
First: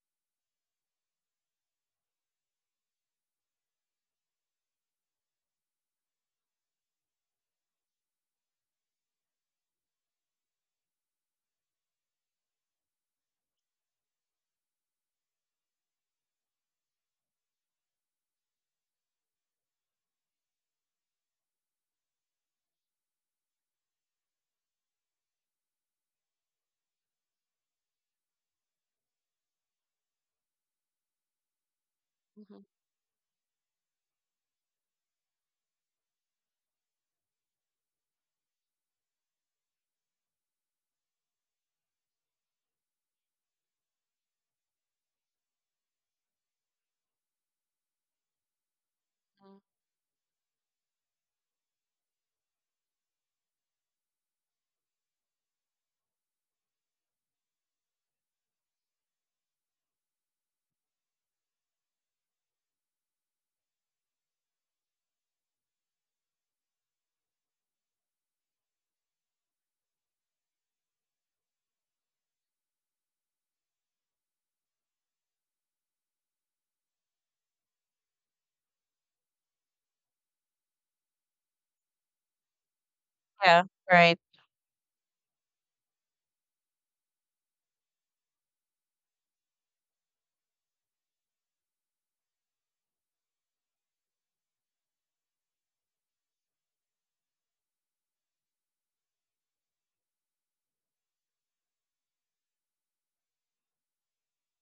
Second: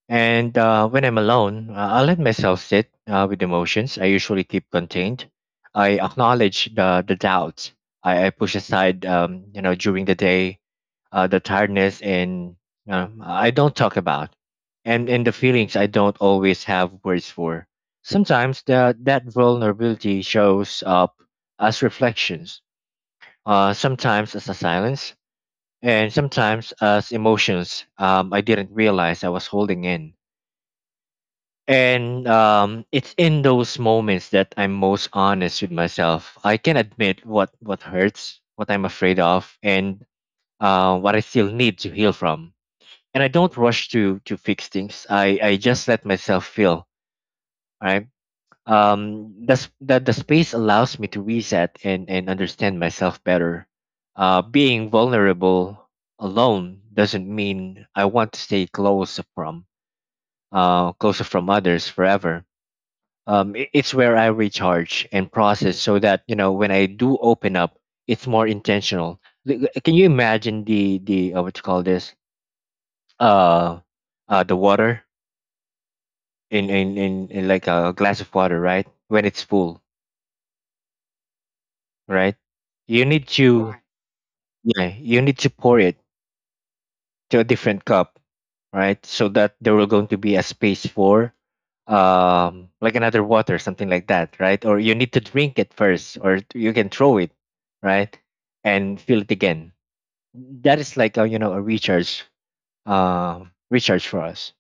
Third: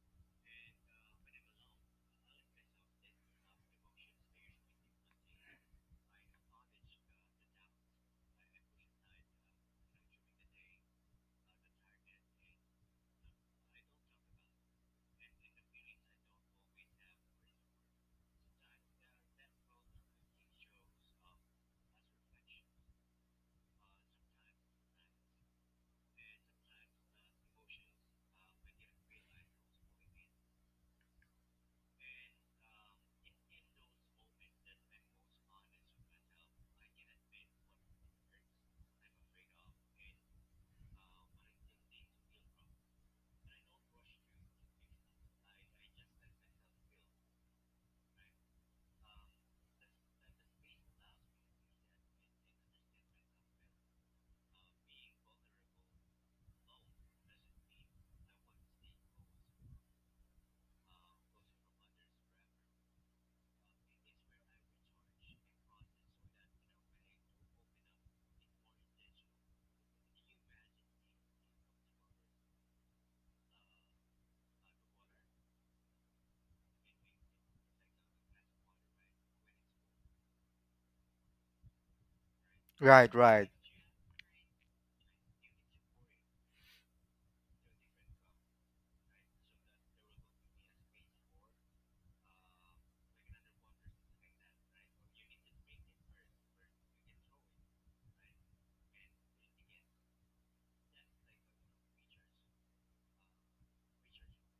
B: And uh, when I'm alone, uh, I let myself sit uh, with emotions I usually keep contained. I acknowledge the the doubts I, I push aside, um, you know, during the day uh, the tiredness and um, I don't talk about, and and the feelings I don't always have words for. Sometimes that that vulnerability shows up as reflections, uh, sometimes as a silence, and sometimes as emotions um, I didn't realize I was holding in. And
A: Mm-hmm.
B: um, it's in those moments that I'm most honest with myself. I can admit what what hurts, what I'm afraid of, and uh, what I still need to heal from, and I don't rush to to fix things. I I just let myself feel. Right. Um. That's that. The space allows me to reset and and understand myself better. Uh, being vulnerable alone doesn't mean I want to stay close from uh closer from others forever. Um, i- it's where I recharge and process, so that, you know when I do open up, it's more intentional. Like, uh, can you imagine the the uh, what you call this? Uh, uh, the water in in in, in like a glass of water, right? When it's full, right? You
C: Right,
B: need
C: right.
A: Yeah.
B: to.
A: Right.
B: Right. Yeah, you need to pour it to a different cup, right? So that there will going to be a space for um like another water, something like that, right? Or you need to drink it first, or you can throw it, right? And fill it again. That is like a you know a recharge um recharge for us,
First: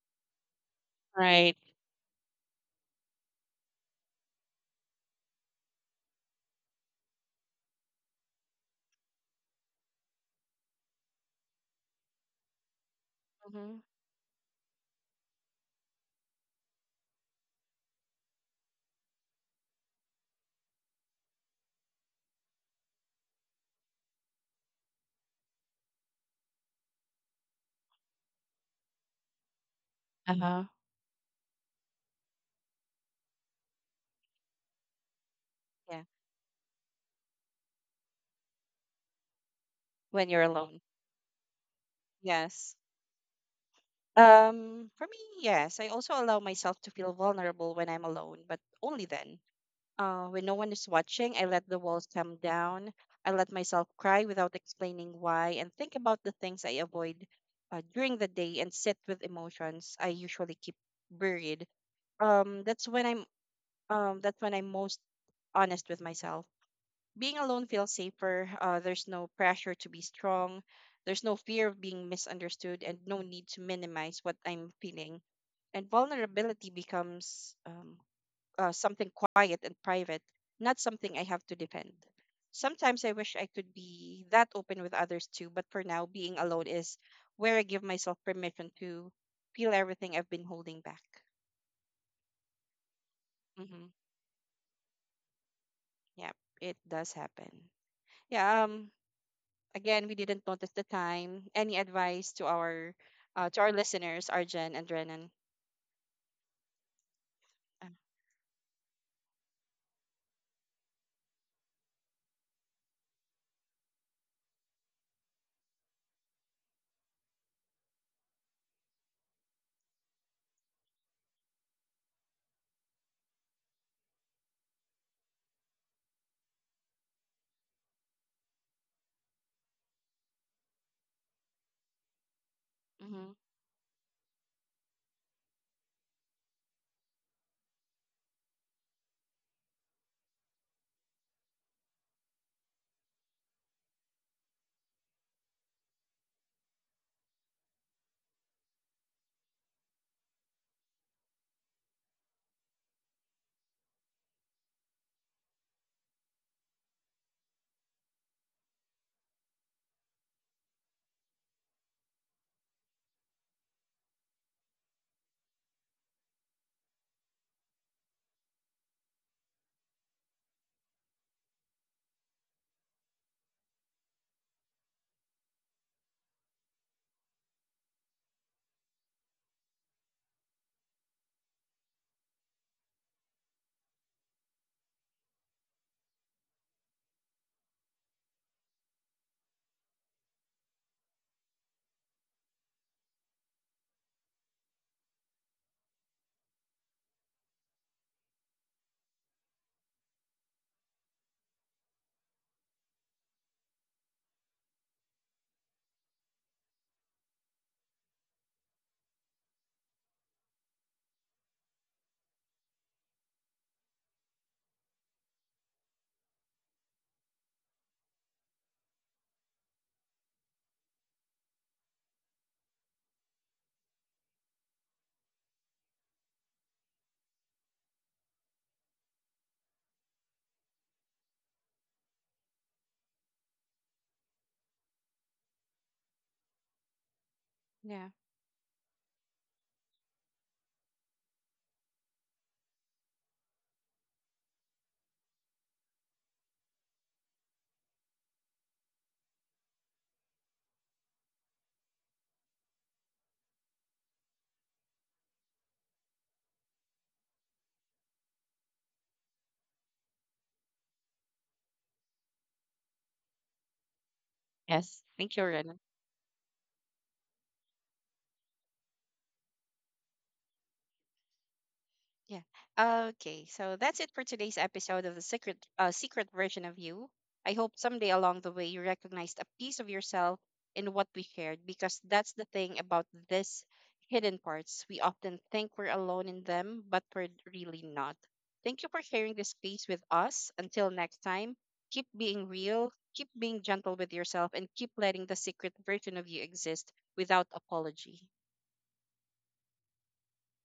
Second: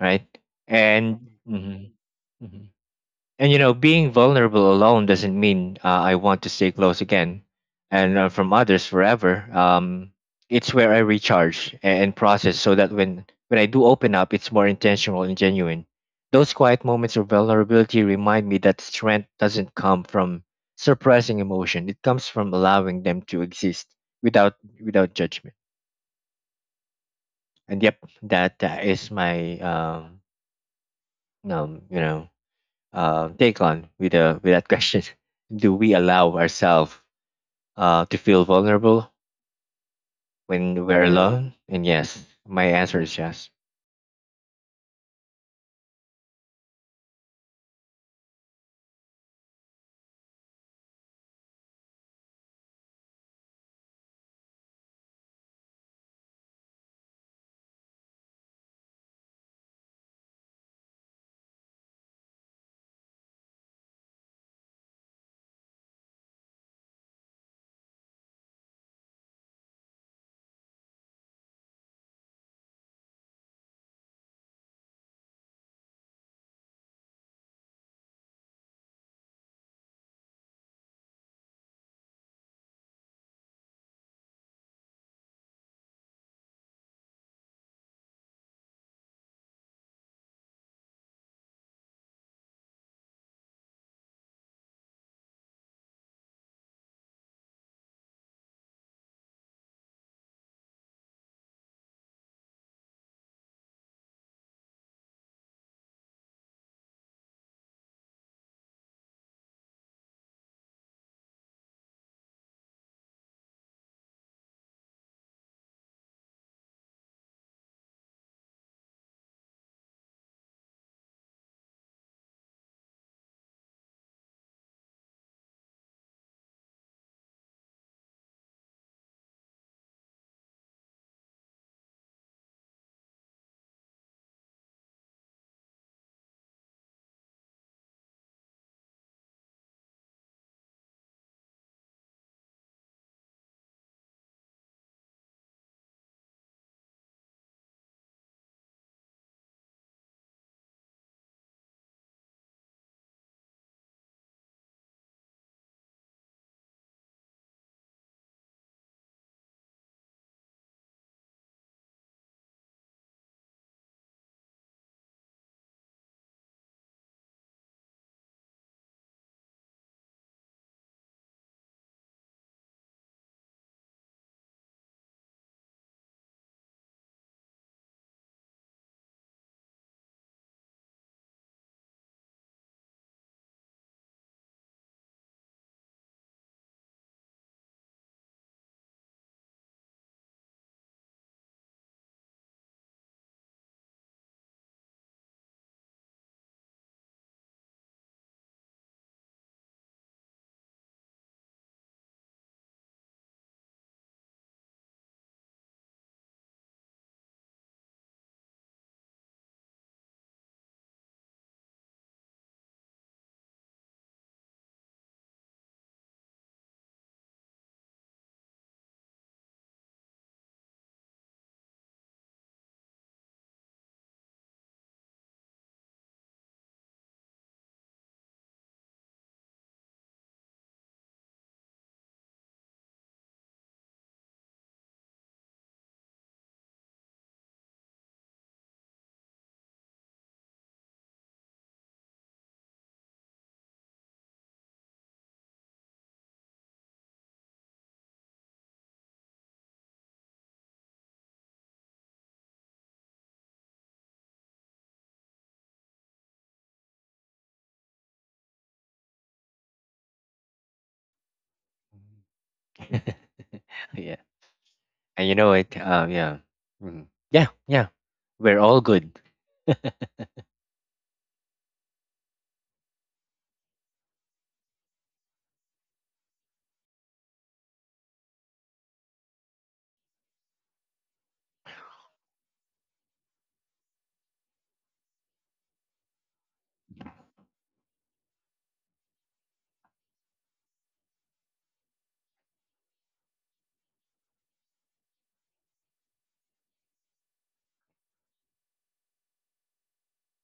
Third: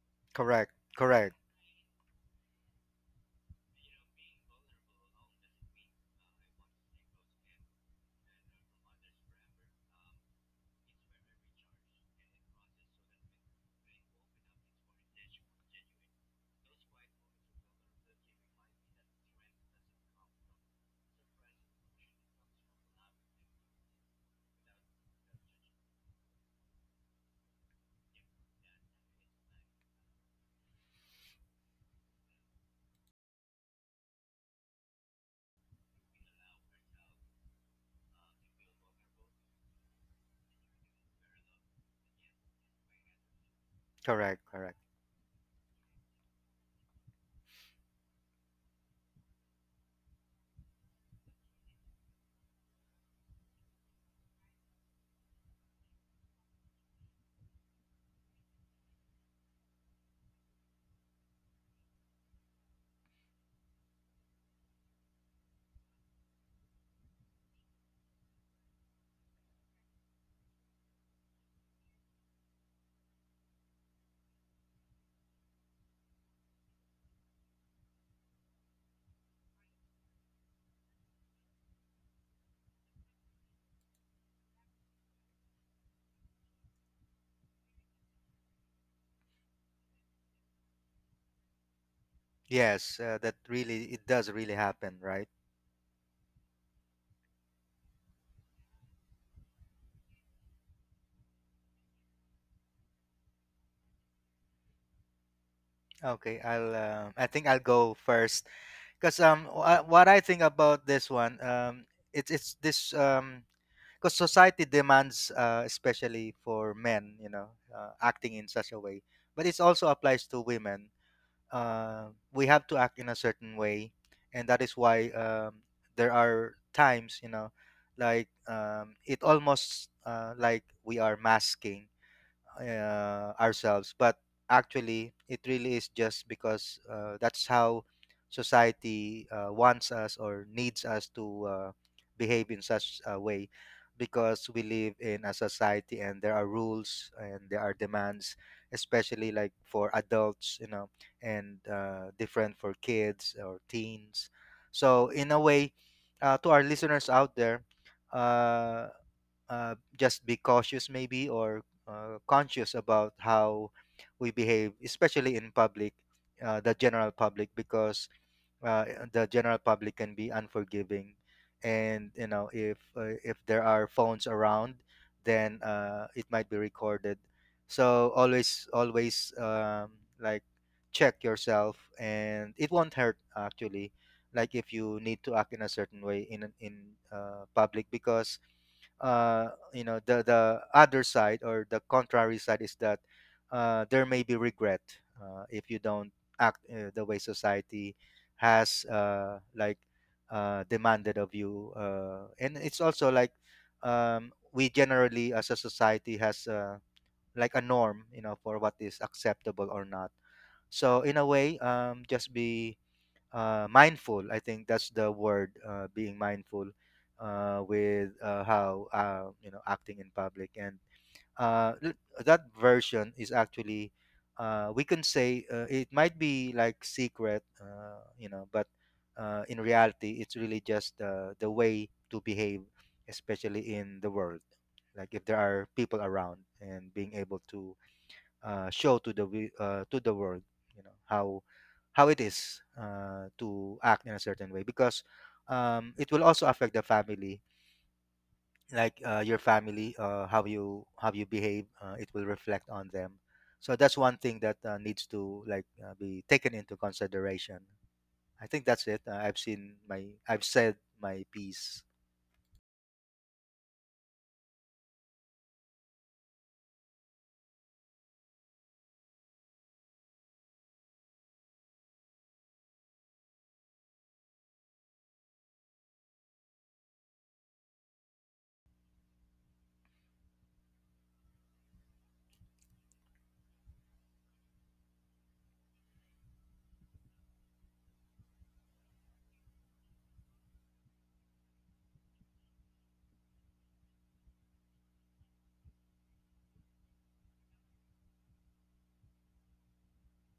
B: right?
C: Correct,
B: And.
C: correct,
A: Right.
B: Mhm. Mhm, mhm. And, you know, being vulnerable alone doesn't mean uh, I want to stay close again and uh, from others forever. Um, it's where I recharge a- and process, so that when when I
A: Mm-hmm.
B: do open up, it's more intentional and genuine. Those quiet moments of vulnerability remind me that strength doesn't come from suppressing emotion. It comes from allowing them to exist without without judgment. And yep, that, that is my um,
A: Uh-huh.
B: um you know uh, take on with uh, with that question. Do we
A: Yeah.
B: allow ourselves uh, to feel vulnerable
A: When you're alone.
B: when we're alone? And yes, my
A: Yes.
B: answer is yes.
C: correct, correct.
A: Um, for me, yes. I also allow myself to feel vulnerable when I'm alone, but only then. Uh, when no one is watching, I let the walls come down. I let myself cry without explaining why and think about the things I avoid uh, during the day and sit with emotions I usually keep buried. Um, that's when I'm um, that's when I'm most honest with myself. Being alone feels safer. Uh, there's no pressure to be strong. There's no fear of being misunderstood and no need to minimize what I'm feeling. And vulnerability becomes um, uh, something quiet and private, not something I have to defend. Sometimes I wish I could be that open with others too, but for now, being alone is where I give myself permission to feel everything I've been holding back.
C: Yes, uh, that
A: Mm-hmm.
C: really, it does really happen, right?
A: Yeah, it does happen. Yeah. Um. Again, we didn't notice the time. Any advice to our uh, to our listeners, Arjen and Renan?
C: Okay, I'll um I think I'll
A: Uh,
C: go first because um wha- what I think about this one, um it's it's this, um because society demands, uh, especially for men, you know, uh, acting in such a way, but it also applies to women. uh, we have to act in a certain way, and that is why, um, there are times, you know, like, um, it almost, uh, like we are masking
A: mm-hmm.
C: uh, ourselves, but actually it really is just because, uh, that's how society, uh, wants us or needs us to, uh, behave in such a way, because we live in a society, and there are rules and there are demands, especially like for adults, you know, and uh, different for kids or teens. So in a way, uh, to our listeners out there, uh, uh, just be cautious, maybe, or uh, conscious about how we behave, especially in public, uh, the general public. Because uh, the general public can be unforgiving, and you know, if uh, if there are phones around, then uh, it might be recorded. So always, always, um, like check yourself. And it won't hurt actually, like if you need to act in a certain way in an- in uh, public, because uh, you know, the the other side or the contrary side is that uh, there may be regret uh, if you don't act uh, the way society has, uh, like uh, demanded of you. Uh, and it's also like, um, we generally as a society has, uh, like a norm, you know, for what is acceptable or not. So in a way, um, just be uh, mindful, I think that's the word, uh, being mindful uh, with uh, how, uh, you know, acting in public. And uh, l- that version is actually, uh, we can say, uh, it might be like secret, uh, you know, but uh, in reality, it's really just uh, the way to behave, especially in the world, like if there are people around, and being able to
A: Yeah.
C: uh, show to the wi- uh, to the world, you know, how how it is, uh, to act in a certain way, because um, it will also affect the family, like uh, your family, uh, how you how you behave, uh, it will reflect on them. So that's one thing that uh, needs to like uh, be taken into consideration. I think that's it. uh, i've seen my I've said my piece.
B: Yeah,
A: Yes.
B: and
A: Thank
B: you
A: you,
B: know
A: Renan.
B: it. Uh, yeah. Mhm. Yeah, yeah. We're all good.
A: Yeah. Okay. So that's it for today's episode of the secret uh, secret version of you. I hope someday along the way you recognized a piece of yourself in what we shared because that's the thing about this hidden parts. We often think we're alone in them, but we're really not. Thank you for sharing this space with us. Until next time, keep being real, keep being gentle with yourself and keep letting the secret version of you exist without apology.